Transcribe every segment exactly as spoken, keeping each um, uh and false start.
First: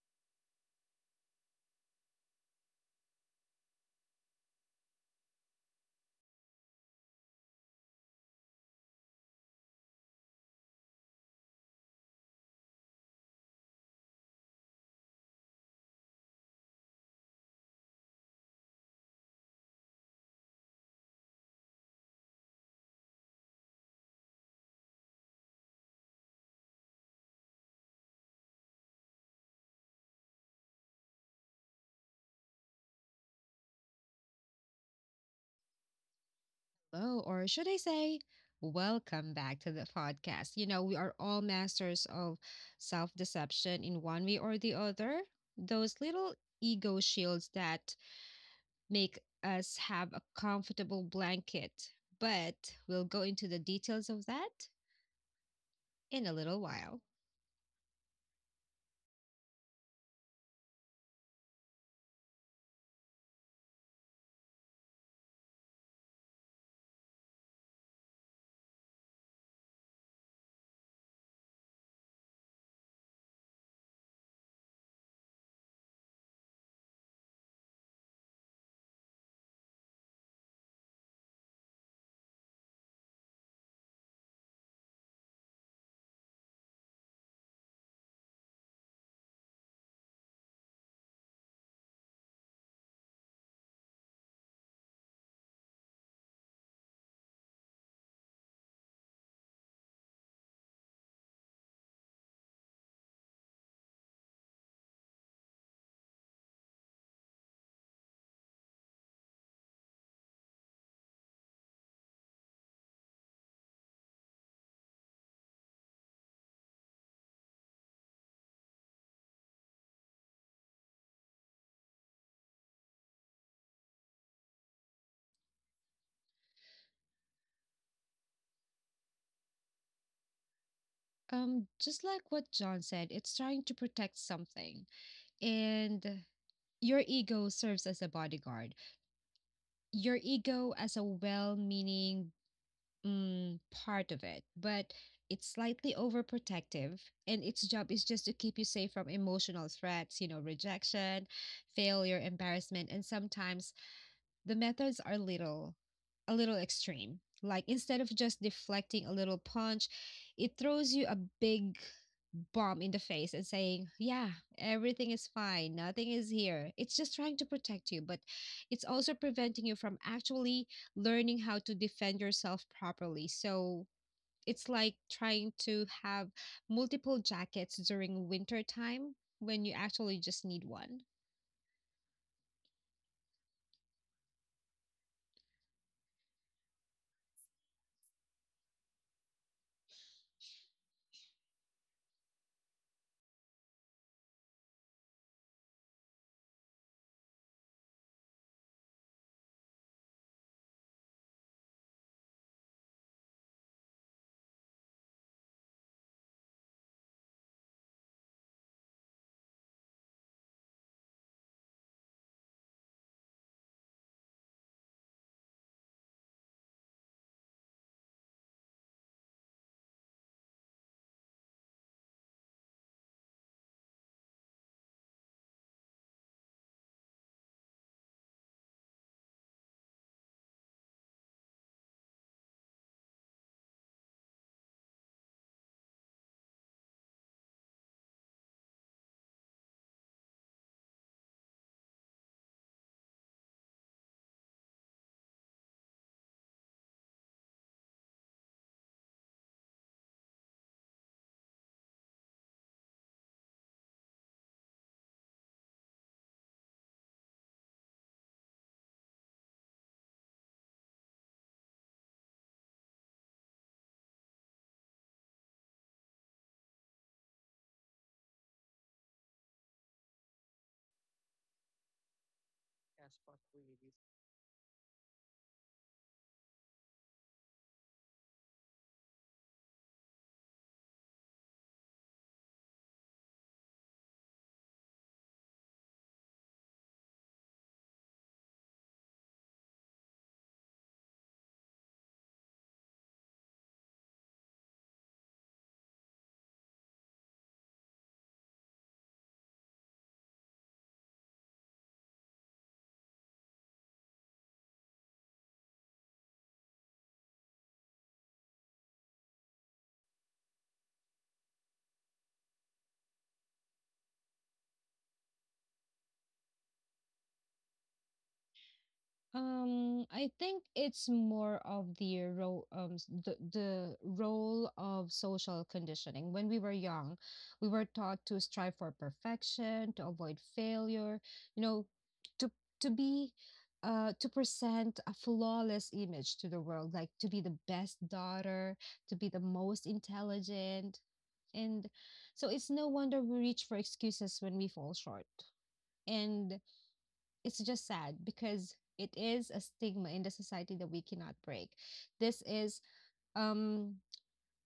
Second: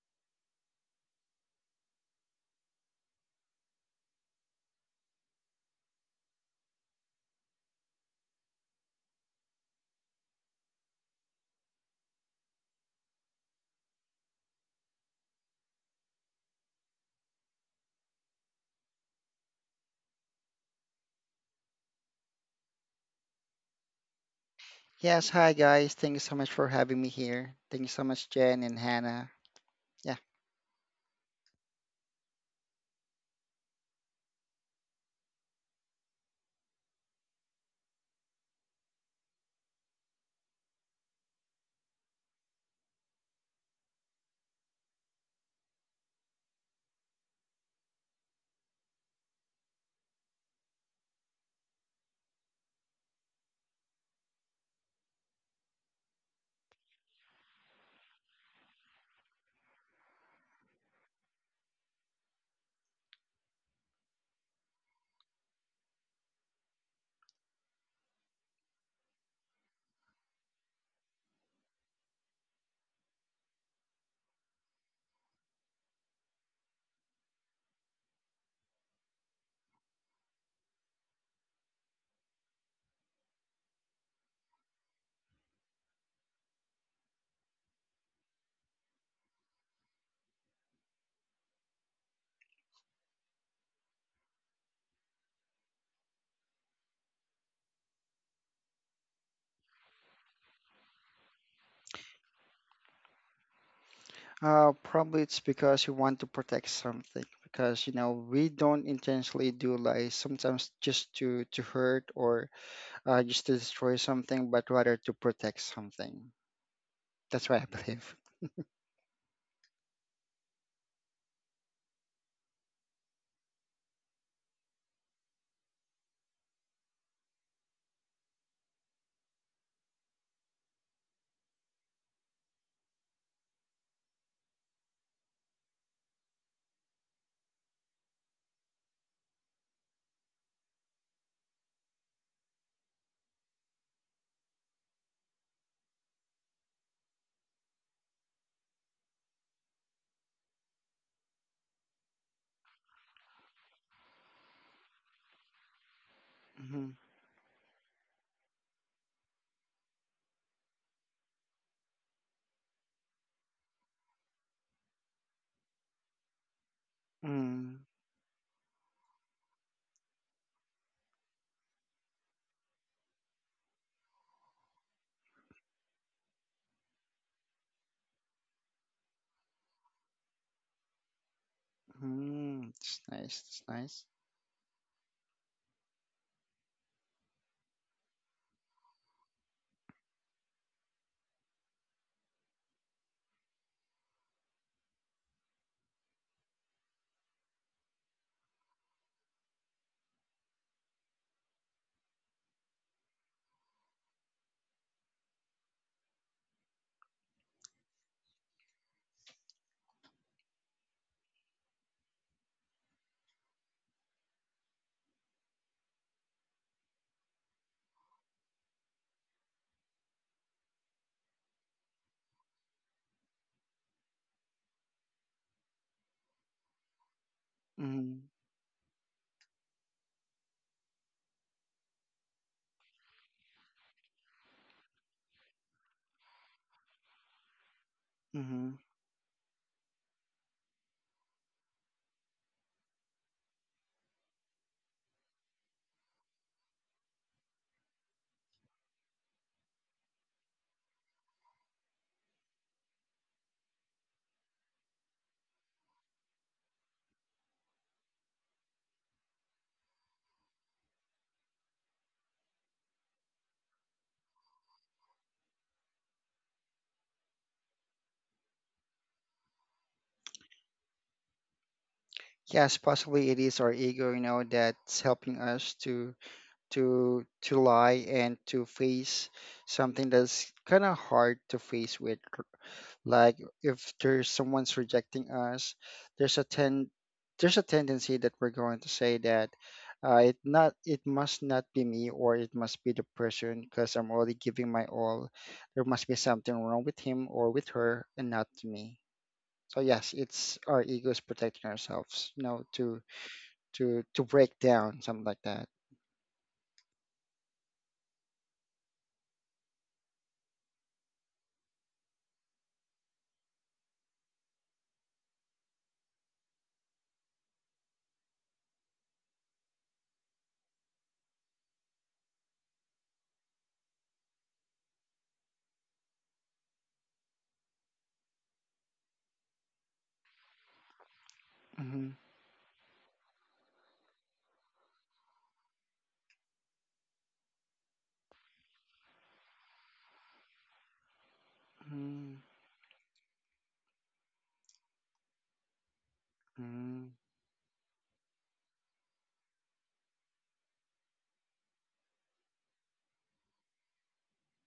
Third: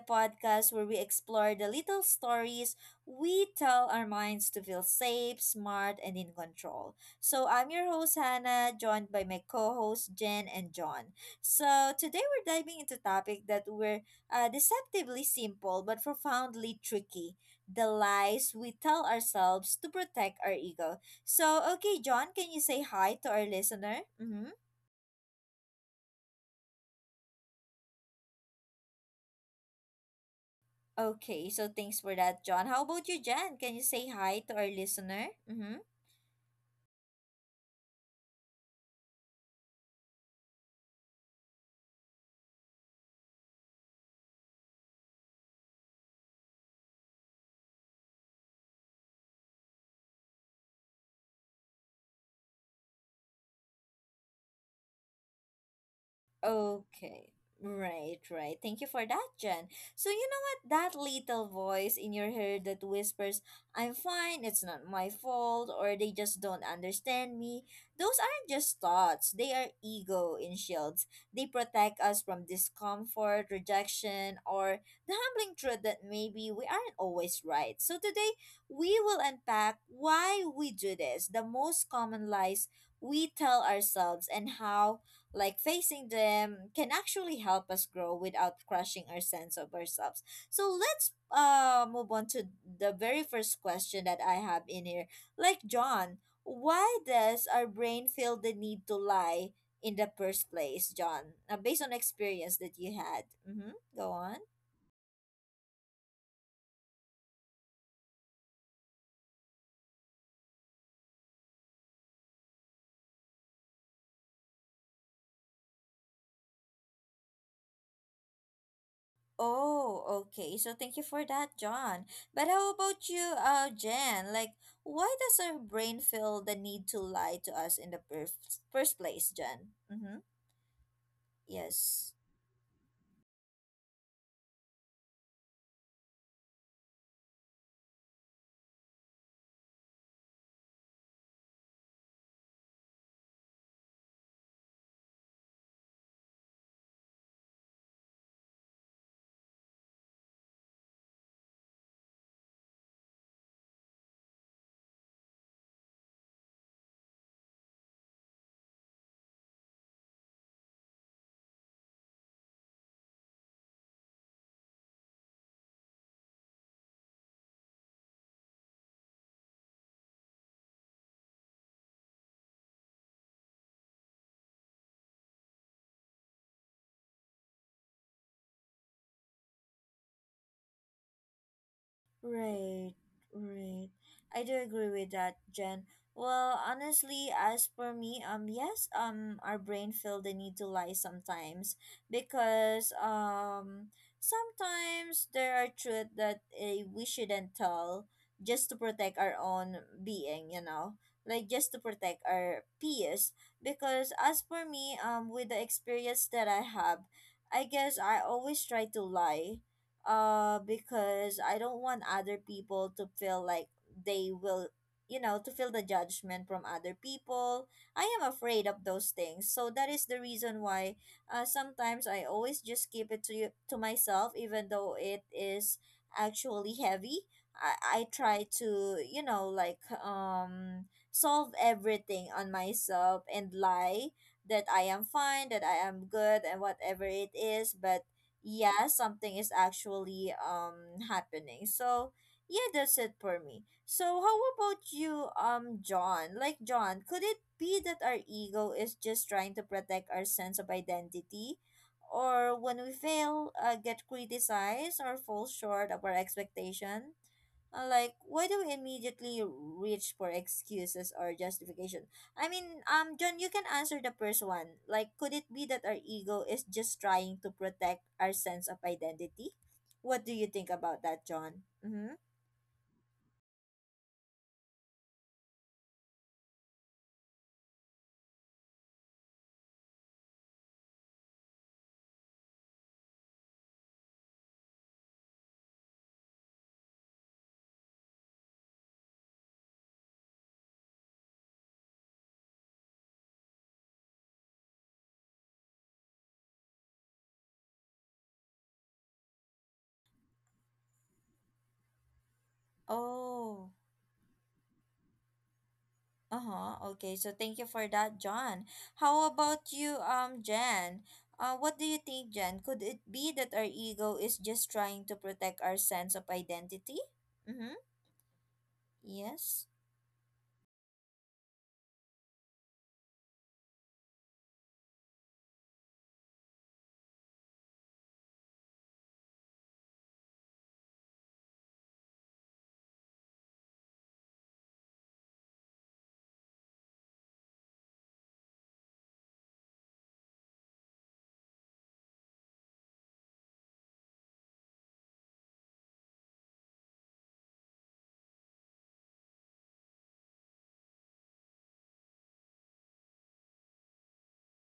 podcast where we explore the little stories we tell our minds to feel safe, smart, and in control. So, I'm your host, Hannah, joined by my co hosts, Jen and John. So, today we're diving into a topic that were uh, deceptively simple but profoundly tricky, the lies we tell ourselves to protect our ego. So, okay, John, can you say hi to our listener? Mm hmm. Yes, hi guys. Thank you so much for having me here. Thank you so much, Jen and Hannah. Yeah, Okay, so thanks for that, John. How about you, Jan? Can you say hi to our listener? Mm-hmm. Hello, or should I say, welcome back to the podcast. You know, we are all masters of self deception in one way or the other. Those little ego shields that make us have a comfortable blanket, but we'll go into the details of that in a little while. Okay. Right, right. Thank you for that, Jen. So you know what? That little voice in your head that whispers, I'm fine, it's not my fault, or they just don't understand me. Those aren't just thoughts. They are ego in shields. They protect us from discomfort, rejection, or the humbling truth that maybe we aren't always right. So today we will unpack why we do this, the most common lies we tell ourselves and how like facing them can actually help us grow without crushing our sense of ourselves. So let's uh move on to the very first question that I have in here. Like John, why does our brain feel the need to lie in the first place, John? Uh, based on experience that you had. Mm-hmm. Go on. uh, probably it's because we want to protect something because you know we don't intentionally do lies sometimes just to to hurt or uh, just to destroy something, but rather to protect something. That's what I believe. Oh, okay. So thank you for that, John. But how about you, uh, Jen? Like, why does our brain feel the need to lie to us in the first first place, Jen? Mm-hmm. Um, just Yes. like what John said, it's trying to protect something, and your ego serves as a bodyguard, your ego as a well meaning, Mm, part of it, but it's slightly overprotective, and its job is just to keep you safe from emotional threats, you know, rejection, failure, embarrassment, and sometimes the methods are little a little Mm-hmm. extreme. Like instead of just deflecting a little punch, it throws you a big bomb in the face and saying, "Yeah, everything is fine. Nothing is here." It's just trying to protect you, but it's also preventing you from actually learning how to defend yourself properly. So, it's like trying to have multiple jackets during winter time when you actually just need one. Mm-hmm. Right, It's nice. It's right. nice. I do agree with that, Jen. Well, honestly, as for me, um, yes, um, our brain feel the need to lie sometimes because um, sometimes there are truth that uh, we shouldn't tell just to protect our own being, you know, like just to protect our peace. Because as for me, um, with the experience that I have, I guess I always try to lie uh because I don't want other people to feel like they will you know to feel the judgment from other people. I am afraid of those things, so that is the reason why uh, sometimes I always just keep it to you to myself even though it is actually heavy. I i Hmm. try to, you know like um solve everything on myself and lie that I am fine, that I am good and whatever it is, but Mm-hmm. yeah, something is actually um happening. So yeah, that's it for me. So how about you, um, John? Like John, could it be that our ego is just trying to protect our sense of identity? Or when we fail, uh, get criticized or fall short of our expectation? Uh, like, why do we immediately reach for excuses or justification? I mean, um, John, you can answer the first one. Like, could it be that our ego is just trying to protect our sense of identity? What do you think about that, John? Mm-hmm. Yes, possibly it is our ego, you know, that's helping us to to to lie and to face something that's kind of hard to face with. Like if there's someone's rejecting us, there's a ten there's a tendency that we're going to say that uh, it not it must not be me or it must be the person because I'm already giving my all. There must be something wrong with him or with her and not me. So yes, it's our egos protecting ourselves, you know, to Oh, to to break down something like that. uh huh. Okay, so thank you for that, John. How about you, um, Jen? Uh, what do you think, Jen? Could it be that our ego is just trying to protect our sense of identity? Mm-hmm. Yes. Um, I think it's more of the role, um, s- the the role of social conditioning. When we were young, we were taught to strive for perfection, to avoid failure, you know, hmm to to be, uh, to present a flawless image to the world, like to be the best daughter, to be the most intelligent, and hmm so it's no wonder we reach for excuses when we fall short, and hmm it's just sad because it is a stigma in the society that we cannot break. This is um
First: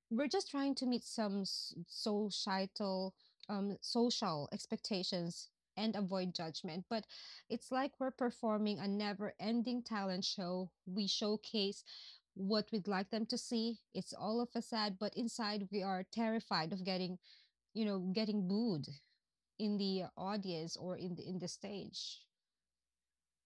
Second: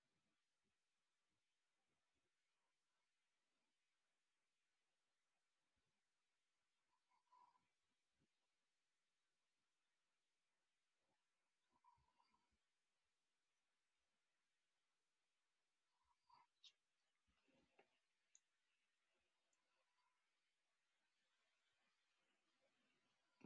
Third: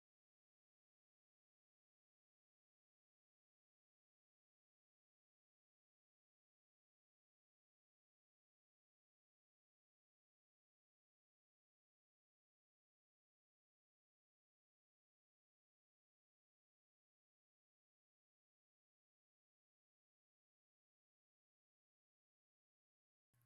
we're just trying to meet some societal um social expectations and avoid judgment, but it's like we're performing a never ending talent show. We showcase what we'd like them to see. It's all of a sad, but inside we are terrified of getting, you know, getting booed in the audience or in the in the stage.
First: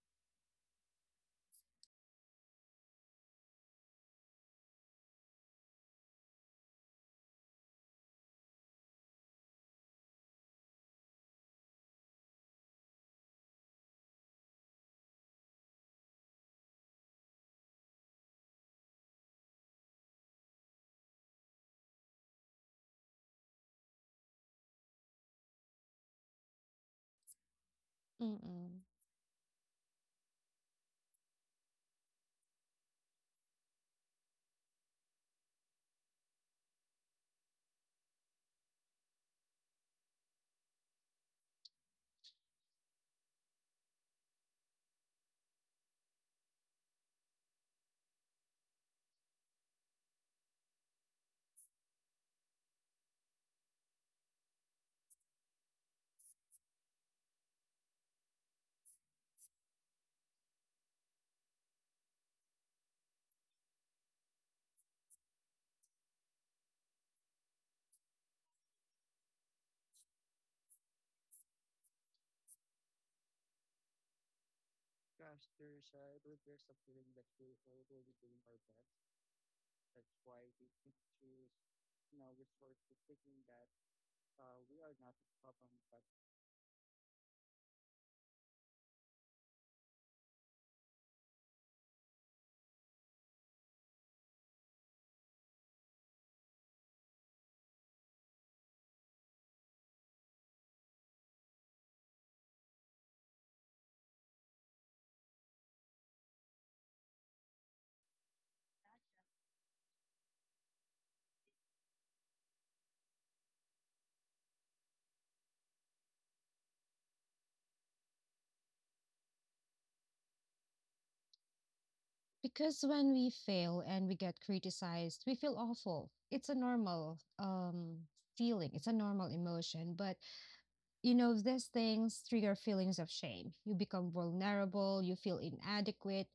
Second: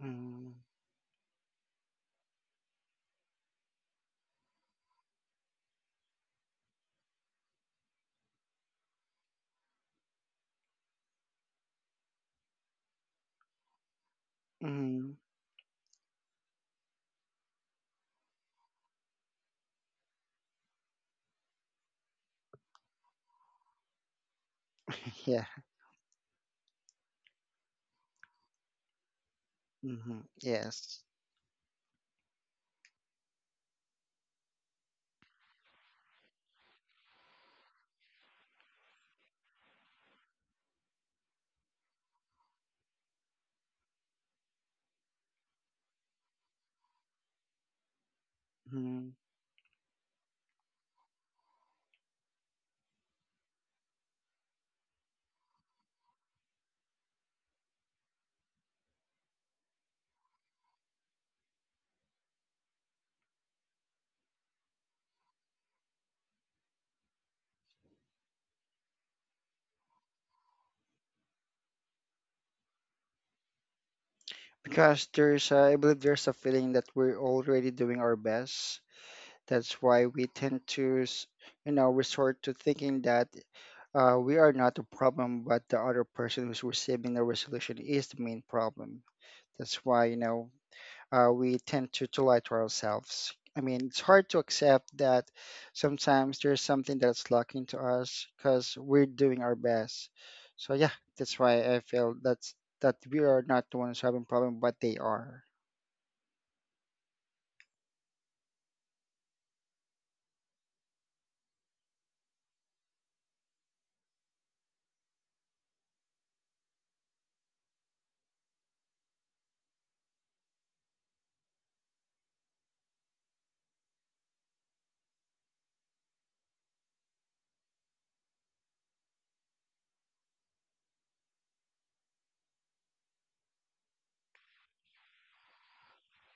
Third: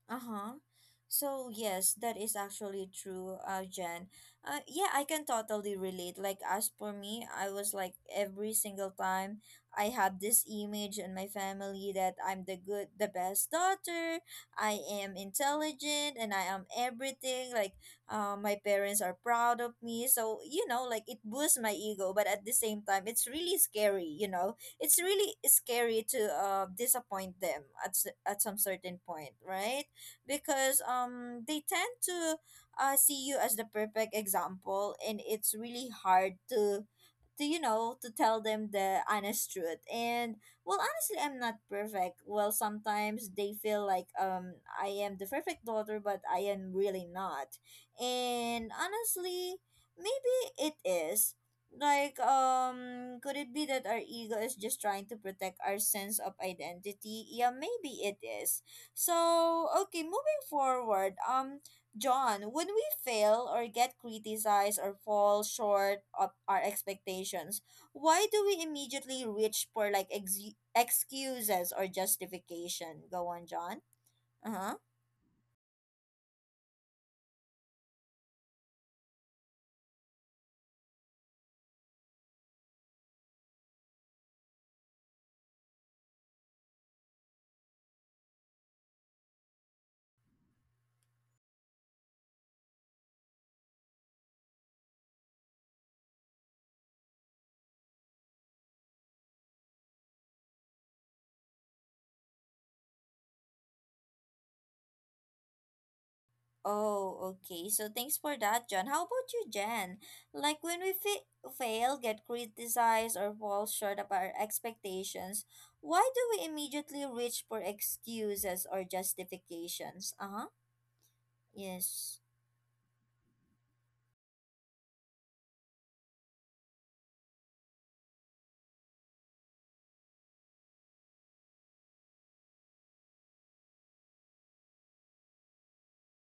hmm Uh-huh. So yes, that is actually true, uh, Jen. Uh, yeah, I can totally relate. Like as for me, I was like every single time I have this image in my family that I'm the good, the best daughter. I am hmm intelligent and I am everything. Like, uh, my parents are proud of me. So you know, like it boosts my ego, but at the same time, it's really scary. You know, it's really Yeah. scary to uh disappoint them at s- at some Mm-mm. certain point, right? Hmm because Yes. um they tend to uh see you as the perfect example and it's really hard to to you know, to tell them the honest truth. And well, honestly, I'm not perfect. Well, sometimes they feel like um I am the perfect daughter, but I am really not. And hmm honestly, maybe it is like, um could it be that our ego is just trying to protect our sense of identity? Yeah, maybe it is. So, okay, moving forward, um, John, when we fail or get criticized or fall short of our expectations, why do we immediately reach for like ex- excuses or justification? Go on, John. Uh huh. Because there's, a, I believe there's a feeling that we're already doing our best. That's why we tend to, s-, you know, resort to thinking that uh, we are not the problem, but the other person who's receiving the resolution is the main problem. That's why, you know, uh, we tend to, to lie to ourselves. I mean, it's hard to accept that sometimes there's something that's lacking to us because we're doing our best. So yeah, that's why I feel that's that we are not the ones having problem, but they are. Oh, okay. So thanks for that, John. How about you, Jen? Like when we fa- fail, get criticized, or fall short of our expectations, why do we immediately reach for excuses or justifications? Uh huh. Yes. Because when we fail and we get criticized, we feel awful. It's a normal um, feeling, it's a normal emotion. But, you know, these things trigger feelings of shame. You become vulnerable, you feel inadequate.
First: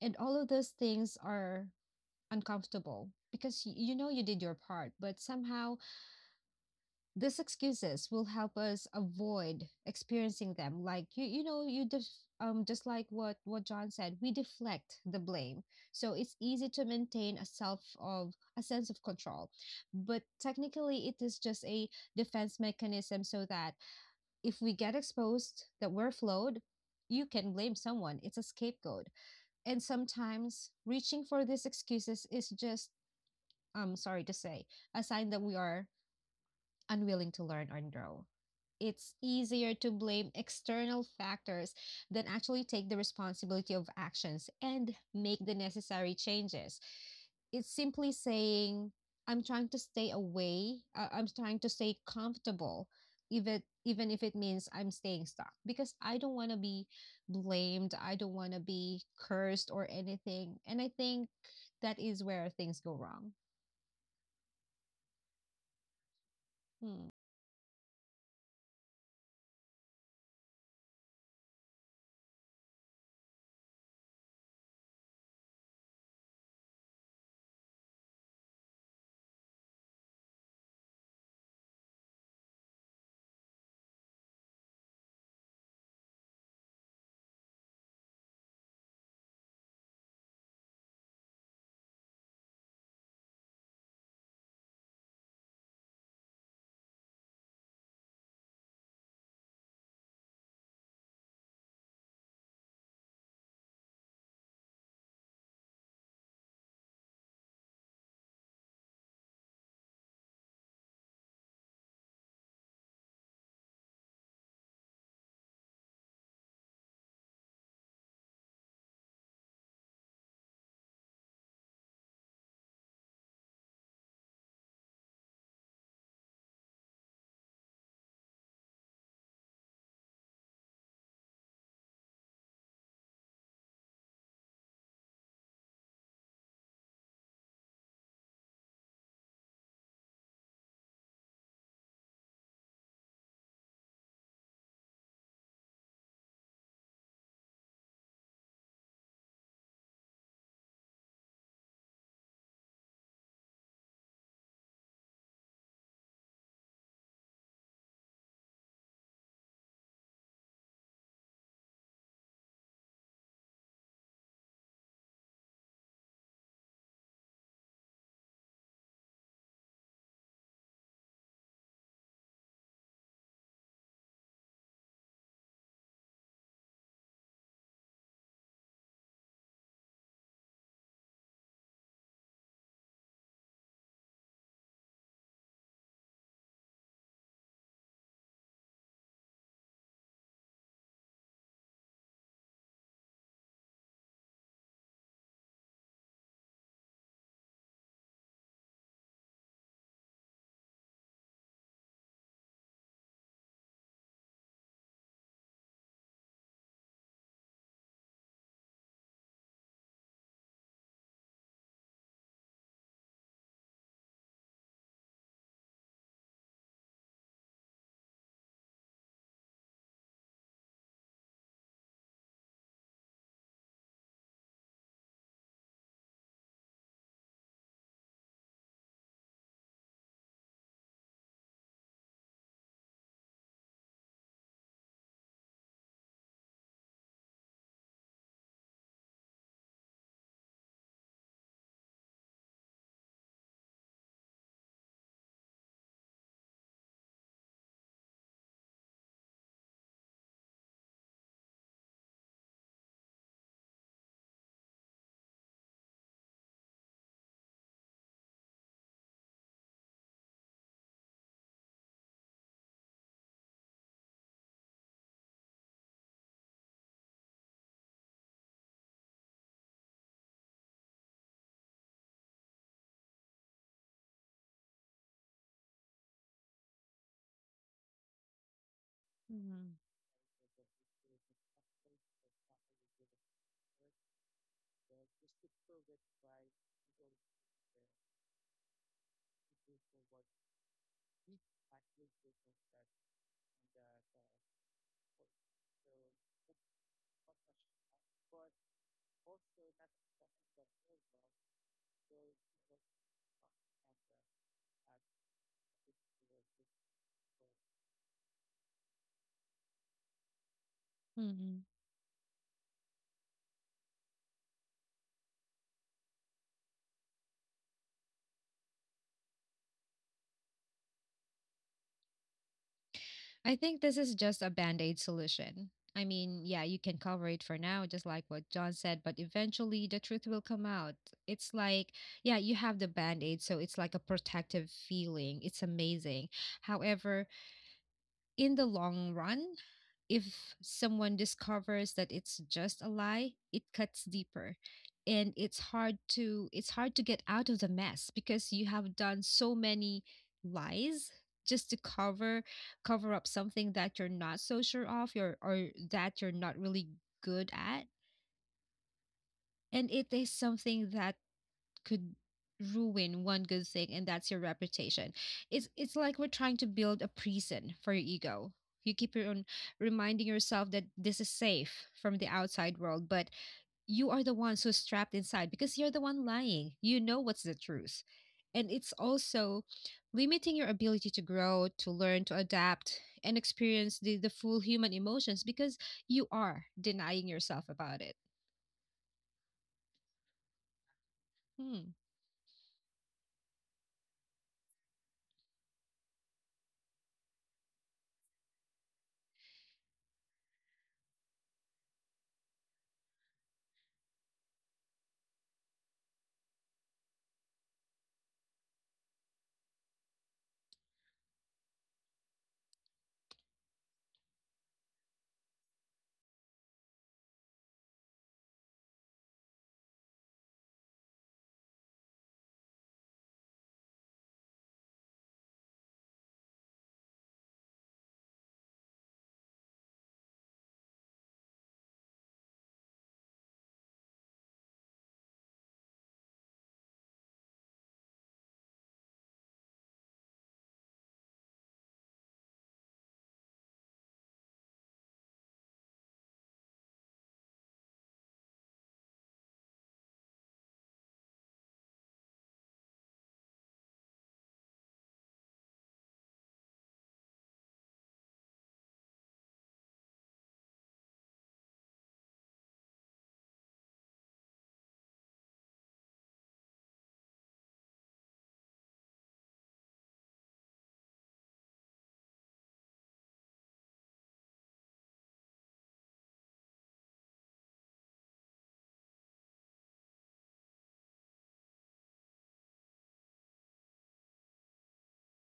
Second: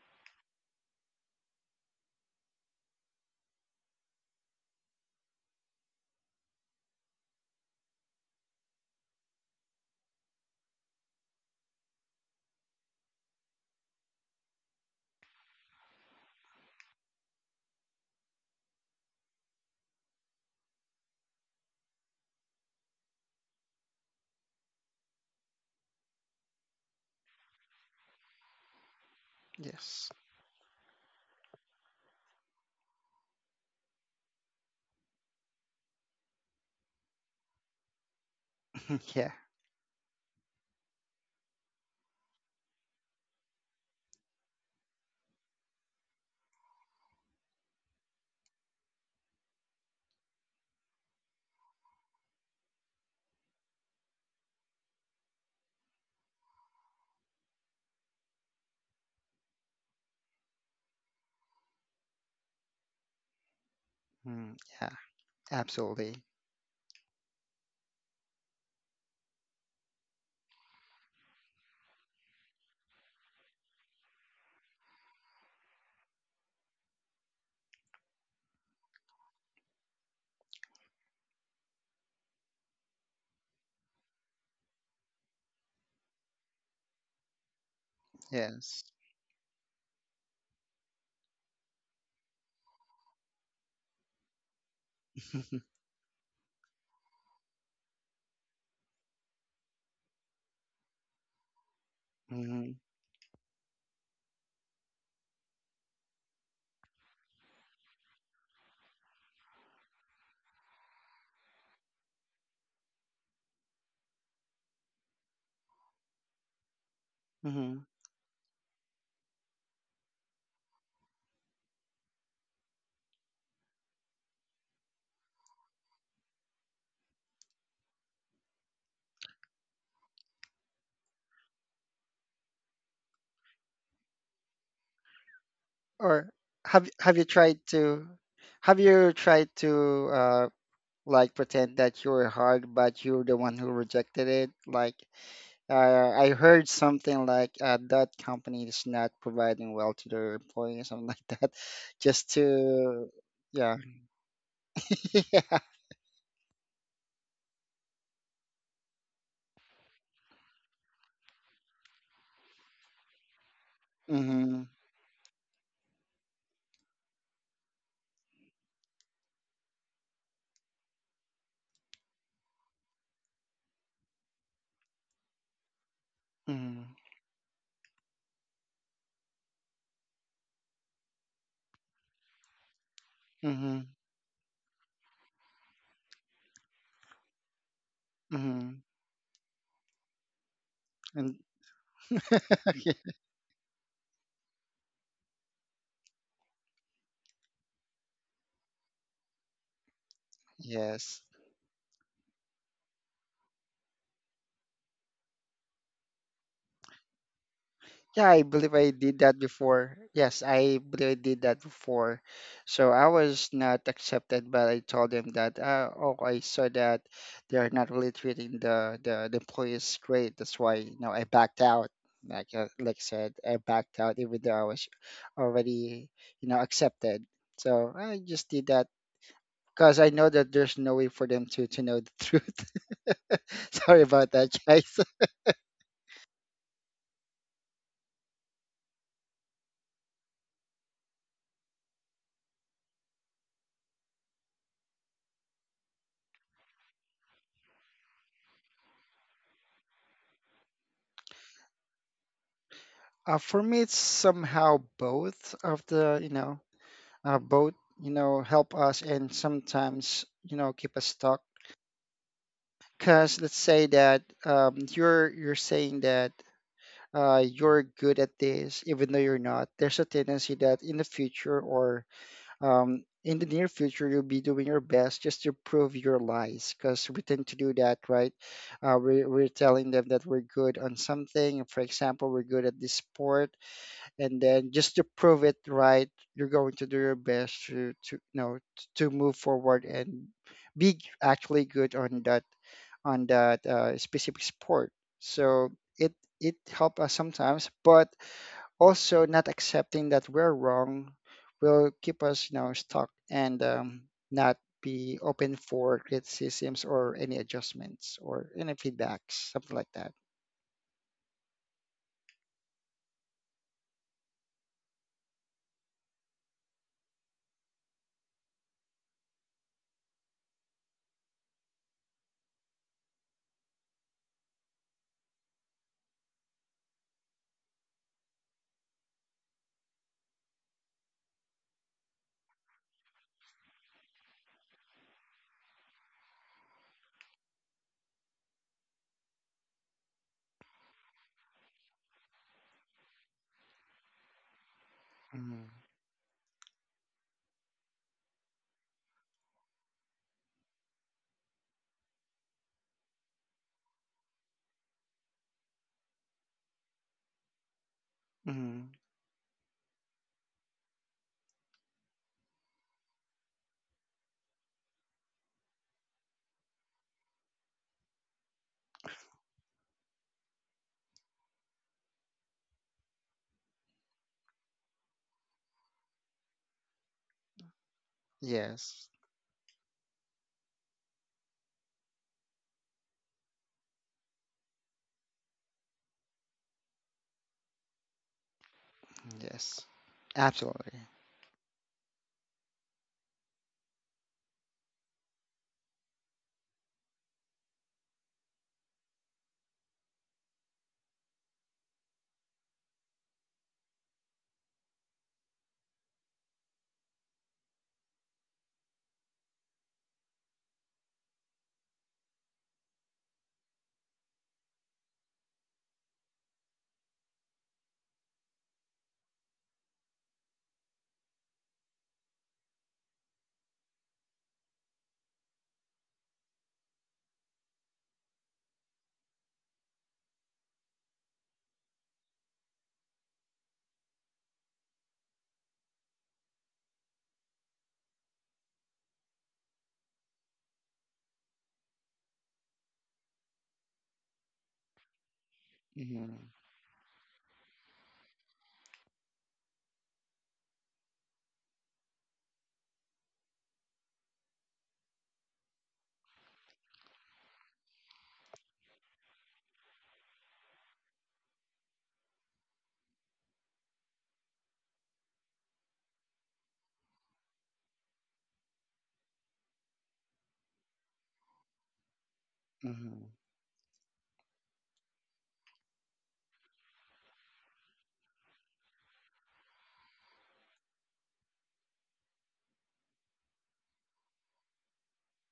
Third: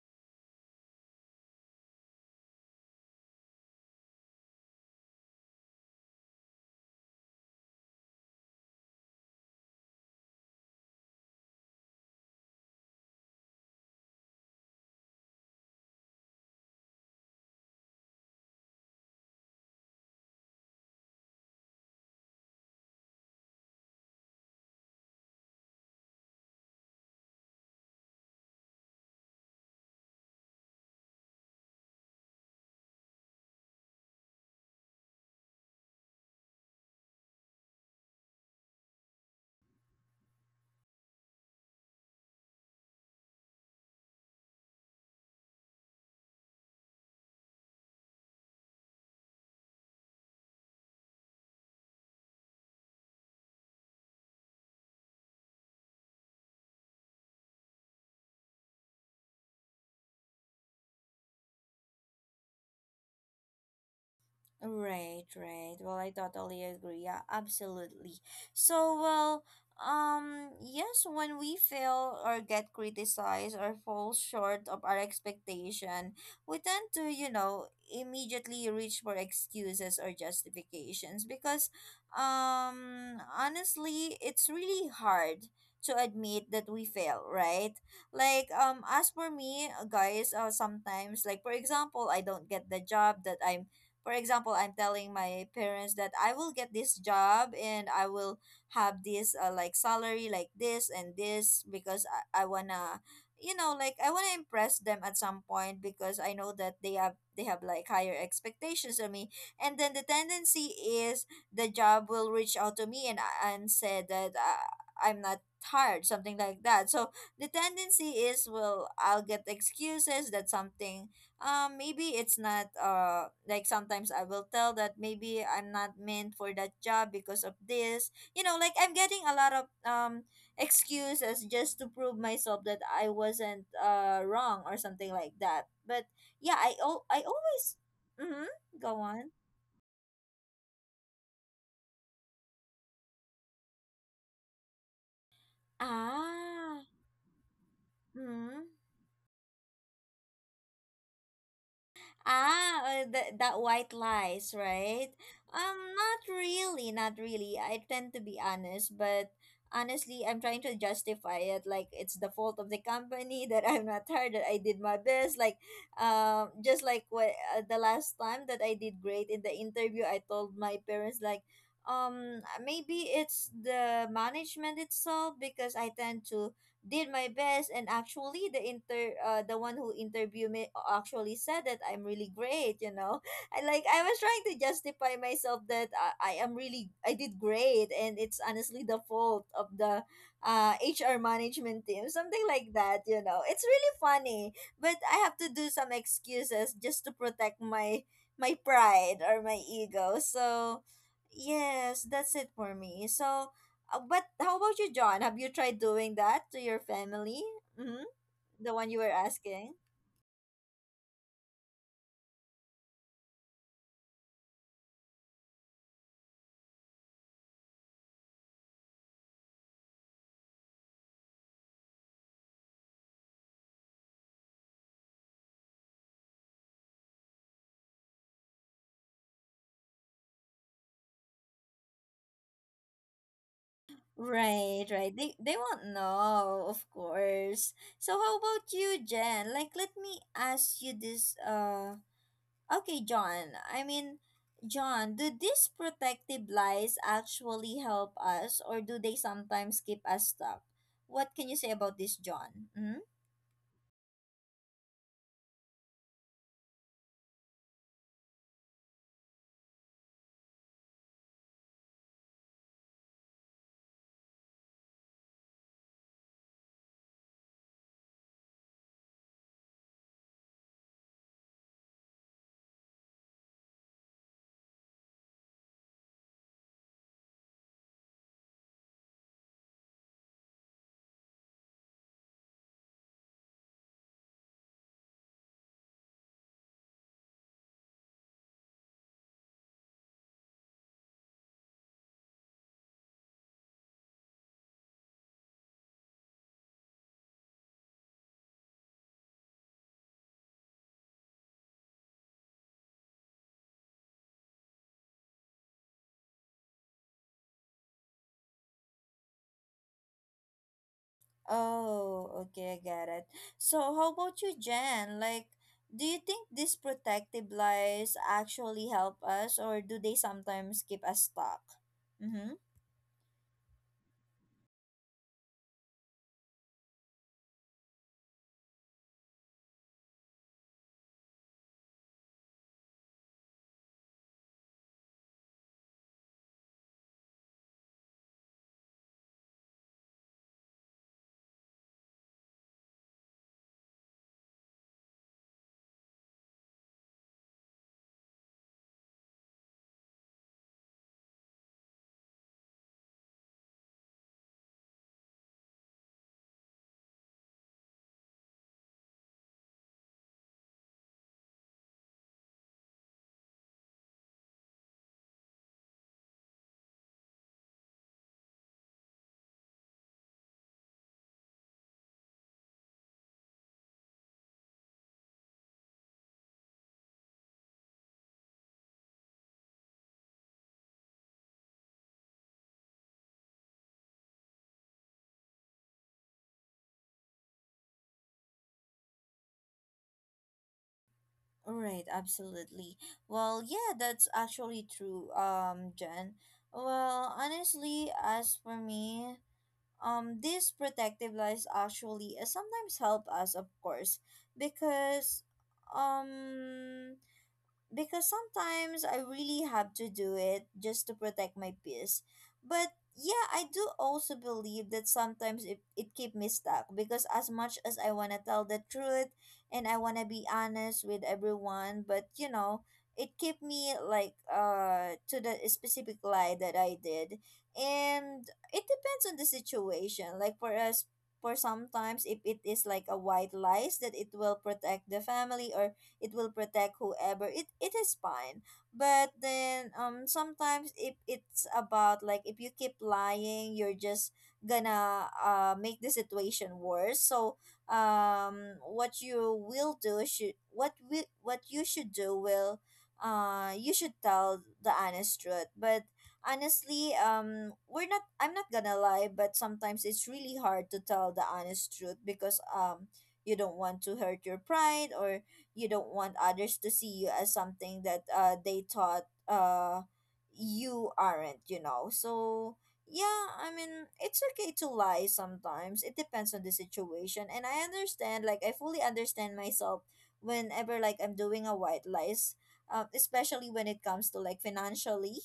And all of those things are uncomfortable because y- you know you did your part, but somehow these excuses will help us avoid experiencing them. Like you you know you def- um just like what what John said, we deflect the blame, so it's easy to maintain a self of a sense of control, but technically it is just a defense mechanism, so that if we get exposed that we're flawed, you can blame someone. It's a scapegoat. And Yes. sometimes reaching for these excuses is just, I'm sorry to say, a sign that we are unwilling to learn or grow. It's Yeah. easier to blame external factors than actually take the responsibility of actions and make the necessary changes. It's simply saying, I'm trying to stay away, uh, I'm trying to stay comfortable, even even if it means I'm staying stuck because I don't want to be blamed, I don't want to be cursed or anything. And I think that is where things go wrong. Mm, yeah. Right, right. Well, I Absolutely. totally agree. Hmm. Yeah, absolutely. So, well, um, yes, when we fail or get criticized or fall short of our expectation, we tend to, you know, immediately reach for excuses or justifications because, um, honestly, it's really hard to admit that we fail, right? Like, um, Yes. as for me, uh, guys, uh, sometimes, like, for example, I don't get the job that I'm, for example, I'm telling my parents that I will get this job and I will have this uh, like salary like this and this because i, I hmm wanna, you know, like I want to impress them at some point because I know that they have they have like higher expectations of me. And then the tendency is the job will reach out to me and and say that uh, I'm not tired, something like that. So the hmm tendency is, well, I'll get excuses that something, um maybe it's not, uh like sometimes I will tell that maybe I'm not meant for that job because of this, you know, like I'm getting a lot of um excuses just to prove myself that I wasn't uh wrong or something like that. But Or yeah, i have al- have I you tried always to mm-hmm, have go you on, tried to uh like pretend that you're hard, but you're the one who rejected it? Like Uh, I heard ah. something like uh, that company is not providing well to their employees, something like that, just to, Ah, uh, the that yeah, white lies, right? yeah, Um, not really, not really. I tend to be honest, but honestly, I'm trying to justify it like it's the fault of the company that I'm not tired, that I mm-hmm, did my best. Like, um, just like what uh, the last time that I did great in the interview, I told my parents like, um, maybe it's the management itself because I tend to mm-hmm, did my best and actually the inter uh, the one who interviewed me actually said that I'm really great, you know. I mm-hmm, like I was trying to justify myself that I, I am really, I did great and it's mm-hmm, honestly the fault of the uh, H R and management team, something like that, you know. It's really funny, but I have to do some excuses just to protect my my pride or my ego. So, yes, yes, that's it for me. So, uh, but how about you, John? Have you tried doing that to your family? Mm-hmm. Yeah, I believe The I one you were did that asking. before. Yes, I believe I did that before. So I was not accepted, but I told them that, uh, oh, I saw that they are not really treating the, the, the employees great. That's why, you know, I backed out. Like, uh, like I said, I backed out even though I was already, you know, accepted. So I just did that because I know that there's no way for them to, to know the truth. Sorry about that, Right, guys. right. They they won't know, of course. So how about you, Jen? Like let me ask you this uh okay, John. I mean, John, do these protective lies actually help us or do they sometimes keep us stuck? What can you say about this, John? Mm-hmm. Uh, for me, it's somehow both of the, you know, uh, both you know help us and sometimes you know keep us stuck because let's say that um, you're you're saying that uh, you're good at this even though you're not. There's a tendency that in the future or um, in the near future you'll be doing your best just to prove your lies because we tend to do that, right? Uh, we're, we're Mhm. telling them that we're good on something, for example, we're good at this sport, and then just to prove it, right, you're going to do your best to to you know t- to move forward and be actually good on that on that uh, specific sport. So it it helps us sometimes, but also not accepting that we're wrong will keep us you know stuck, and um, not be open for criticisms or any adjustments or any feedbacks, something like that. Mhm. Oh, okay, I get it. So, how about you, Jen? Like, do you think these protective lies actually help us, or do they sometimes keep us stuck? Mm-hmm. I think this is just a band aid solution. I mean, yeah, you can cover it for now, just like what John said, but eventually the truth will come out. It's like, yeah, you have the band aid, so it's like a protective feeling. It's amazing. However, in the long run, if someone discovers that it's just a lie, it cuts deeper and it's Mm-hmm. hard to it's hard to get out of the mess because you have done so many lies just to cover cover up something that you're not so sure of, or, or that you're not really good at. And it is something that could ruin one good thing, and that's your reputation. It's it's like we're trying to build a prison for your ego. You keep your own reminding yourself that this is safe from the outside world, but you are the ones who's trapped inside because you're the one lying, you know what's the truth. And it's Yes. also limiting your ability to grow, to learn, to adapt, and experience the, the full human emotions because you are denying yourself about it. Yes, absolutely. Hmm. Right, absolutely. Well, yeah, that's actually true, um, Jen. Well, honestly, as for me, um, these protective lies actually uh, sometimes help us, of course, because um because sometimes I really have to do it just to protect my peace. But yeah, I do also believe that sometimes it, it keep me stuck because as much as I want to tell the truth and I want to be honest with everyone, but you know, it kept me like uh to the specific lie that I did. And it depends on the situation. Like for us for sometimes if it is like a white lies that it will protect the family or it will protect whoever it it is fine. But then um sometimes if it's about like if you keep lying, you're just gonna uh make the Mhm, situation worse. So um what you will do should what we what you should do will uh you should tell the honest truth. But honestly, um we're not I'm not gonna lie, but sometimes it's really hard to tell the honest truth because um you don't want to hurt your pride, or you don't want others to see you as something that uh they thought uh you aren't, you know. So mhm, yeah, I mean, it's okay to lie sometimes. It depends on the situation, and I understand, like I fully understand myself whenever like I'm doing a white lies, um, especially when it comes to like financially,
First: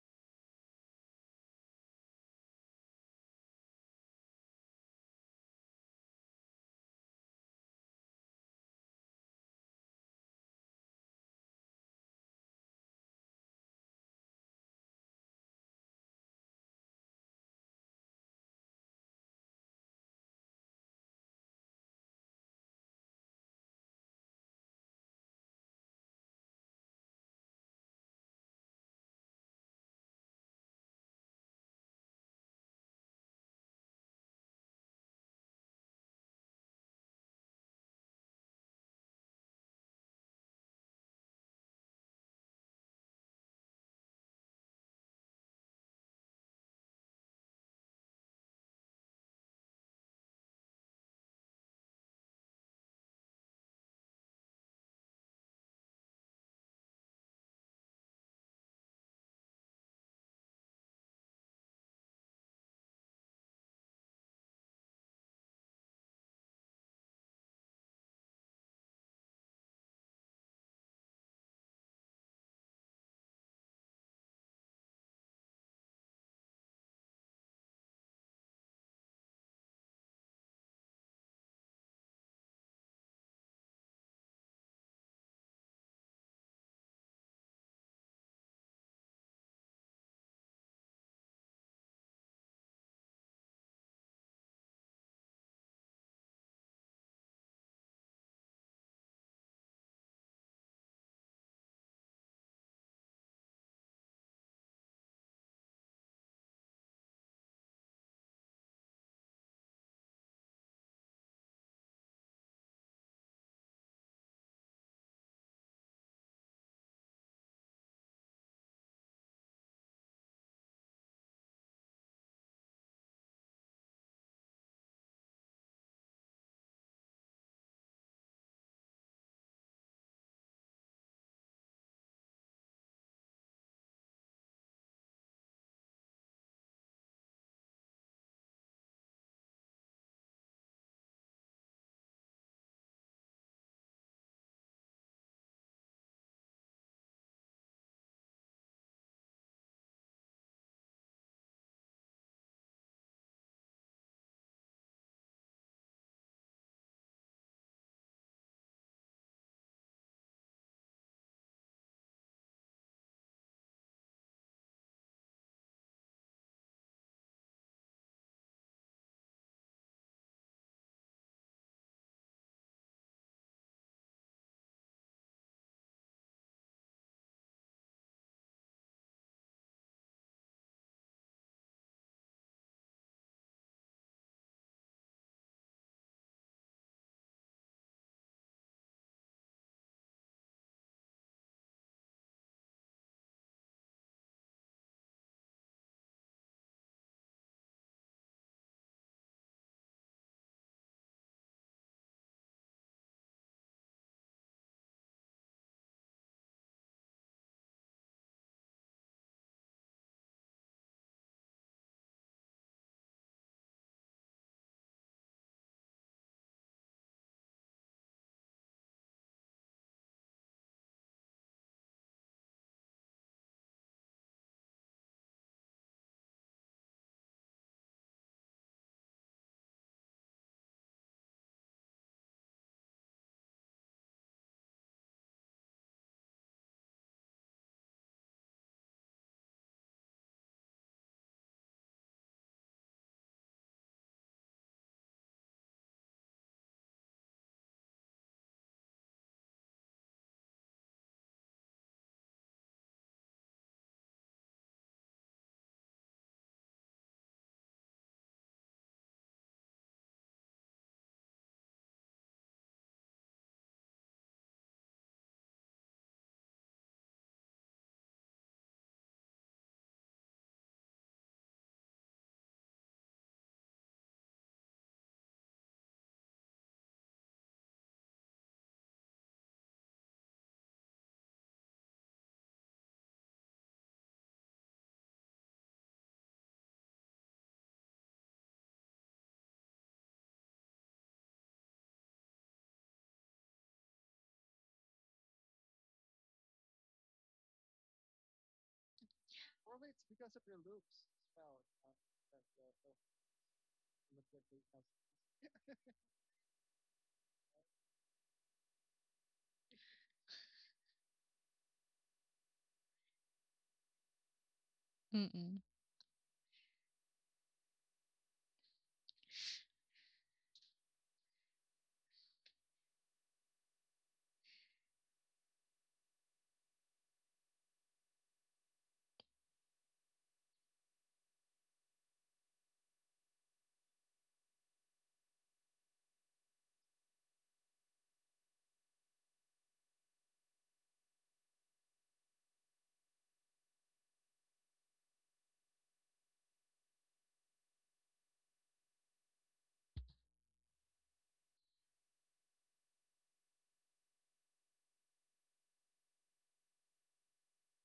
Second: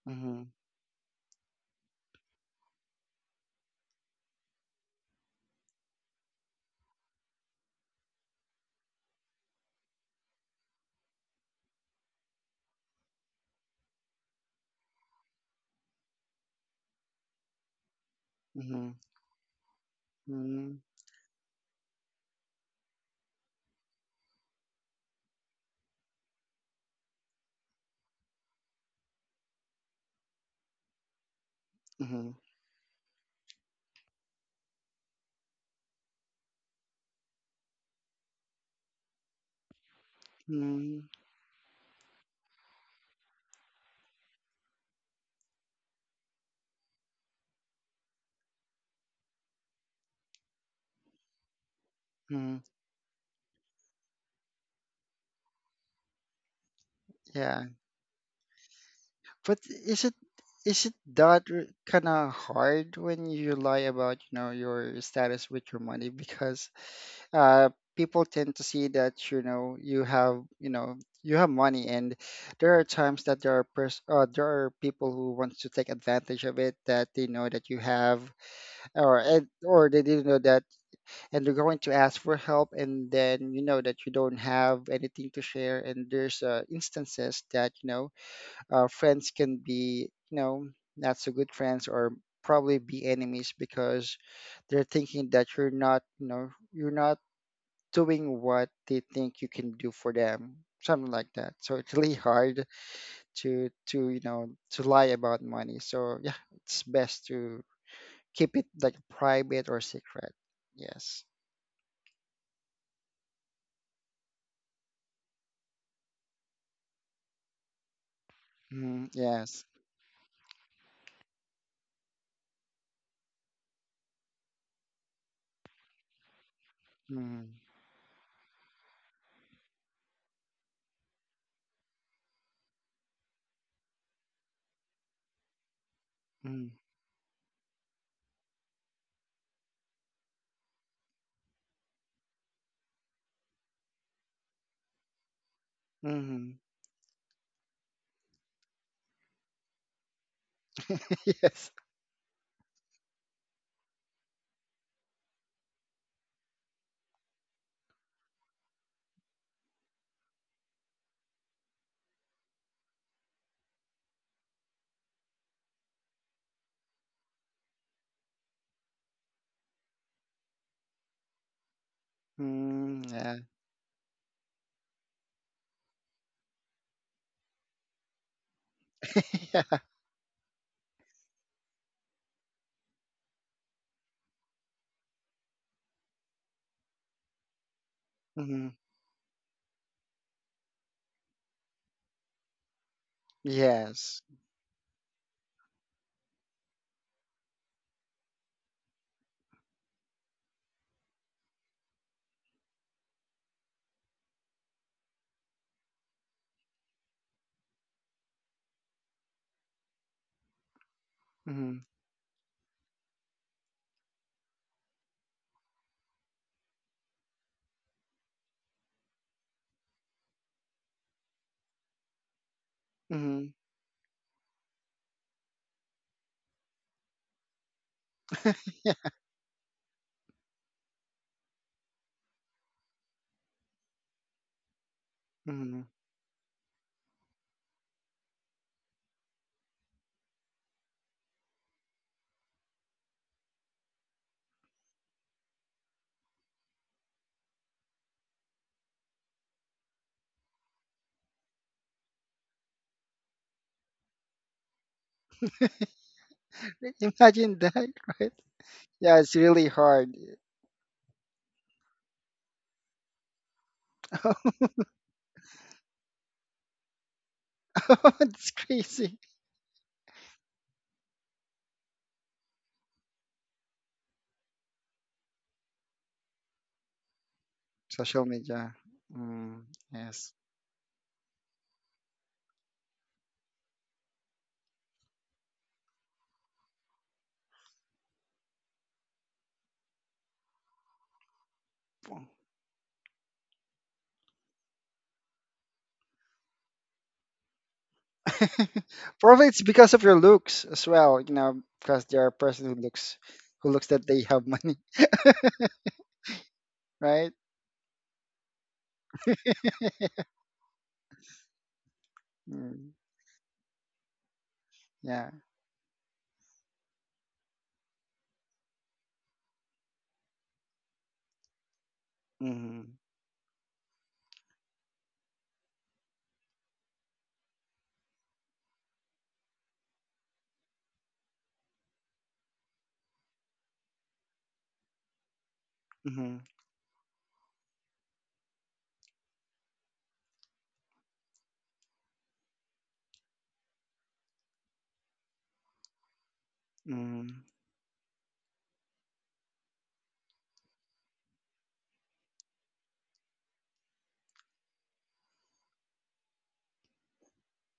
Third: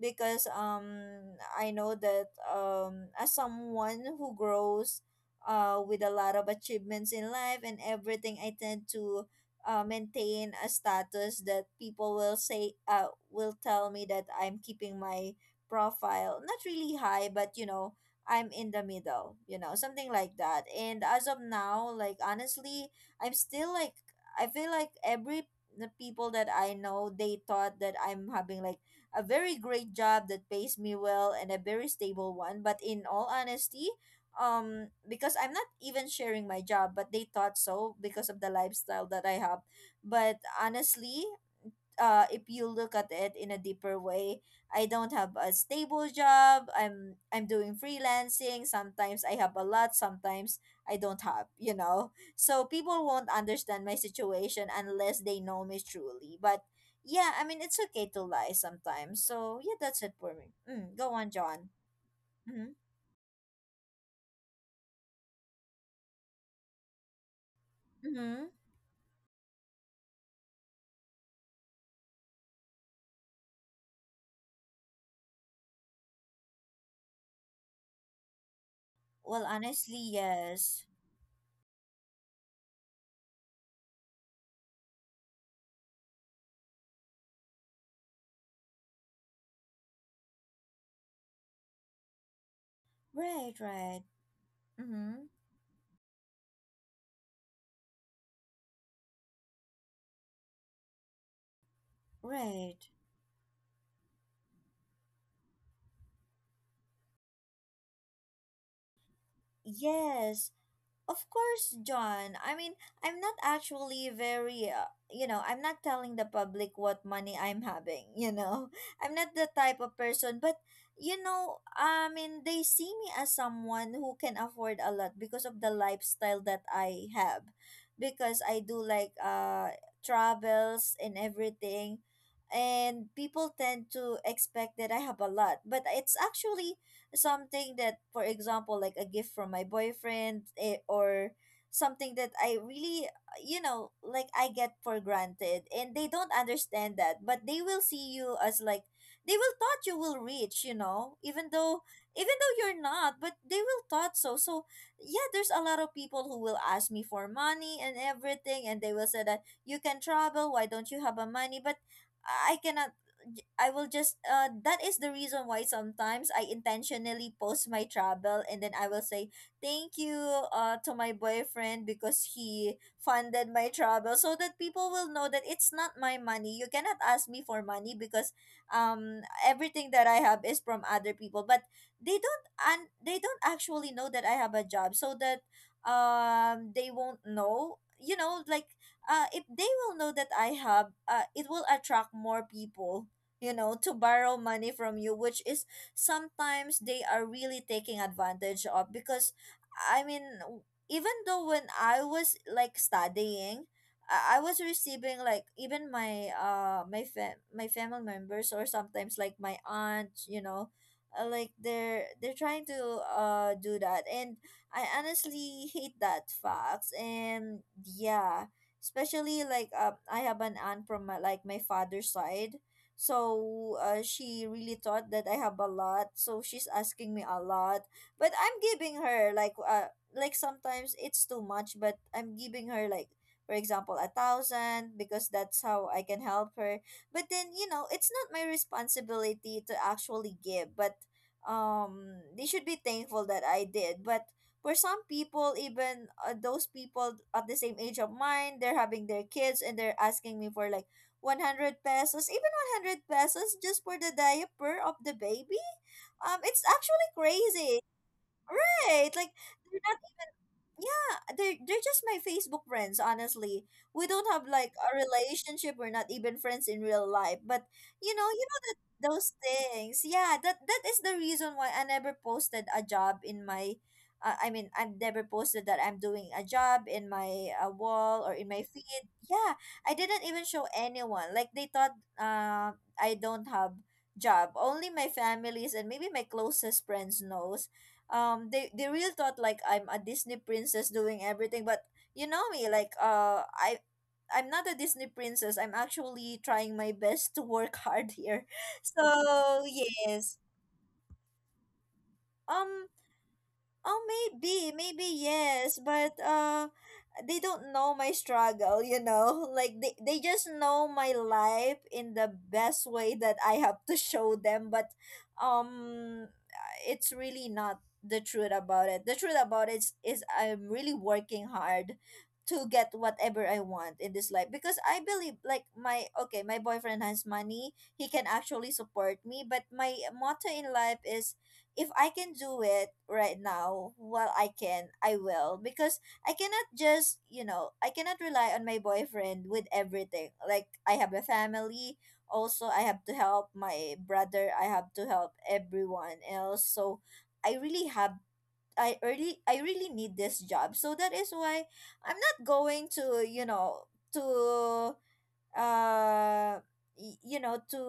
because mhm, um I know that um as someone who grows uh with a lot of achievements in life and everything, I tend to uh, maintain a status that people will say, uh, will tell me that I'm keeping my profile not really high, but you know, I'm in the mhm, middle, you know, something like that. mhm, And as of now, like honestly, I'm still like, I feel like every the people that I know, they thought that I'm having like a very great job that pays me well and a very mhm, stable one. But in all honesty, um because I'm not even sharing my job, but they thought so because of the lifestyle that I have. But mhm, honestly, uh if you look at it in a deeper way, I don't have a stable job. I'm i'm doing freelancing. Sometimes I have a lot, sometimes I don't have, you know. mhm. So people won't understand my situation unless they know me truly. But yeah, I mean, Yeah, it's okay to lie sometimes. So but yeah, that's is it it for me. is it mm, Go on, that John. kind of Mm-hmm. hard when you lie about you know your status with your money because uh people Mm-hmm. tend to see that you know you have you know you have money and there are times that there are pers- uh, there are people who want to take advantage of it, that they know that you have, or Well, and, or honestly, they didn't know that, yes. and they're going to ask for help and then you know that you don't have anything to share, and there's uh, instances that you know uh, friends can be you know not so good friends or probably be enemies Right, right. because they're Mm-hmm. thinking that you're not you know you're not doing what they think you can do for them, something like that. So it's really hard Right. to to you know to lie about money. So yeah, it's best to keep it like private or secret. Yes. Of Yes. course, John. I mean, I'm not actually very, uh, you know, I'm not telling the public what money I'm having, you know. Mm, I'm not the yes. type of person. But you know, I mean, they see me as someone who can afford a lot because of the lifestyle that I have. Mm, Because I do like uh travels and everything. And people tend to expect that I have a lot, but it's mm, actually something that, for example, like a gift from my boyfriend, eh, or something that I really, you know, like I get for granted, and they don't mhm. understand that. But they will see you as like they will thought you will reach, you know, even Yes. though, even though you're not, but they will thought so. So yeah, there's a lot of people who will ask me for money and everything, and they will say that you can travel, why don't you have a money. But i I cannot, j- I will just uh that is the reason why sometimes I intentionally post my travel, and then I will say thank you uh to my boyfriend because he Mm, yeah. funded my travel, so that people will know that it's not my money. You cannot ask me for money because um Yeah. everything that I have is from other people. But they don't, and they don't actually know that I have a job, so that um they won't know. You know, like Mhm. uh, if they will know that I have, uh, it will attract more people, you know, to Yes. borrow money from you, which is sometimes they are really taking advantage of. Because, I mean, w- even though when I was like studying, I I was receiving like, even my uh my fam- my family members, or sometimes like my aunt, you know, uh, like Mm, they're they're trying to uh do that. And I honestly hate that facts. And yeah, especially like um I have an aunt from my, like my father's side, mhm. so uh, she really thought that I have a lot. So she's asking me a lot, but I'm Yeah. giving her like, uh like sometimes it's too much, but I'm giving her like, for example, a thousand, because that's Mhm. how I can help her. But then you know, it's not my responsibility to actually give, but um they should be thankful that I did. But for some people, even uh, those people at the same age of mine, they're having their kids and they're asking me for like a hundred pesos. Even hundred pesos just for the diaper of the baby? Um, it's actually Imagine crazy, that, right? right? Yeah, Like, it's really hard. yeah, they're they're just my Facebook friends, honestly. We don't have like a relationship. We're not even friends in real life. But you know, you It's know that crazy. those things. Yeah, that that is the reason why I never posted a job in my uh, I mean, I've never posted that I'm doing a job in my uh, Social wall or in my media. feed. Yeah, Mm, I didn't yes. even show anyone. Like they thought uh I don't have job. Only my families and maybe my closest friends knows. um they they really thought like I'm a Disney princess doing everything. But you know me, like uh i I'm not a Disney princess, I'm actually trying my best to work hard here. So Probably it's because of your yes. looks as well, you know, because there are a person who um looks who looks oh, that they have maybe, money, maybe, yes, but uh right? they don't know my struggle, you know? Like they, they just know my life in the best Mm, way that I have to show them. But yeah. Mm-mm. um it's really not the truth about it. The truth about it is, is I'm really working hard to Mm-hmm. get whatever I want in this life, because I believe like my, okay, my boyfriend has money, he can actually support me, but my motto in life is if I can do it right now while I can, I will, because I Mm-hmm. cannot just, you know, I cannot rely on my boyfriend with everything. Like I have a family, also I have to help my brother, I have to help everyone else. So Mm-hmm. I really have, I really I really need this job. So that is why I'm not going to, you know, to uh y- you know to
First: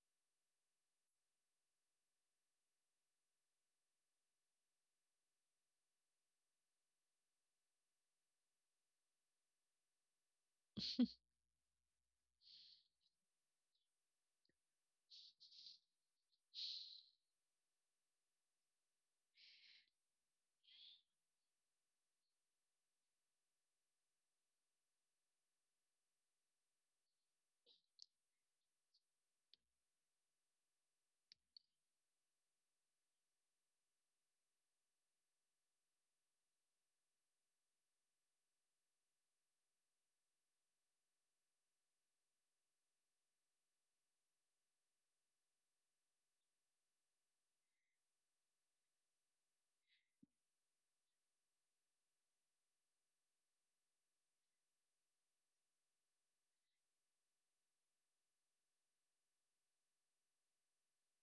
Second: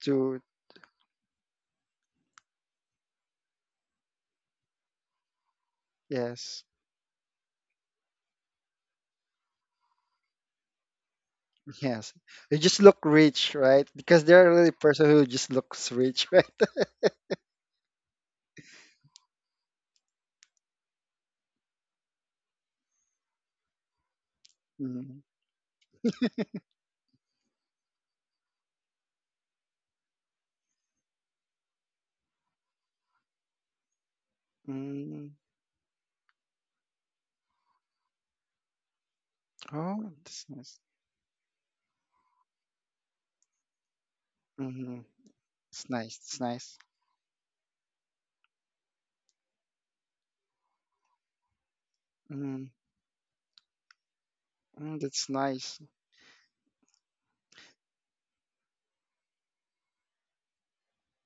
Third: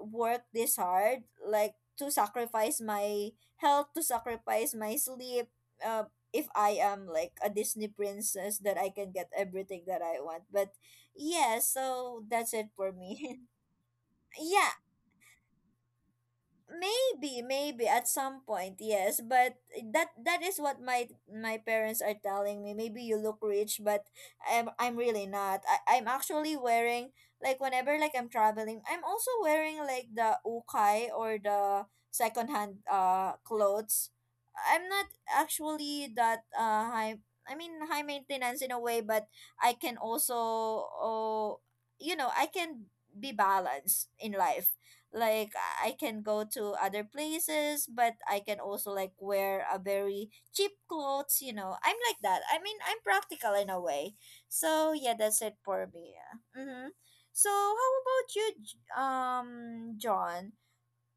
To work this hard, like to sacrifice my health, to sacrifice my sleep, uh, if yes. I am like a Disney princess that I can get everything that I want. But yeah, Yes. so that's You it just for look me. rich, right? Because they're really Yeah, person who just looks rich, right? maybe, maybe at some point, yes, but that that is what my my parents are telling me, maybe you look rich, but i'm i'm Mm-hmm. really not. I, I'm actually wearing, like whenever like I'm traveling, I'm also wearing like the ukai, or the secondhand uh clothes. I'm not Mm. actually that uh high, I mean, high maintenance in a way. But I can Oh, that's also, nice. oh, you know, I can be balanced in life. Mm-hmm. Like It's I nice. can It's go to nice. other places, but I can also like wear a very cheap clothes. You know, I'm like that, I Mm-hmm. mean, I'm practical in a way. So Mm, yeah, that's that's it nice. for me. Yeah. Mm-hmm. So how about you, J- um John?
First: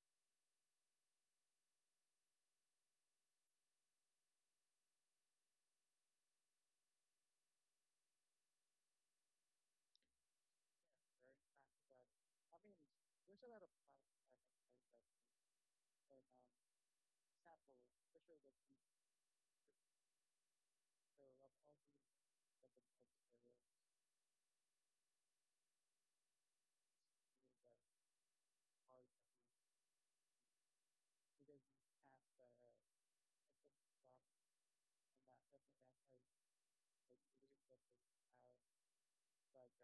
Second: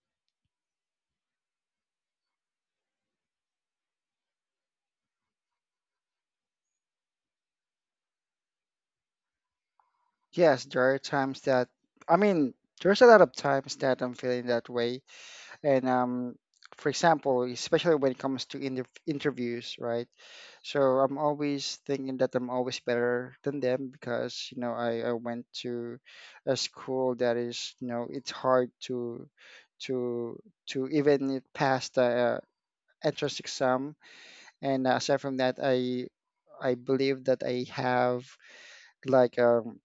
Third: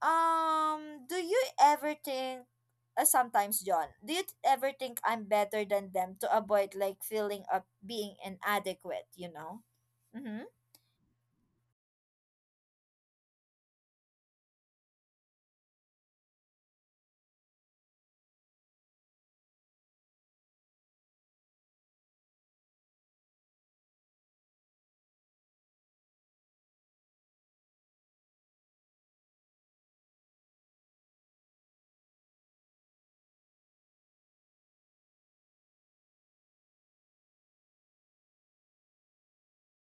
um Do you ever think, uh, sometimes john do you ever think I'm better than them to avoid like feeling of being inadequate, you know? Mm-hmm. Yes, there are times that I mean, there's a lot of times that I'm feeling that way, and um, for example, especially when it comes to inter interviews, right? So I'm always thinking that I'm always better than them because you know I, I went to a school that is you know it's hard to to to even pass the uh, entrance exam, and aside from that I I believe that I have like um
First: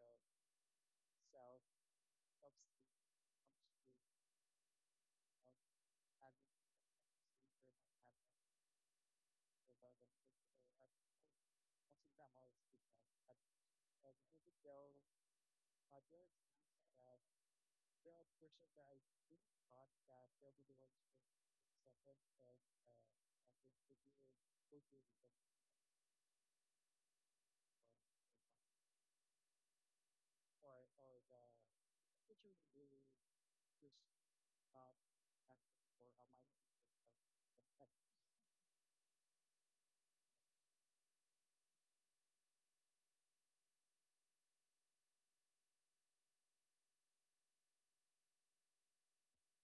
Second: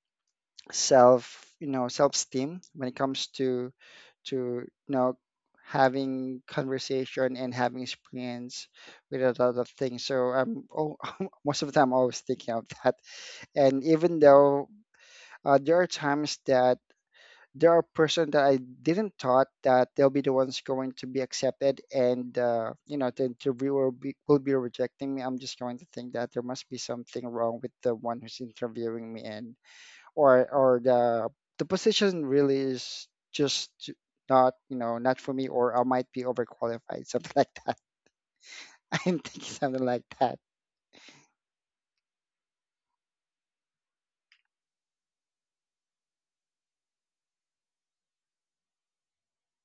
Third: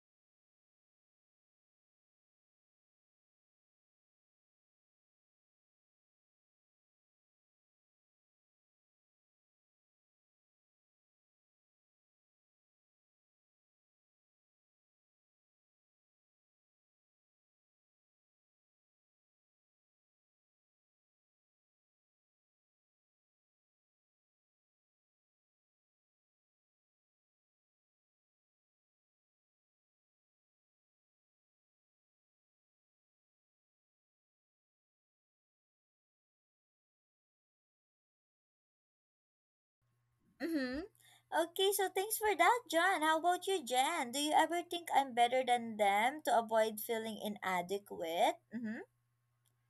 self you know self esteem when it comes to to you know having conversation and having experience with a lot of things. So I'm oh, most of the time always thinking of that, and even though uh, there are times that there are person that I didn't thought that they'll be the ones going to be accepted and uh, you know the interviewer be, will be rejecting me, I'm just going to think that there must be something wrong with the one who's interviewing me, and or or the the position really is just not you know not for me, or I might be overqualified something like that. I'm thinking something like that. Mm-hmm. Okay, so thanks for that, John. How about you, Jen? Do you ever think I'm better than them to avoid feeling inadequate? Mm-hmm.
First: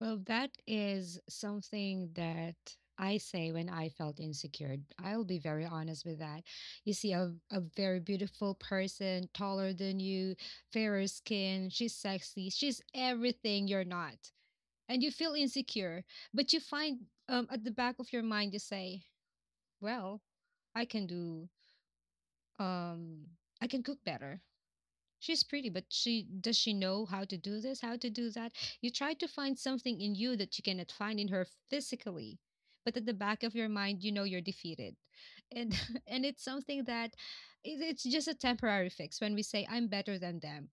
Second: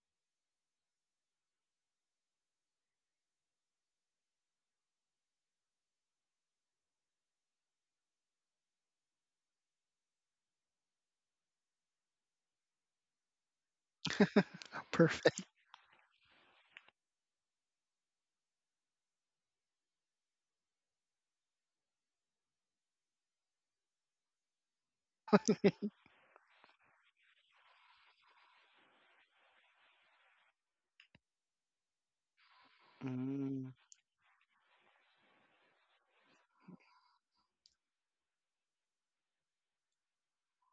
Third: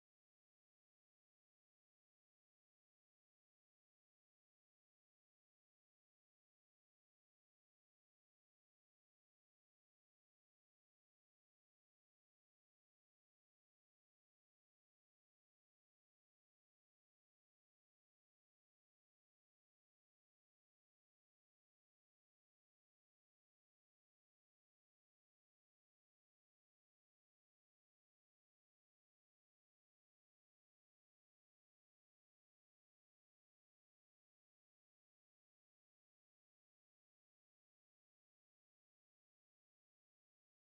Well, that is something that I say when I felt insecure. I'll be very honest with that. You see a, a very beautiful person, taller than you, fairer skin, she's sexy, she's everything you're not. And you feel Perfect. insecure, but you find, um, at the back of your mind, you say, well, I can do, um, I can cook better. She's pretty, but she does she know how to do this, how to do that? You try to find something in you that you cannot find in her physically, but at the back of Mm. your mind, you know you're defeated, and and it's something that it- it's just a temporary fix. When we say I'm better than them,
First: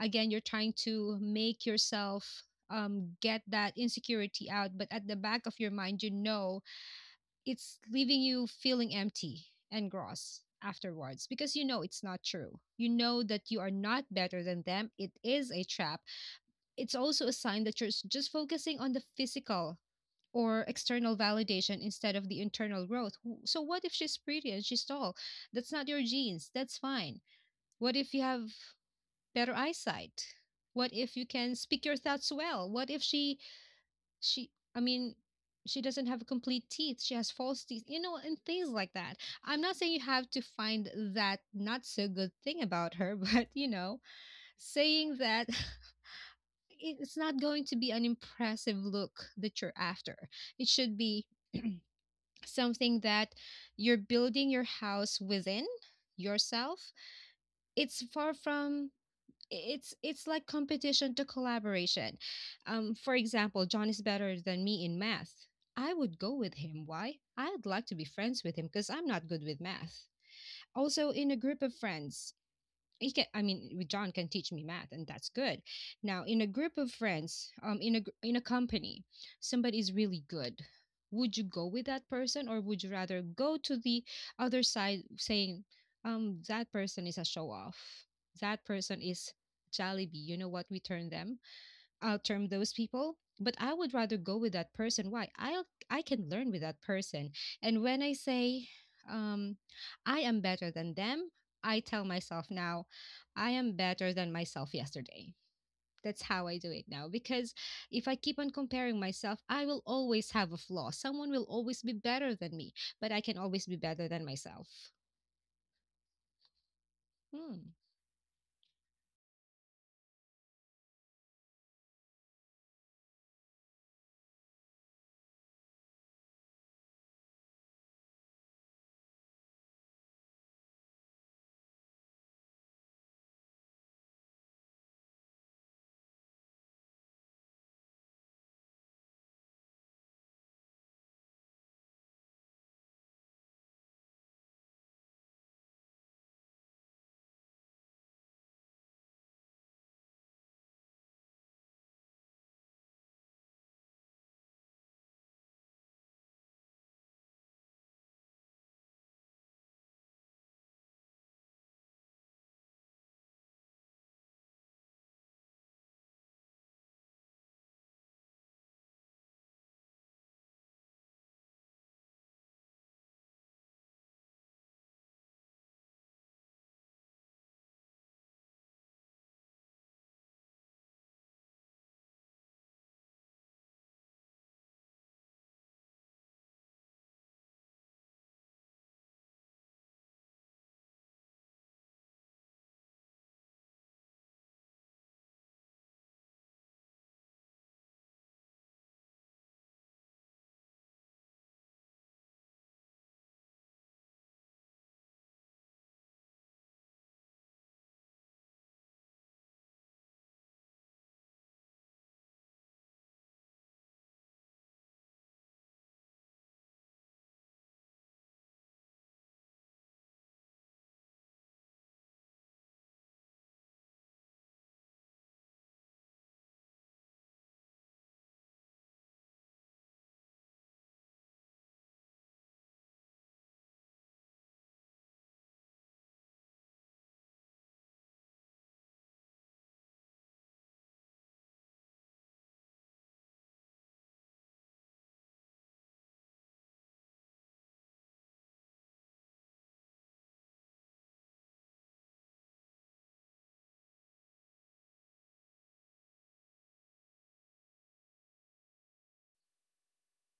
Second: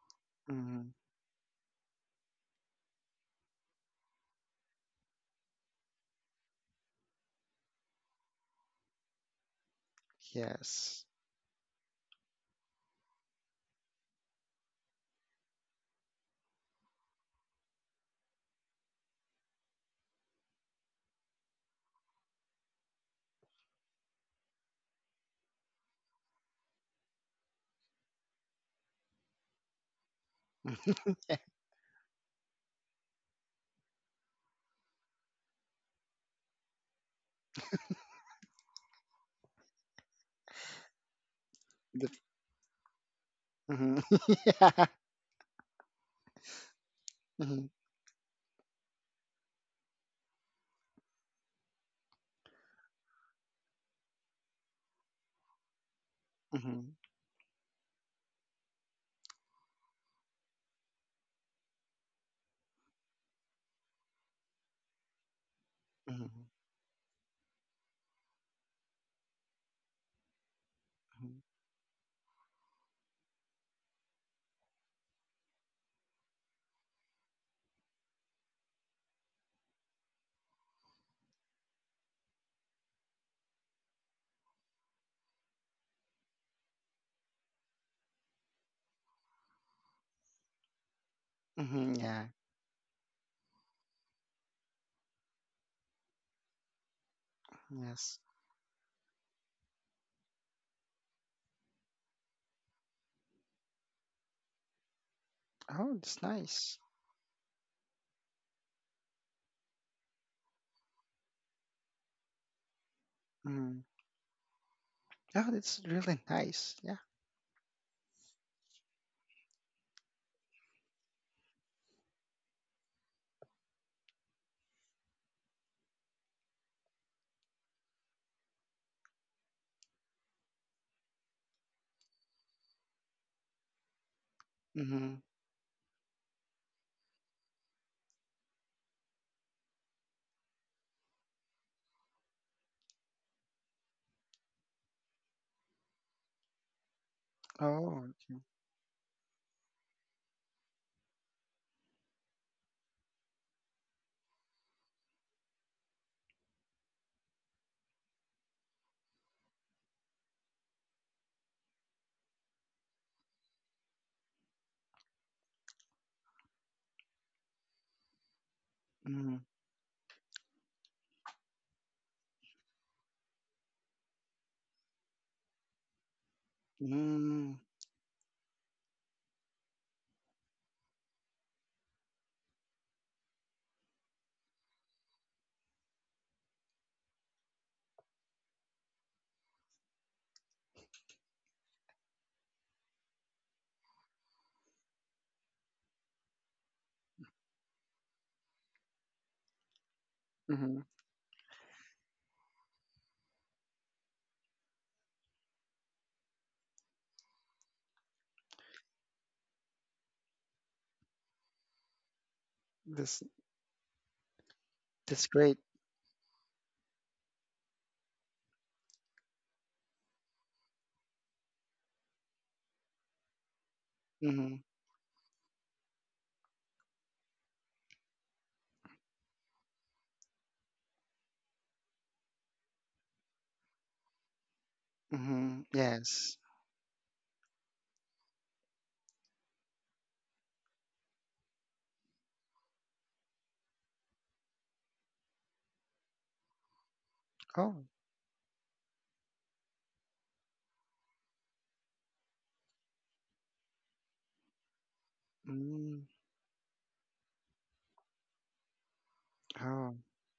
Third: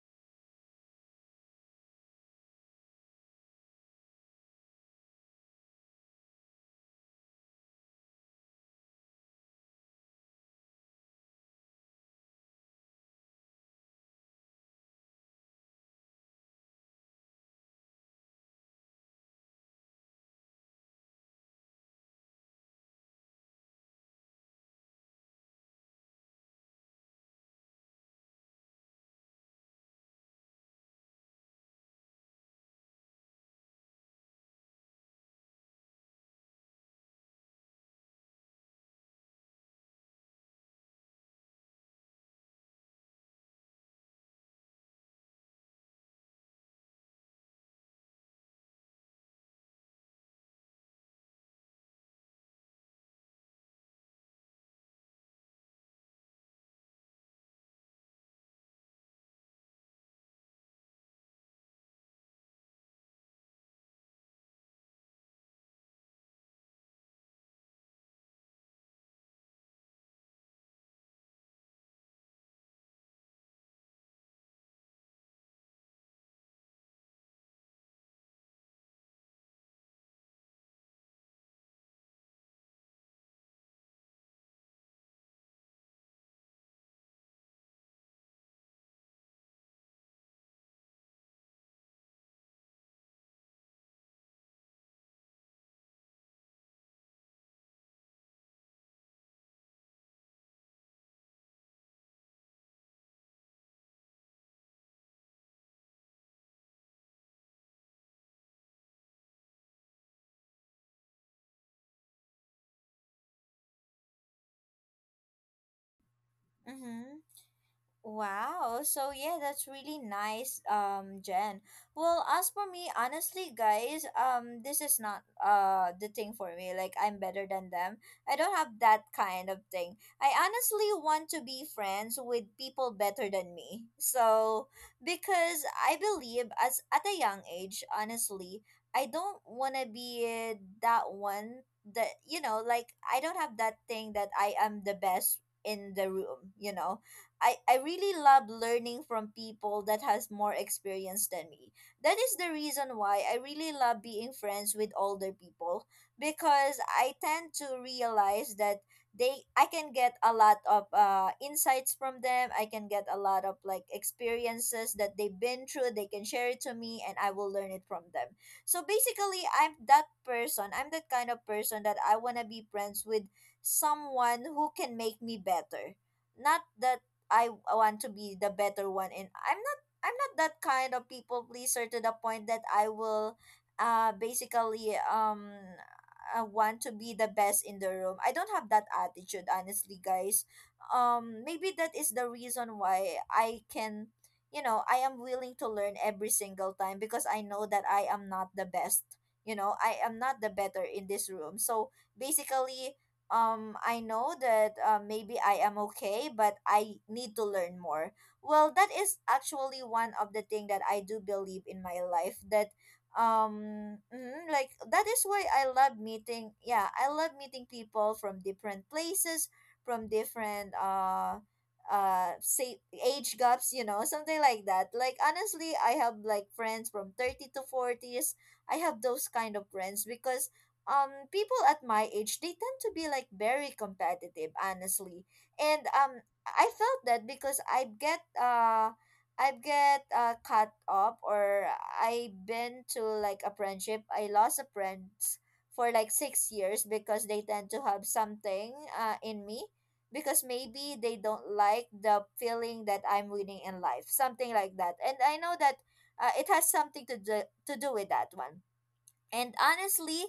again, you're trying Mm. to make yourself, um, get that insecurity out, but at the back of your mind, you know it's leaving you feeling empty and gross Yes. afterwards because you know it's not true. You know that you are not better than them. It is a trap. It's also a sign that you're just focusing on the physical or external validation instead of the internal growth. So what if she's pretty and she's tall? That's not your genes. That's fine. What if you have better eyesight? What if you Yeah. can speak your thoughts well? What if she she i mean she doesn't have complete teeth, she has false teeth, you know, and things like that. I'm not saying you have to find that not so The- good thing about her but you know, mhm. Yeah. saying that it's not going Hmm. to be an impressive look that you're after. It should be something that you're building your house within Hmm. yourself. It's far from, it's it's like competition to collaboration. Um, for example, John is better than me in math. I would go with Hmm. him. Why? I'd like to be friends with him because I'm not good with math. Also, in a group of friends, he can, i mean John can teach me math and that's good. Now in a group of friends, um in a gr- in a company, somebody is really good. Would you go with that person, or would you rather go to the other side saying, um, that person is a show off, that person is jollibee, you know what we turn them Hmm. Yeah. outterm those people. But I would rather go with that person. Why? i'll I can learn with that person. And when I Yes. say, um, I am better than them, I tell myself now, I am better than myself yesterday. Oh, That's that's how I do nice. it now. Because if I keep on comparing myself, I will always have a flaw. Someone will always be better than me, but I can always be Mm. better than myself. Oh, that's really nice. Yeah. Mm-hmm. Hmm. Wow. So yeah, that's really nice, um, Jen. Well, as for me, honestly, guys, um, this is not uh the thing for me. Like I'm better than them. I don't have that kind of thing. I honestly want to be friends with people better than me. So Hmm. because I believe, as at a young age, honestly, I don't wanna be uh, that one, that, you know, like I don't have that thing that I am the best in the room, you know. I, I Oh. really Okay. love learning from people that has more experience than me. That is the reason why I really love being friends with older people, because I tend to realize that they, I can get a lot of uh, insights from them. I can get a lot of like experiences that they've been through. They can share it to me and I will learn it from them. So Mm-hmm. basically, I'm that person. I'm that kind of person that I want to be friends with someone who can make me better, not that Mm-hmm. I want to be the better one. And I'm not I'm not that kind of people pleaser to the point that I will uh basically um uh, want to be the best in the room. I don't have that attitude, honestly, guys. Um maybe that is the reason why I can, you know, I am willing to learn every single time, because I know that I am not the best. You know, I am not the better in this room. So basically, um I know that uh, maybe I am okay, but I need to learn more. Well, that is actually one of the thing that I do believe in my life, that This that's um mm, like that that's is why great. I love meeting, yeah, I love meeting people from different places, from different uh uh say age gaps, you know, something Mm-hmm. like that. Like honestly, I have like friends from thirty to forties. I have those kind of friends because um people at my age, they tend to be like very competitive, honestly. Mm-hmm. And um Yes. I felt that because I get uh i get uh cut up, or I've been to like a friendship, I lost a friend for like six years because they tend Oh. to have something uh in me, because maybe they don't like the feeling that I'm winning in life, something like that. And I know that Mm. uh, it has something to do to do with that one. And Oh. honestly,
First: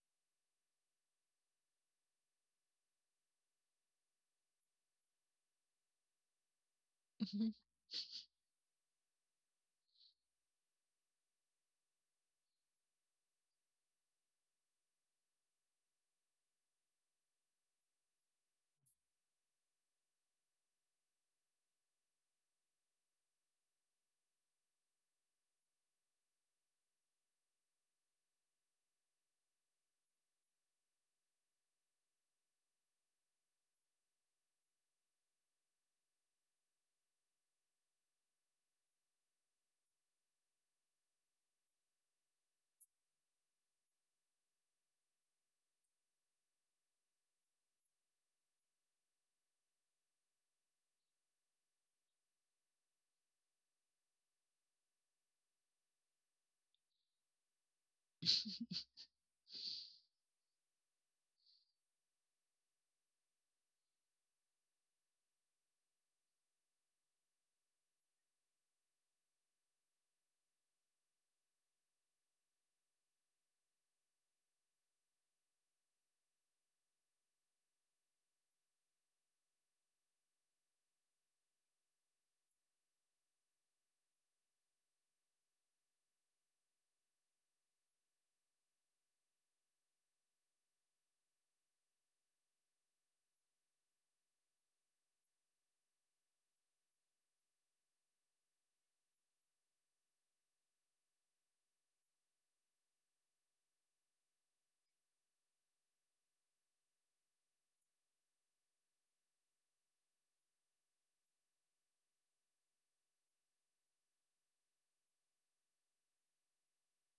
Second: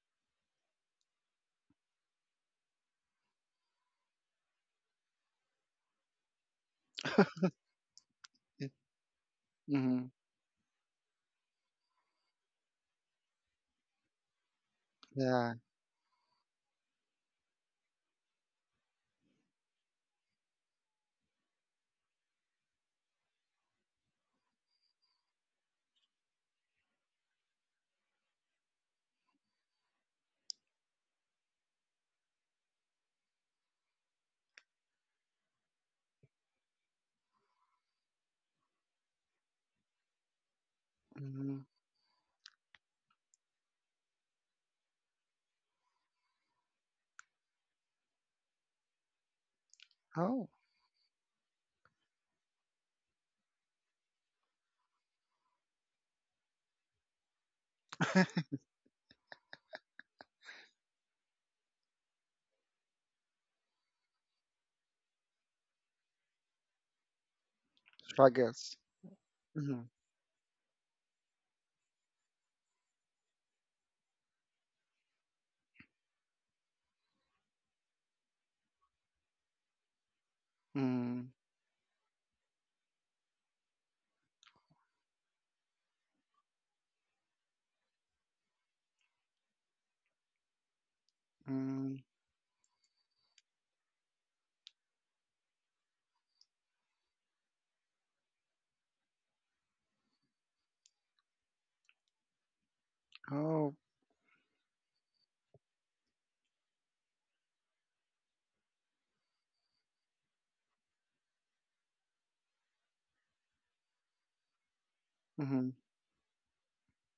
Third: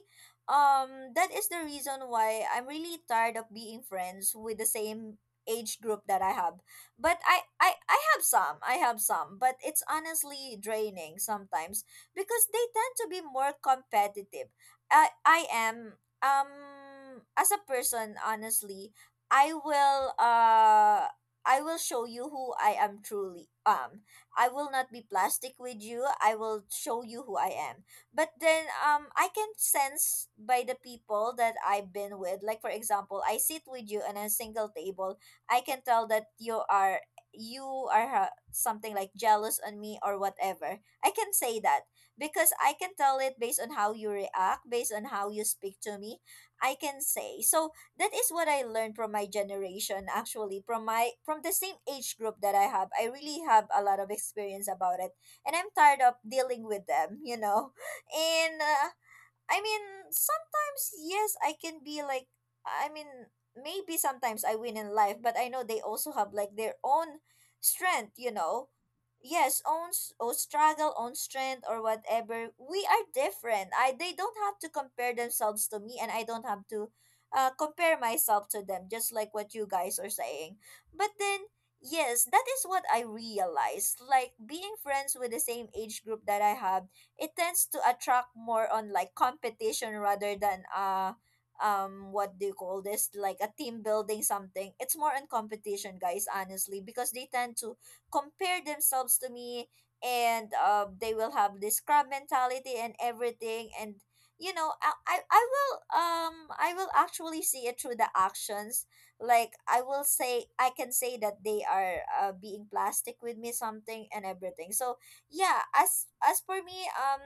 um, that is the reason why I'm really tired of being friends with the same age group that I have. But I, I, I have some, I have some, but it's Mm-hmm. honestly draining sometimes because they tend to be more competitive. I, I Yeah. am, um, as a person, honestly, I will, uh, I will show you who I am truly. Um, I will not be plastic with you. I will show you who I am, but then um I can sense by the people that I've been with. Like, for example, I sit with you on a single table. I can tell that you are you are uh, something like jealous on me or whatever. I can say Mm-hmm. that, because I can tell it based on how you react, based on how you speak to me, I can say. So that is what I learned from my generation, Oh. actually, from my from the same age group that I have. I really have a lot of experience about it, and I'm tired of dealing with them, you know. And, uh, I mean, sometimes, yes, I can be like, I mean, maybe sometimes I win in life, but I know they also have like their own strength, you know. Struggles. Yes, Mm-hmm. own s- own struggle, own strength, or whatever. We are different. I they don't have to compare themselves to me, and I don't have to uh, compare myself to them. Just like what you guys are saying, but Mm-hmm. then. Yes, that is what I realized. Like, being friends with the same age group that I have, it tends to attract more on like competition rather than uh Mm, mm. um what do you call this, like a team building something. It's more on competition, guys, honestly, because they tend to compare themselves to me, and uh, they will have this crab mentality and everything. Oh. And you know I, I i will um i will actually see it through the actions. Like, i will say i can say that they are uh, being plastic with me, something and everything. So yeah, Mm-hmm. as as for me, um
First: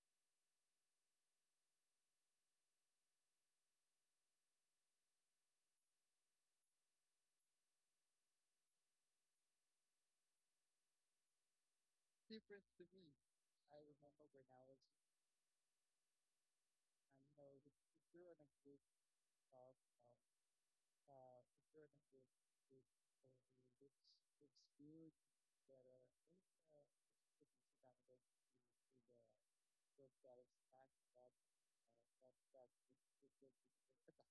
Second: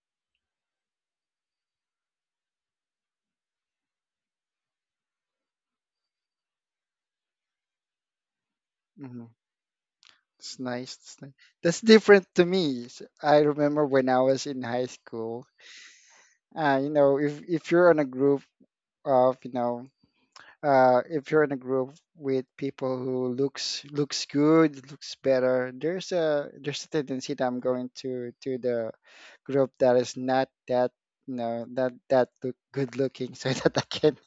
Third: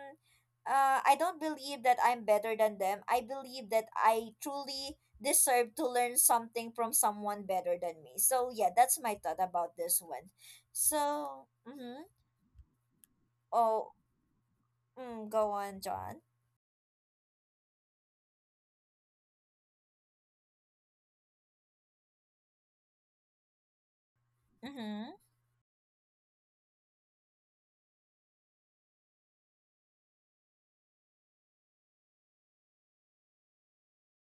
uh I don't believe that I'm better than them. I believe that I truly deserve to learn something from someone better than me. So yeah, that's my Mm-hmm. thought about this one. It's nice. It's nice. So, That's mm-hmm. different to me. S- I remember Oh. when I was in high mm, school. Go on, John. Uh, you know, if if you're in a group of, you know, uh, if you're in a group with people who looks looks good, Mm-hmm. looks better, there's a there's a tendency that I'm going to to the group that is not that you know not that look, good looking so that I can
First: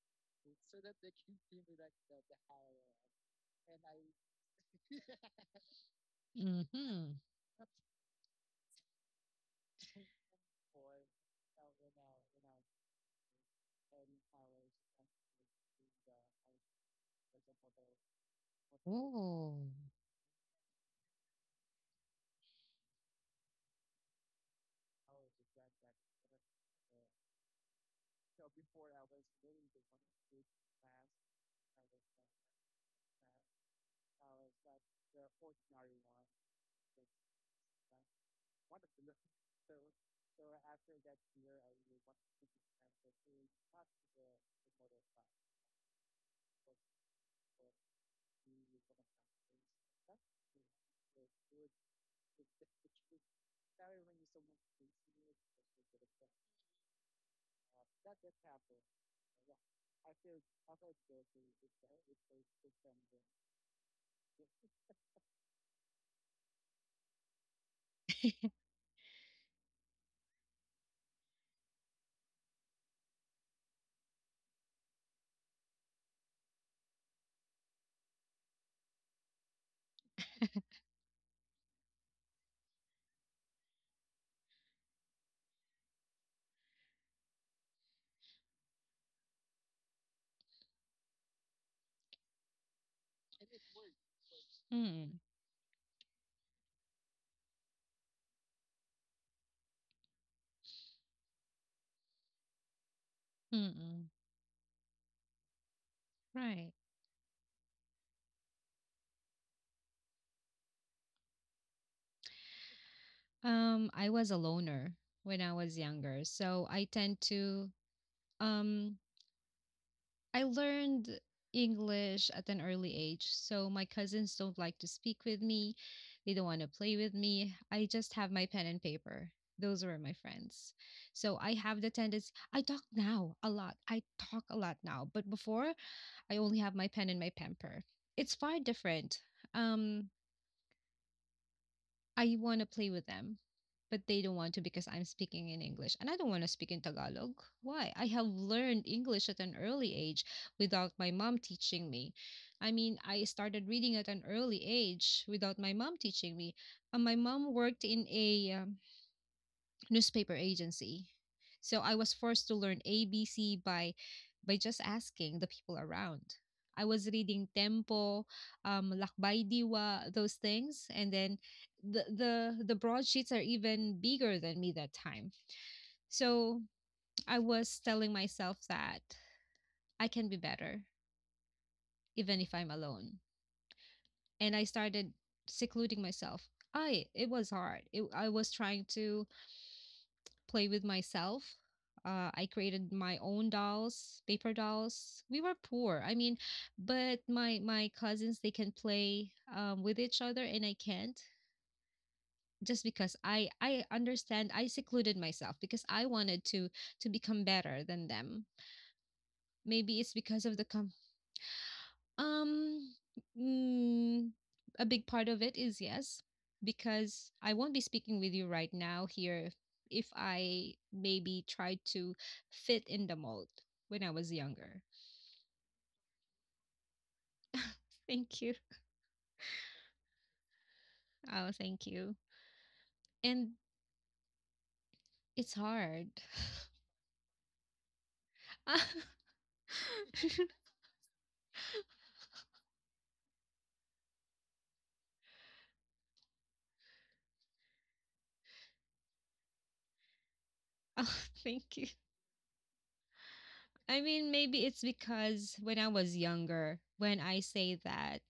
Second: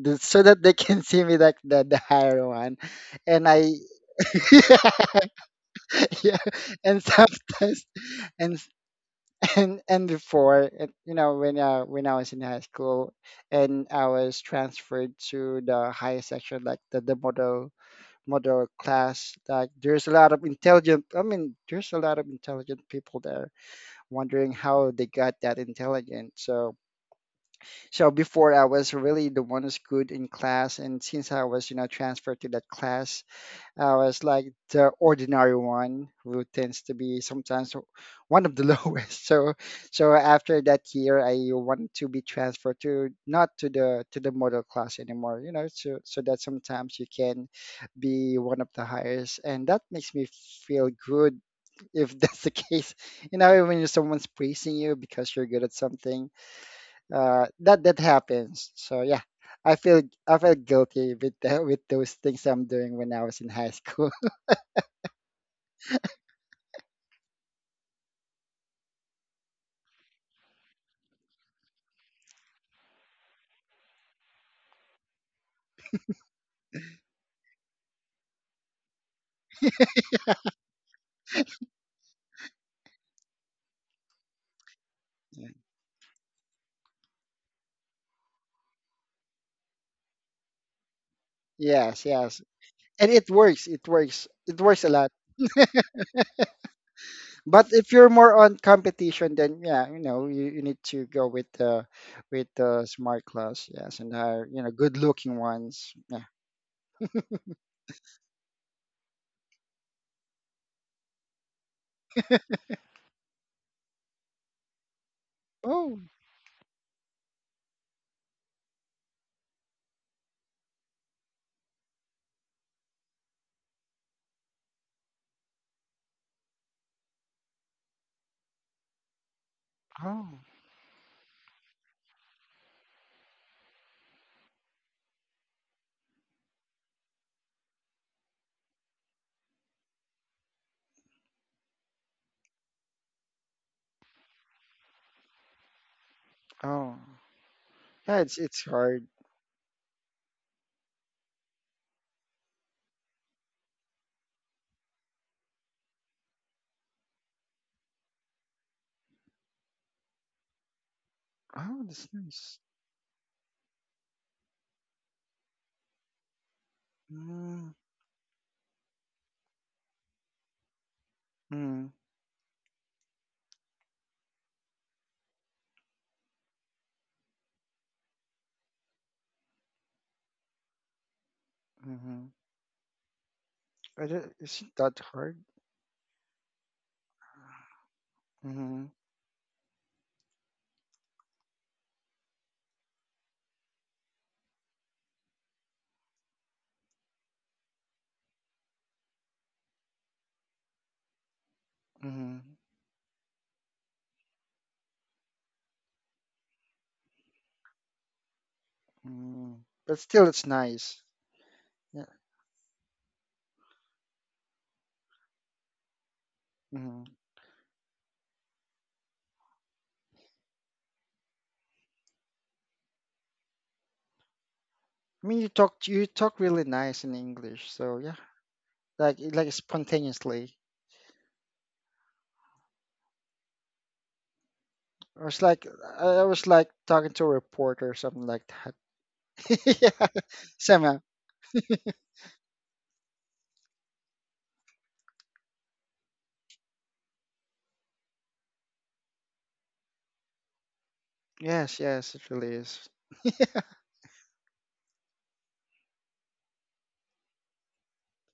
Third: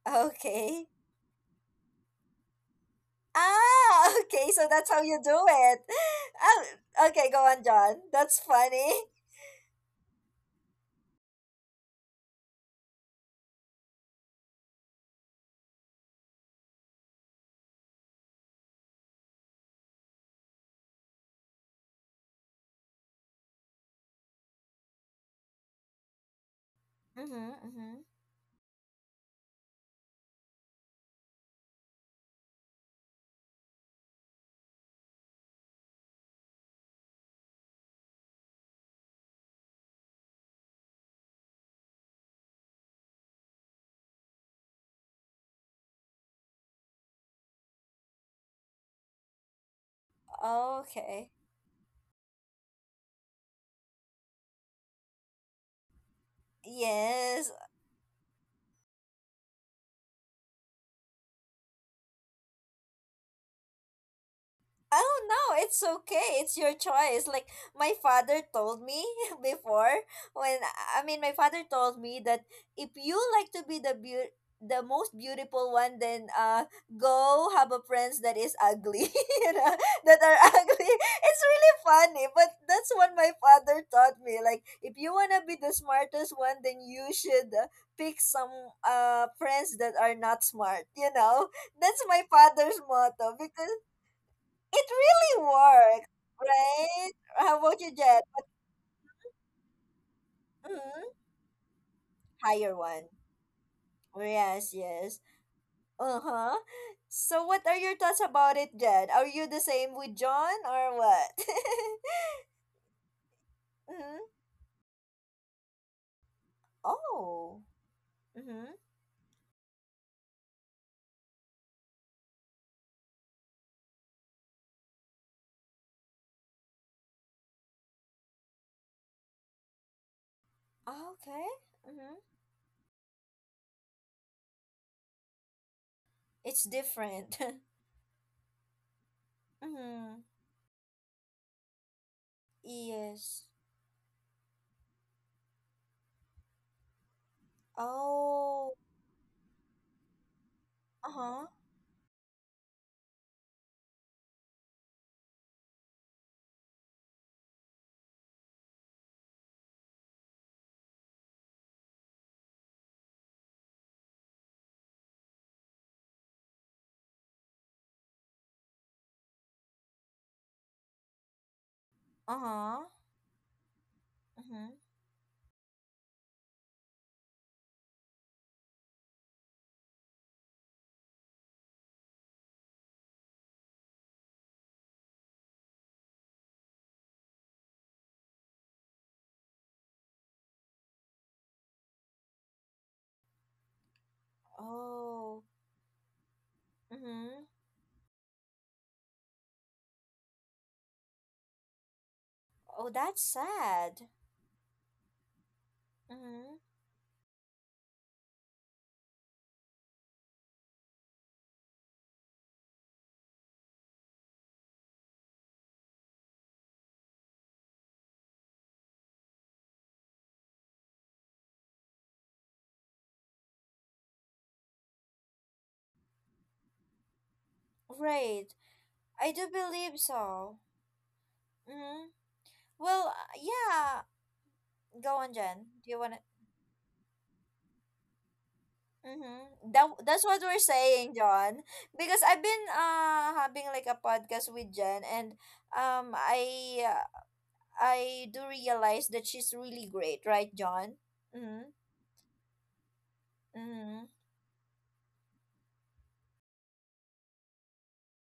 do- so that they Okay. can see me like the, the higher one, and I Ah. Okay, so that's how you do it. yeah, and Ah, Mhm. okay, go on, sometimes John, that's and funny. and and before and, you know when uh, when I was in high school and I was transferred to the higher section like the, the model model class. Oh. Like there's a lot of intelligent I mean there's a lot of intelligent people there, wondering how they got that intelligent. So Mm-hmm, mm-hmm. so before I was really the one who's good in class, and since I was, you know, transferred to that class, I was like the ordinary one who tends to be sometimes one of the lowest. So, so after that year, I wanted to be transferred to not to the to the model class anymore, you know, so so that sometimes you can be one of the highest, and that makes me feel Okay. good if that's the case. You know, when someone's praising you because you're good at something, uh, Yes. that that happens. So yeah, I feel I feel guilty with the, with those things I'm doing when I was in high school. Oh no, it's okay. It's your choice. Like, my father told me before when I mean, my father told me that if you like to be the beau- the most beautiful one, then uh go have a friends that is ugly, you know, that are ugly. It's really funny, but that's what my father taught me, like, if you want to be the smartest one, then you should, uh, pick some uh friends that are not smart you know Yeah. Yes, That's my yes, father's and it motto, works. because It works. It works a it lot. Mm. really works, right? How But about if you, you're Jen? more on competition, then yeah, you know, you, you need to Mm-hmm. go with the with Higher the one. smart class. Yes, Mm-mm. and uh, you know, Yes, good yes. looking ones. Yeah. Uh-huh. Right. So what are your thoughts about it, Jen? Are you the same with John or what? Um, I Mm-hmm. was a loner when I was Oh, younger, so I tend Oh. to, Mm-hmm. um I learned English at an early age, so my cousins don't like to speak with me. They don't want to play with me. I just have my pen and paper. Those were my oh, friends. So Okay. I have the Mm-hmm. tendency, I talk now a lot. I talk a lot now, but before I only It's have my pen and my different. pamper. It's far different. Um, Mm-hmm. I want to play with them, Yes. but they don't want to because I'm speaking in English and I don't want to speak in oh. Tagalog. Why? I Yeah, have it's it's Oh. learned hard. English at an early age without my mom Uh-huh. teaching me. I mean, I started reading at an early age without my mom teaching me. And my mom worked in a, um, newspaper agency. Oh, So I that's was forced nice. to learn A B C by by just asking the people around. I was reading Mm, Tempo, um, Lakbay Diwa, those things, and then mm, the the the Uh-huh. broadsheets are even bigger than Mm-hmm. me that time. So I was telling myself that I can be better mm-hmm. even if I'm alone, and Is I it that started hard? secluding myself. I It was hard. It, I was Mm-hmm. trying to play with myself. Uh, I created my own dolls, paper dolls. We Oh. were poor, I mean, but Mm-hmm. my my cousins they can play, um, with each other, and I can't, Hmm. just Oh, because that's I I sad. understand, I secluded myself because I wanted Mm-hmm. to to become better than them. Mm. But Maybe it's still, it's because of the, nice. Yeah. um, mm, a big part of it is yes, Hmm. because I won't be speaking with you right now here if I maybe tried to fit in the mold when I was younger. I mean, you talk you talk really nice in English, so yeah, Thank Right. you. like I like do believe spontaneously. so. Oh, thank hmm you. Well, uh, And yeah. I Go on, was it's like Jen. Do I you hard. want I to? was like talking to a reporter or something like that. Oh, Mm-hmm. That Yeah. that's what we're Somehow. saying, John. Because I've been uh having like a podcast with Jen, and um, I uh, I do realize that she's really great, right, John? Yes, thank Mm-hmm. you. yes, it really is. I Mm-hmm. mean, maybe it's because when I was younger, when I say that,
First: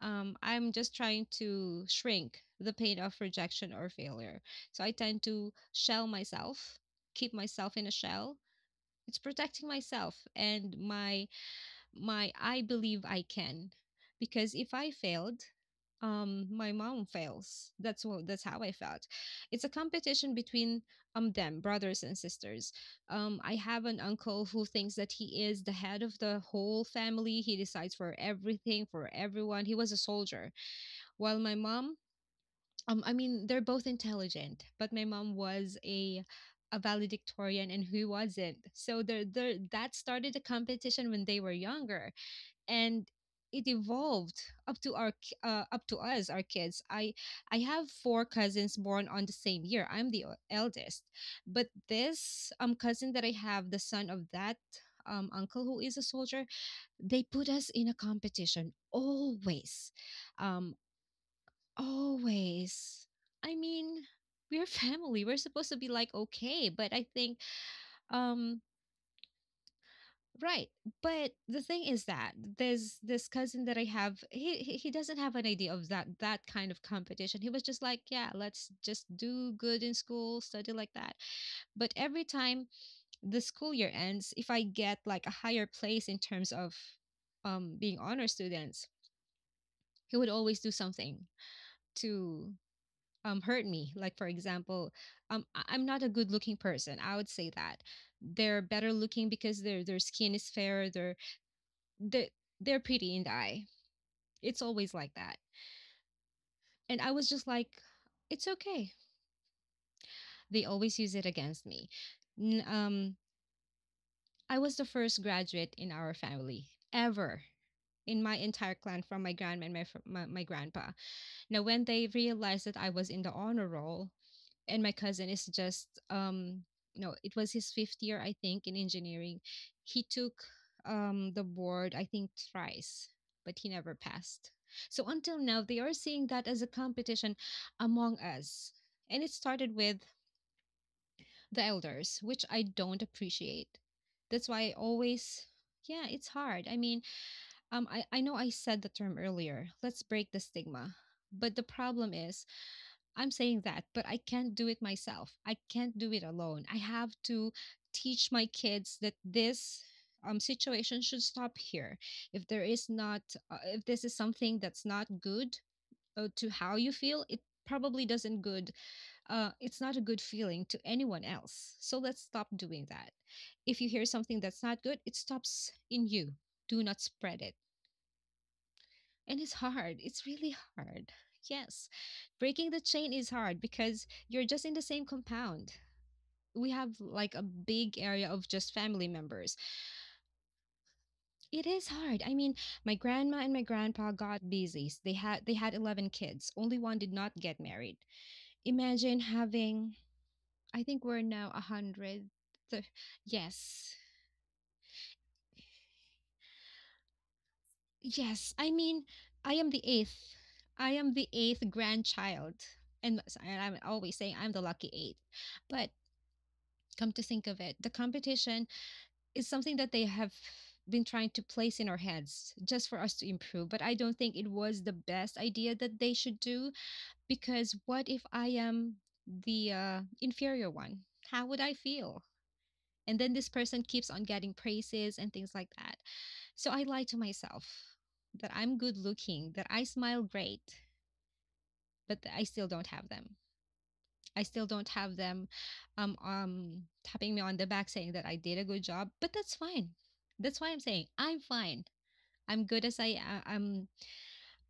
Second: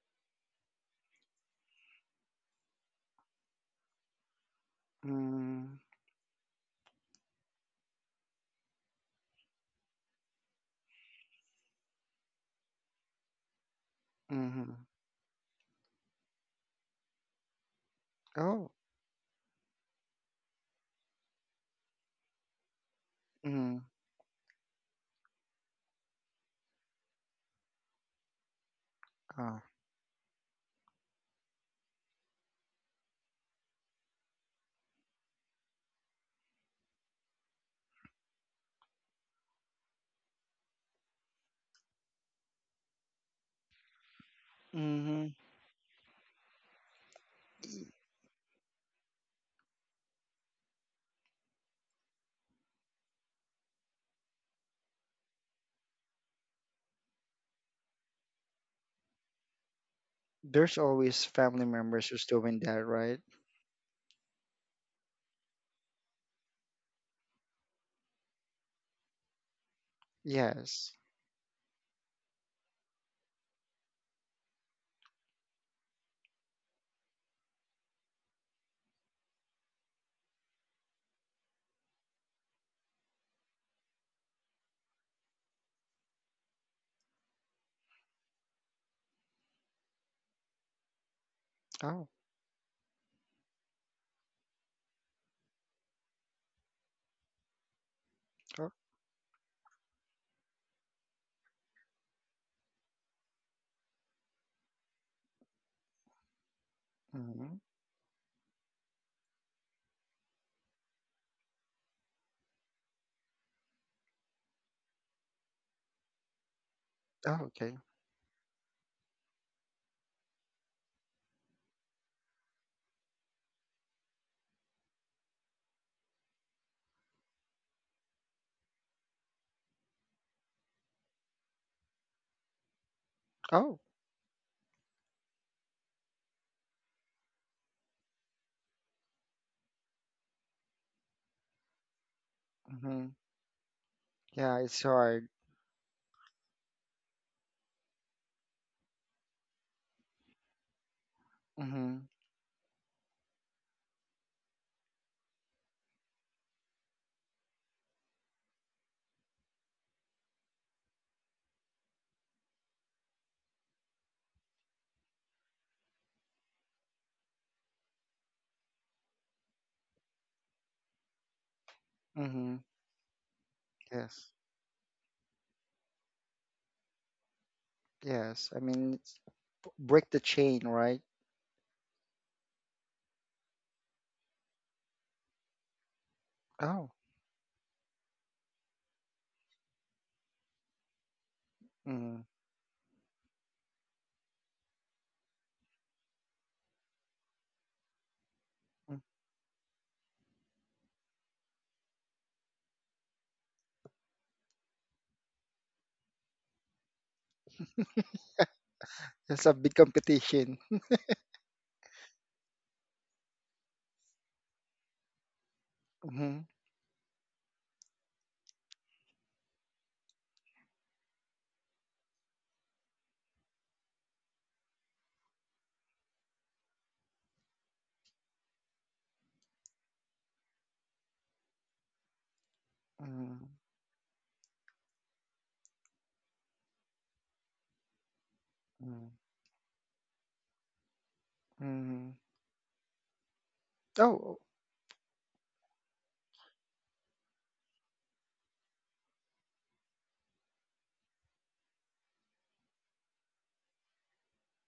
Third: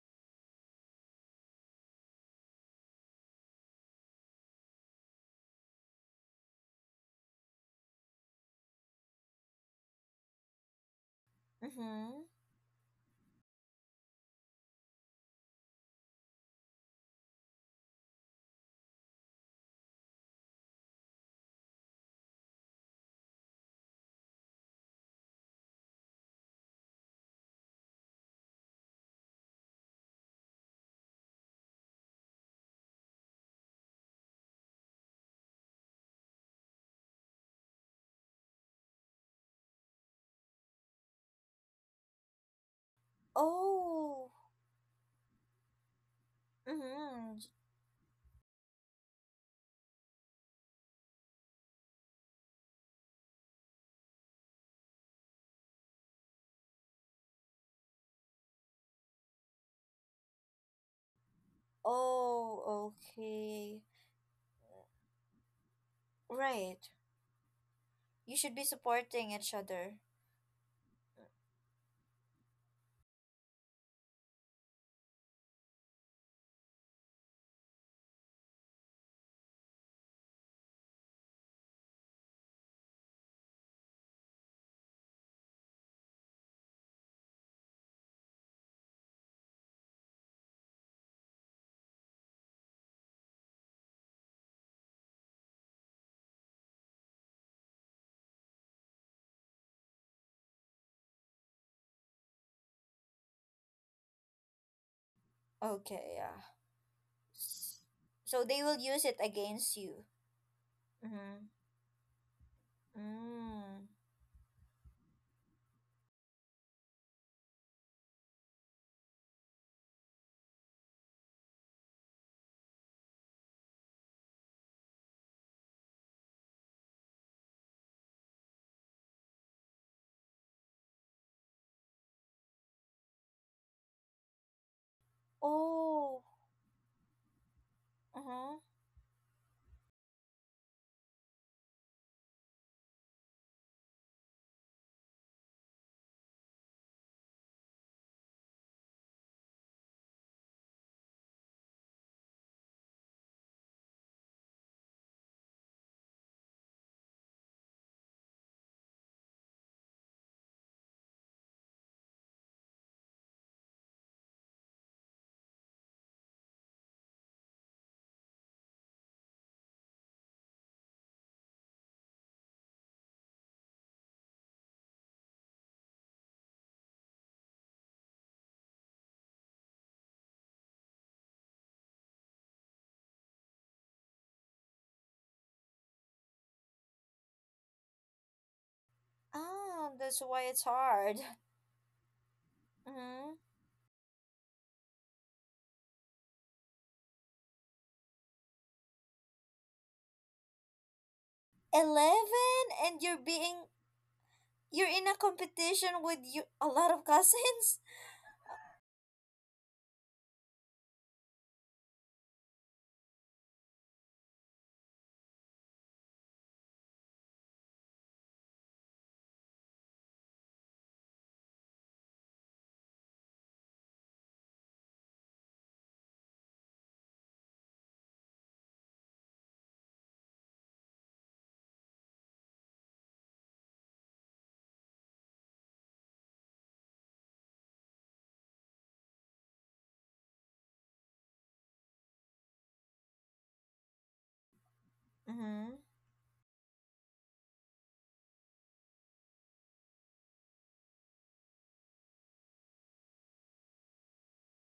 um, I'm just trying to shrink the pain of rejection or failure. So I tend to Mm, shell myself, keep myself in a shell. It's protecting myself and my Mm-hmm. my I believe I can. Because mm-hmm. if I failed, um my mom fails. That's what that's how I Oh. felt. It's a competition between um them, brothers and sisters. Um I Mm-hmm. have an uncle who thinks that he is the head of the whole family. He decides for everything, for Oh. everyone. He was a soldier while my mom, um, I mean, they're both intelligent, but my mom was a a valedictorian and who wasn't. So there, there that started a competition when they were younger, and it Oh. evolved up to our Mm-hmm. ki- uh, up to us, our kids. I Mm-hmm. I have four cousins born on the same year. I'm the o- eldest, but this um cousin that I have, the son of that um uncle who is a soldier, they put us in a competition always. Um, There's always family members who's doing that, Oh. Always. right? I Okay. mean, we're family. We're supposed to be like okay, Right. but I think You should be um supporting each other. right. Yes. But the thing is that there's this cousin that I have. He he he doesn't have an idea of that that kind of competition. He was just like, yeah, let's just do good in school, study like that. But every time the school year ends, if I get like a higher place in terms of um being honor students, he would always do something Oh. to um hurt me, like for example um I- I'm not a good looking person, I would say that they're Oh. better looking because their their skin is fairer. They're they they're pretty in the eye. It's always like that, Okay. Yeah. and I was just Mm-hmm. like So it's they will okay, use it against you. they always use it Mm-hmm. against me. N- um Mm. I was the first graduate in our family Oh, ever okay. in my entire clan, from my grandma and my, fr- my, my grandpa. Now when they realized that I was in the honor roll and my cousin is just um no, it was his fifth year I think in engineering. He took um the board I think thrice, but he Oh. never passed. So until now they are Oh. seeing that as a competition among Mm-hmm. us, and it started with the elders, which I don't Mm-hmm. appreciate. That's Yeah, why I it's hard. always yeah, it's hard. I mean, um i, I know I said the term earlier, let's break the stigma, but the Hmm. problem is I'm saying that, but I can't do it myself. I can't do it alone. I have to teach my kids that this um, situation should stop here. If there is not, uh, if this is something that's not good, uh, to how you feel, it probably doesn't good. Uh, it's not a good feeling to anyone else. So let's stop Mm-hmm. doing that. If you hear Yes. something that's not good, it stops in you. Do not spread it, Yes. I mean, it's and it's b- hard. break the It's really chain, right? hard. Yes. Breaking the chain is hard because you're just in the same compound. We Oh. have like a big area of just family members. Ah, that's why it's hard. It is Mm-hmm. hard. I mean, my Mm-hmm. grandma and my grandpa got busy. They had they had eleven kids. Only one did not get married. Mm-hmm. Imagine having I think we're now a hundred. Eleven, and you're being Yes. you're in a competition with you a lot of cousins. Yes, I mean, That's a I am big the eighth. competition. I am the eighth grandchild, and s- and I'm always saying I'm the lucky eighth. But Mm-hmm. come to think of it, the competition is something that they have been trying to place in our heads just for us to improve. But I don't think it was the best idea that they should do because what if I am the uh, inferior one? How would I feel? And then Mm-hmm. this person keeps on getting praises and things like that. So I lie to myself that I'm good looking, that I smile great, Mm-hmm. but I still don't have them. Oh. I still don't have them Mm-hmm. um, um, tapping me on the back saying that I did a good job, but that's fine. That's why I'm saying I'm fine. I'm good as I am. I'm,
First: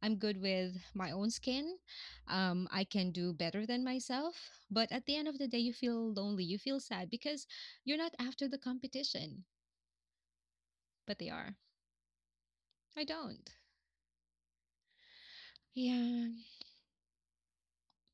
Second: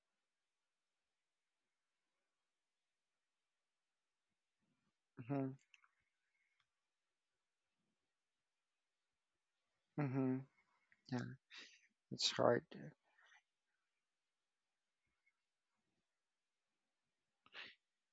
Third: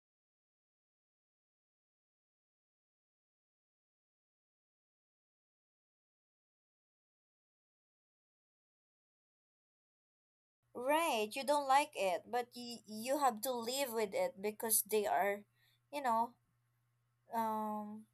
I'm good with my own skin. Um, I can do better than myself. But at the end of Mm-hmm. the day, you feel lonely. You feel sad because you're not after the competition, Mm-hmm. but Yeah. Right. they You are. don't like it, It's but hard. you I you have don't. to live with it because they are, you Yeah. know, um,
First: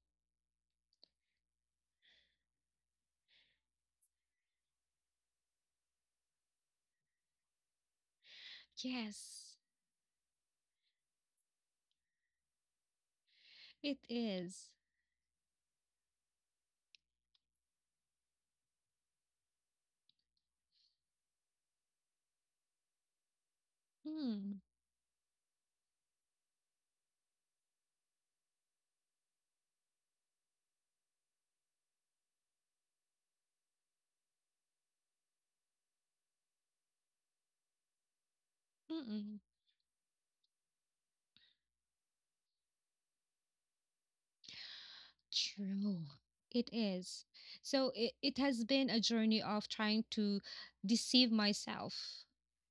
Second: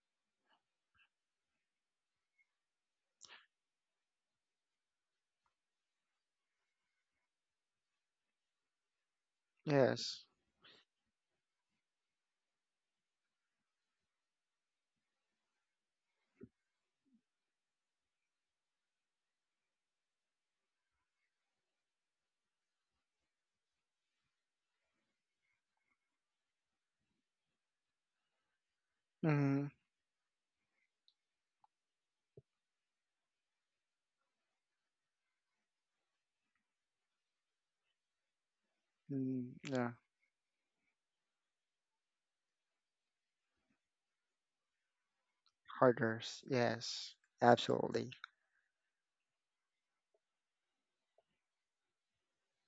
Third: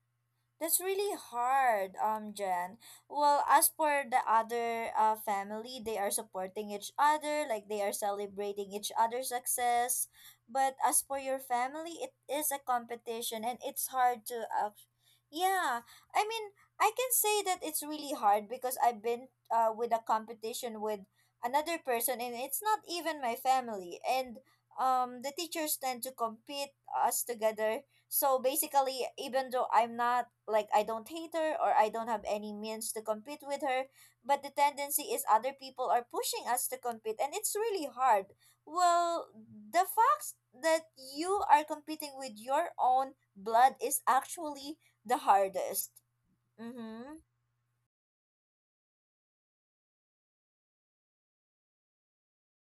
That's really hard, um, Jen. Well, as for the other uh, family, they are supporting each other, like they are celebrating each other's Yes. success. Yes. But as for your family, it is a competition and it's It hard to is. act. Yeah, I mean, I can say that it's really hard because I've been uh, with a competition with another person, and it's not even my family. And Hmm. um, the teachers tend to compete us together, so basically, even Mm-hmm. though I'm not like I don't hate her or I don't have any means to compete with her. But the tendency is other people are pushing us to compete, and it's really hard. Well, Mm-mm. Mm. the Yeah. fact that you are competing with your own blood is actually the hardest. True. Harders. It Yes. Mm-hmm. is. So it, Absolutely. it has been a journey of trying to deceive myself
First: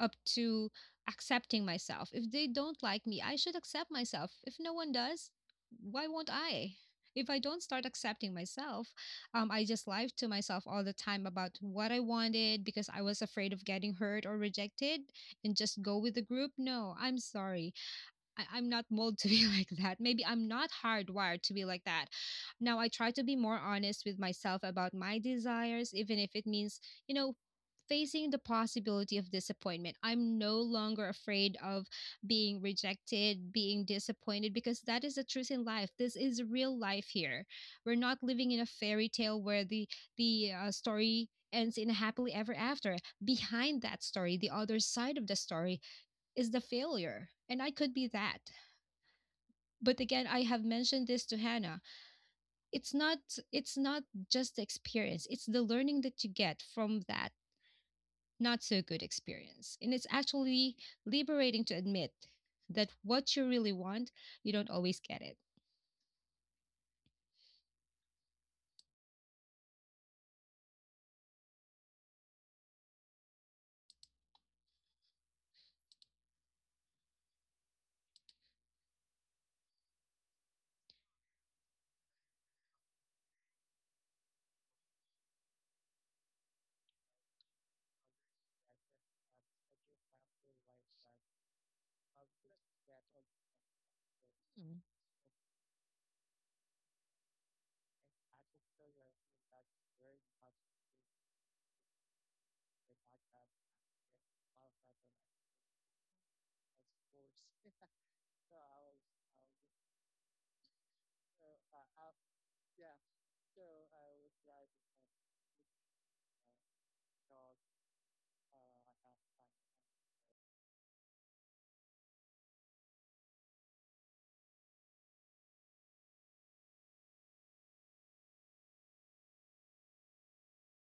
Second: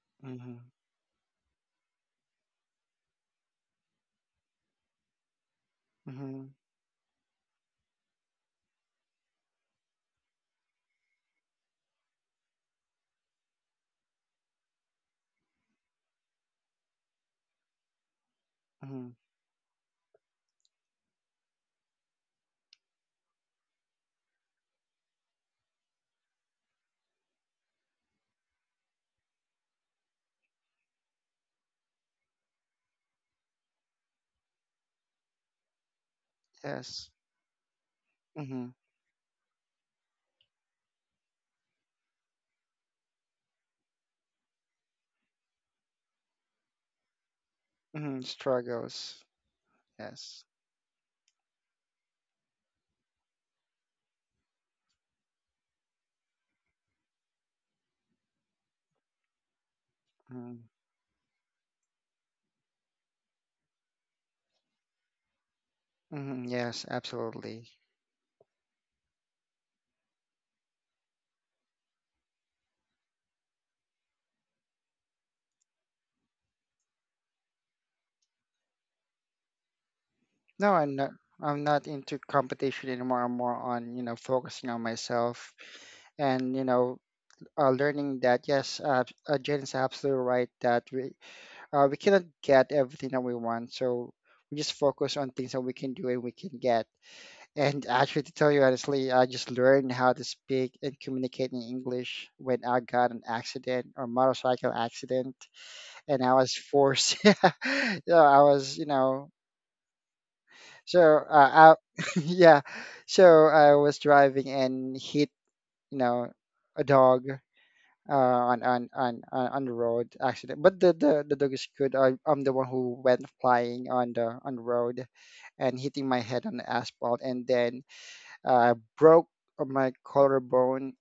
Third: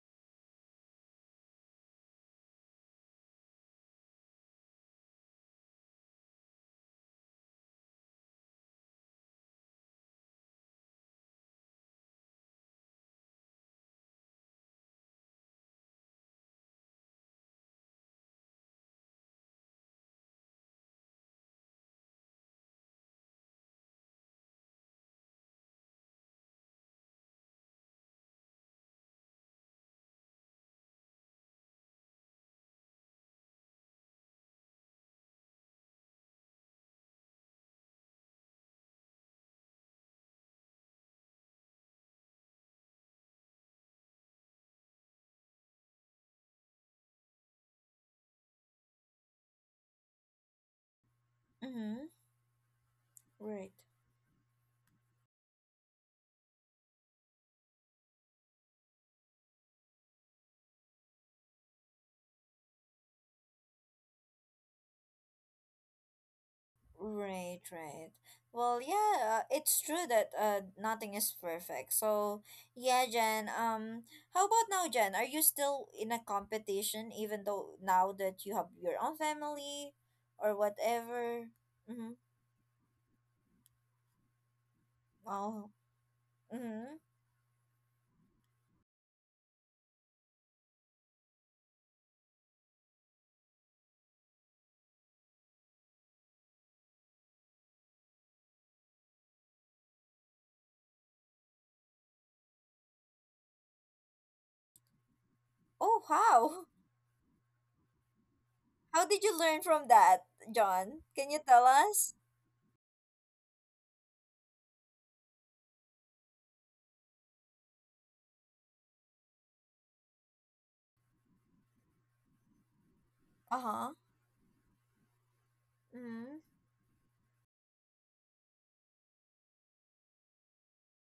up Mm-hmm. to accepting myself. If they don't like me, I should accept myself. If no one does, why won't Mm-hmm. I? If I don't start accepting myself, um, I just lied to myself all the time about what I wanted because I was afraid of getting hurt or rejected and just go with the group. No, I'm sorry. I, I'm not Mm-hmm. moulded to be like that. Maybe I'm not hardwired to be like that. Now I try to be more honest with myself about my desires, even if it means, you know, facing the possibility of disappointment. I'm no longer afraid of being rejected, being disappointed, because that is the truth in life. This is real life Yes. here. We're not living in a Mm-hmm. fairy tale where the the uh, story ends in a happily ever after. Behind that story, the other side of the story is the failure, and I could be Mm-hmm. that, Struggles. but again Yes. I have mentioned this to Hannah. Mm-hmm. it's not Right. it's not just the experience, it's the learning that you get from that not so good experience, and it's Mm-hmm. actually liberating to admit that what you really want you don't always get it. Mm-hmm. Yes. Right, Absolutely. right. Well, yeah, uh, it's true that uh, nothing is perfect. So, yeah, Jen. Um, how about now, Jen? Are you still in a competition, even though now that you have your own family, or No, I'm not. whatever? I'm not Mm-hmm. into competition anymore. I'm more on, you know, focusing on myself Oh. and, you Mm-hmm. know, uh, learning that yes, uh, uh, Jen is absolutely right that we uh, we cannot get everything that we want. So we just Mm. focus on things that we can do and we can get. And actually, to tell you honestly, I just learned how to speak and communicate in English when I got an accident or motorcycle accident, Oh, and I was how? forced. yeah, I was, you How did know, you learn from that, so, John? Can you tell uh, I, us? yeah, so I was driving and hit, you know, a dog uh, on, on on on on the road accident. But the, the the dog is good. I, I'm the one who went Uh flying huh. on the on the road, and hitting my Mm-hmm. head on the asphalt, and then uh, broke my collarbone.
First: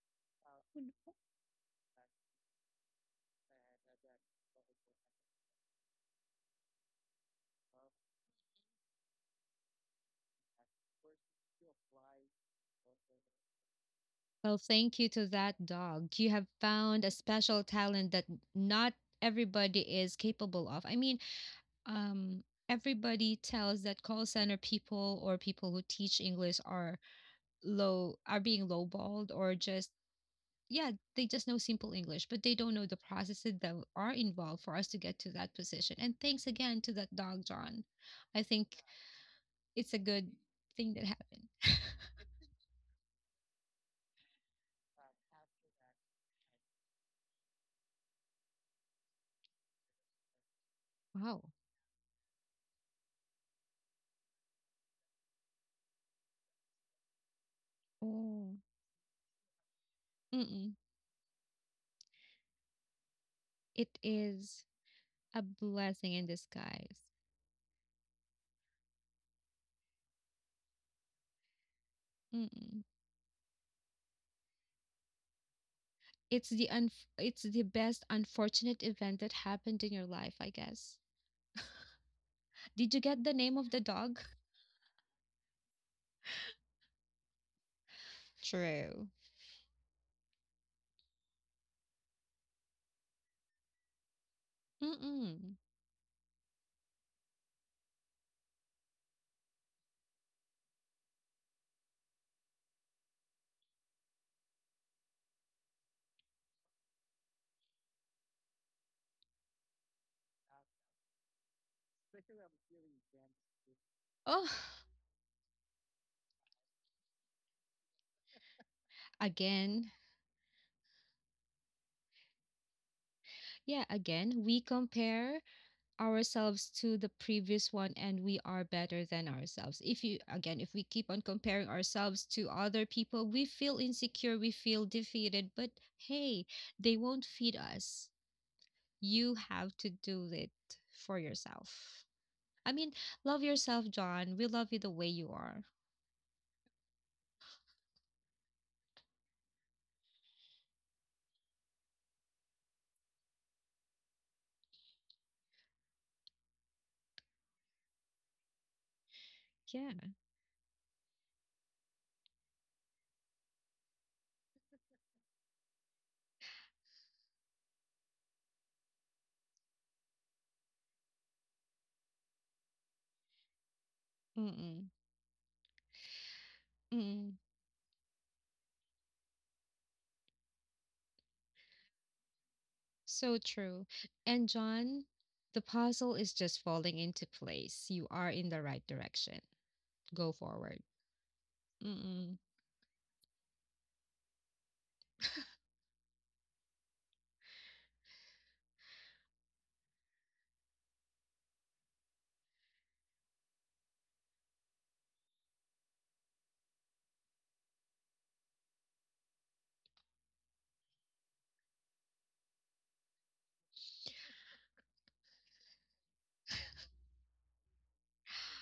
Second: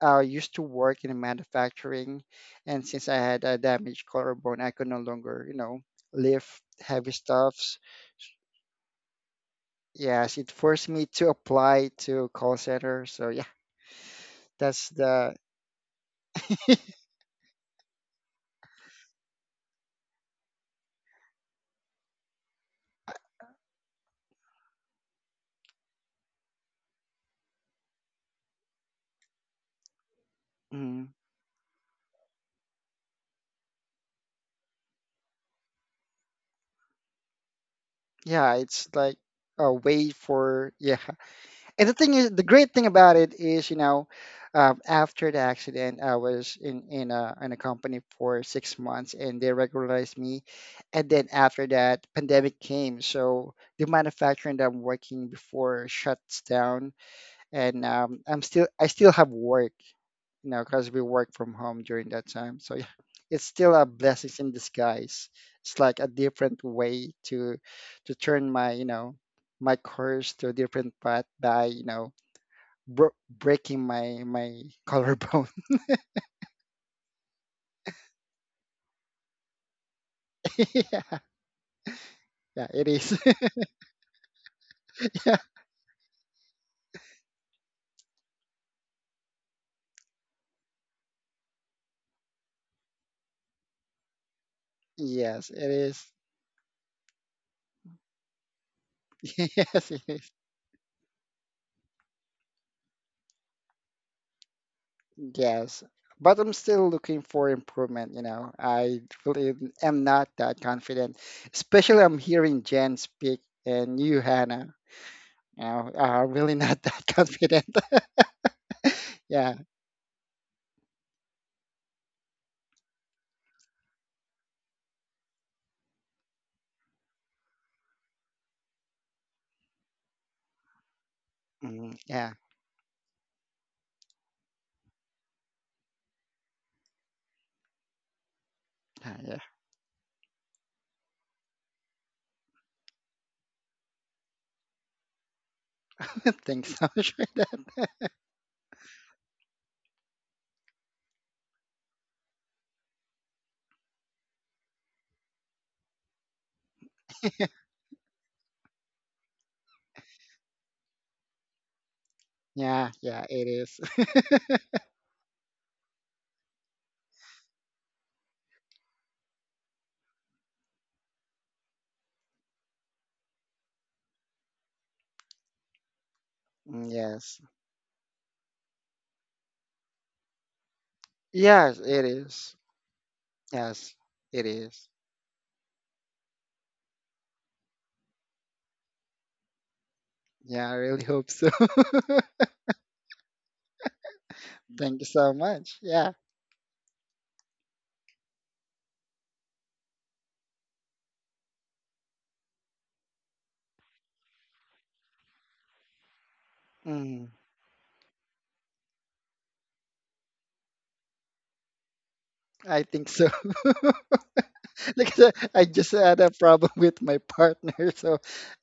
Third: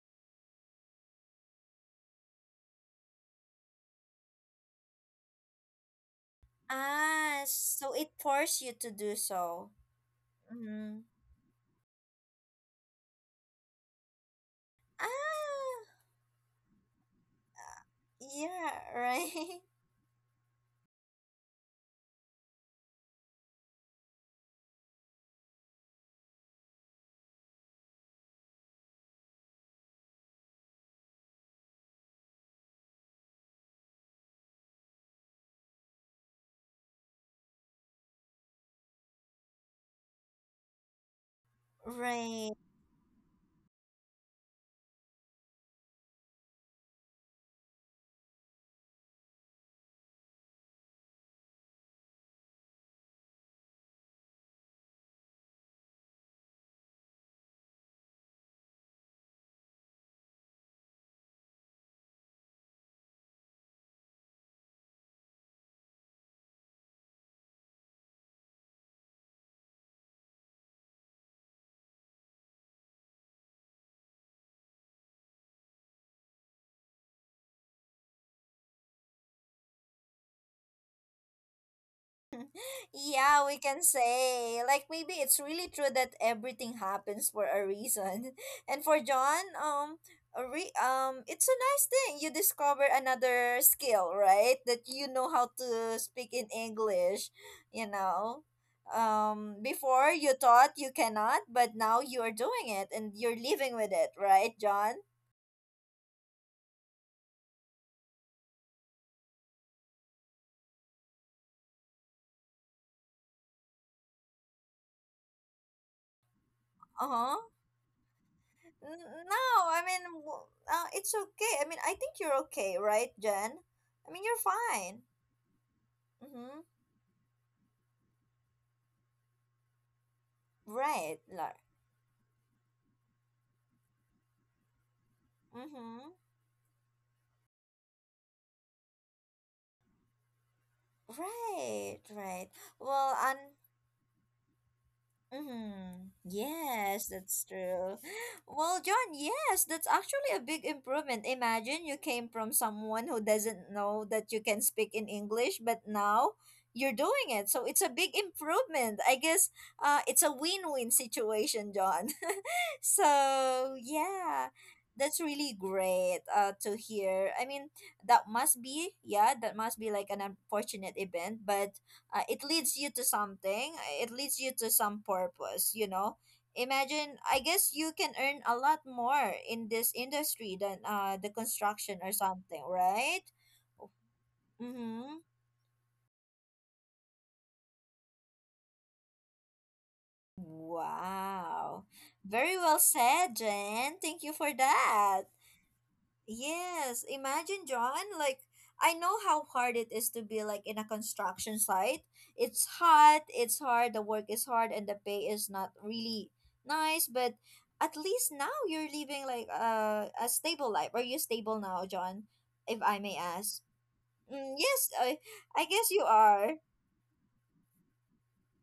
I used to work in manufacturing, and since I had a damaged collarbone, I could no longer, you know, lift heavy Ah, stuff. so it forced you to do so. Yes, it forced Mm-hmm. me to apply to call center. So yeah, Well, that's thank you to the that Ah. dog. You have found a special talent that Yeah, not right. everybody is capable of. I mean, um, everybody tells that call center people or people who teach English are low, are being lowballed, or just yeah, mm, they just know simple English, but they don't know the processes that are involved for us to get to that position. And thanks again to that dog, John. I yeah, think it's like a it's a way good for thing yeah. that happened. And the thing is, the Right. great thing about it is, you know, um, after the accident, I was in in a in a company for six months, and they regularized me. And then Wow. after that, pandemic came, so the manufacturing that I'm working before shuts down, and um, I'm Oh. still I still have work. You know, Mm-mm. because we work from home during that time. So yeah, it's still a It blessing in is disguise. a It's like a blessing in different disguise. way to to turn my, you know, my course to a different path by, you know, Mm-mm. bro- breaking my my collarbone. It's the un- it's the best unfortunate event that happened in your life, I guess. yeah, yeah, it Did you is. get the Yeah, name we of the can dog? say. Like, maybe yeah, it's really true that everything happens for a reason. And for True. John, um a re- um it's a nice thing, you discover another skill, right? That you know yes, how Mm-mm. it to is. speak in English, you know. Um yes, it Before is. you thought you cannot, but now you're doing it and you're living with it, right, John? Yes. But I'm still looking for improvement, you know. I really am not that confident, especially I'm hearing Jen speak and you, Oh, Hannah. Yeah, uh, really not that Uh-huh. confident. N- yeah, No, I again. mean, w- uh, it's okay. I mean, I think you're okay, right, Jen? Yeah, I mean, you're again, we fine. compare Mm-hmm. ourselves to the previous one and we are better than ourselves. If you again if we keep Right, on Lar. comparing mm, ourselves yeah, to other people, we feel insecure, we feel defeated, but Mm-hmm. hey, they won't feed us, uh, yeah. you have to do it for Right, yourself. right. I mean, Well, and love yourself, John, we love you the way you are. mm-hmm. Thanks so Yes, much for that's true. Well, John, yes, that's actually a big improvement. Imagine, you came from someone who doesn't know that you can speak in English, but now you're doing it. that. So it's a big improvement, I guess. Uh, yeah. It's a win-win situation, John. yeah, yeah, it So, is. yeah, that's really great uh, to hear. I mean, that must be, yeah, that must be like an unfortunate event, but uh, it leads you to something uh, it leads you to Mm-mm, some purpose you know Mm, Imagine, mm-mm. yes, I guess you can earn a lot more in this industry than uh the yes, construction it or is. something, right? So true. Oh, Yes, it And is. John, mm-hmm. the puzzle is just falling into place, you are in the right direction, go Yeah, I forward. really hope so. Wow. Mm-mm. Very well said, Jen, thank you for Thank you that. so much. Yeah, Yes, imagine, John. Like, I know how hard it is to be like in a construction site. It's hot, it's hard, the work is hard, and the pay is not really nice, mm, but at least now you're living like a a stable life. Are you stable now, John? If I I think may so. ask. Mm, yes, Like I I said, I I just guess you had a are. problem with my partner, so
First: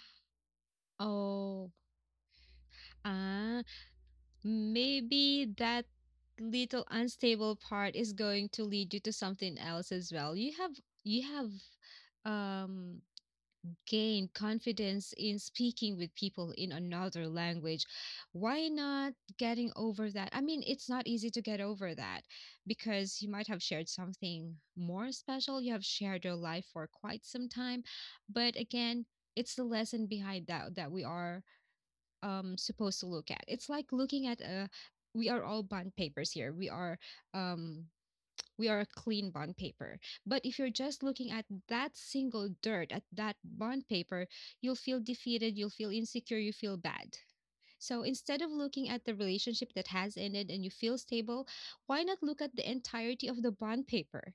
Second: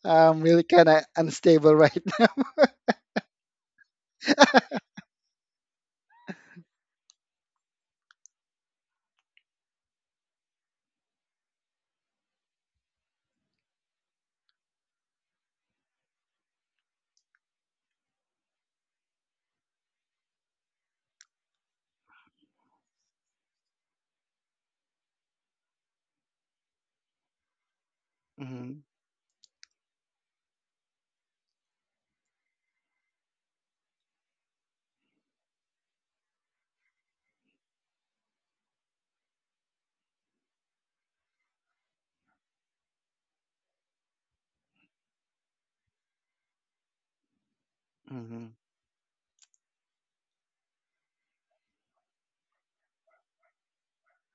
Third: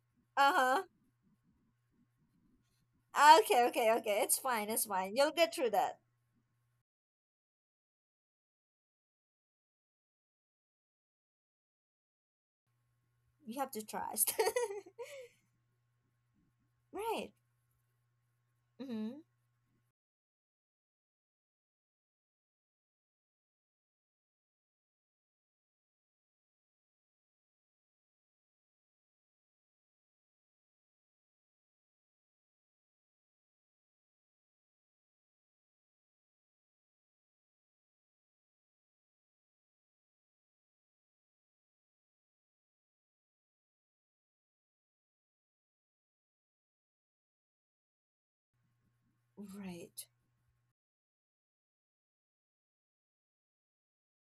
I'm really Uh-huh. kind of Oh, unstable right now. ah, Okay, okay, okay. It's fine, it's fine. You'll maybe get through that that. little unstable part is going to lead you to something else as well. You have you have um You have to trust. gained confidence in speaking with people in another Right. language. Why not Mhm. getting over that? I mean, it's not easy to get over that because you might have shared something more special. You have shared your life for quite some time, but hmm again, it's the lesson behind that that we are um supposed to look at. It's like looking at a we are all bond papers here. We are um we are a clean bond paper, but if you're just looking at that single dirt at that bond paper, you'll feel defeated, you'll feel insecure, you feel bad. So instead hmm of looking at the relationship that Right. has ended and you feel stable, why not look at the entirety of the bond paper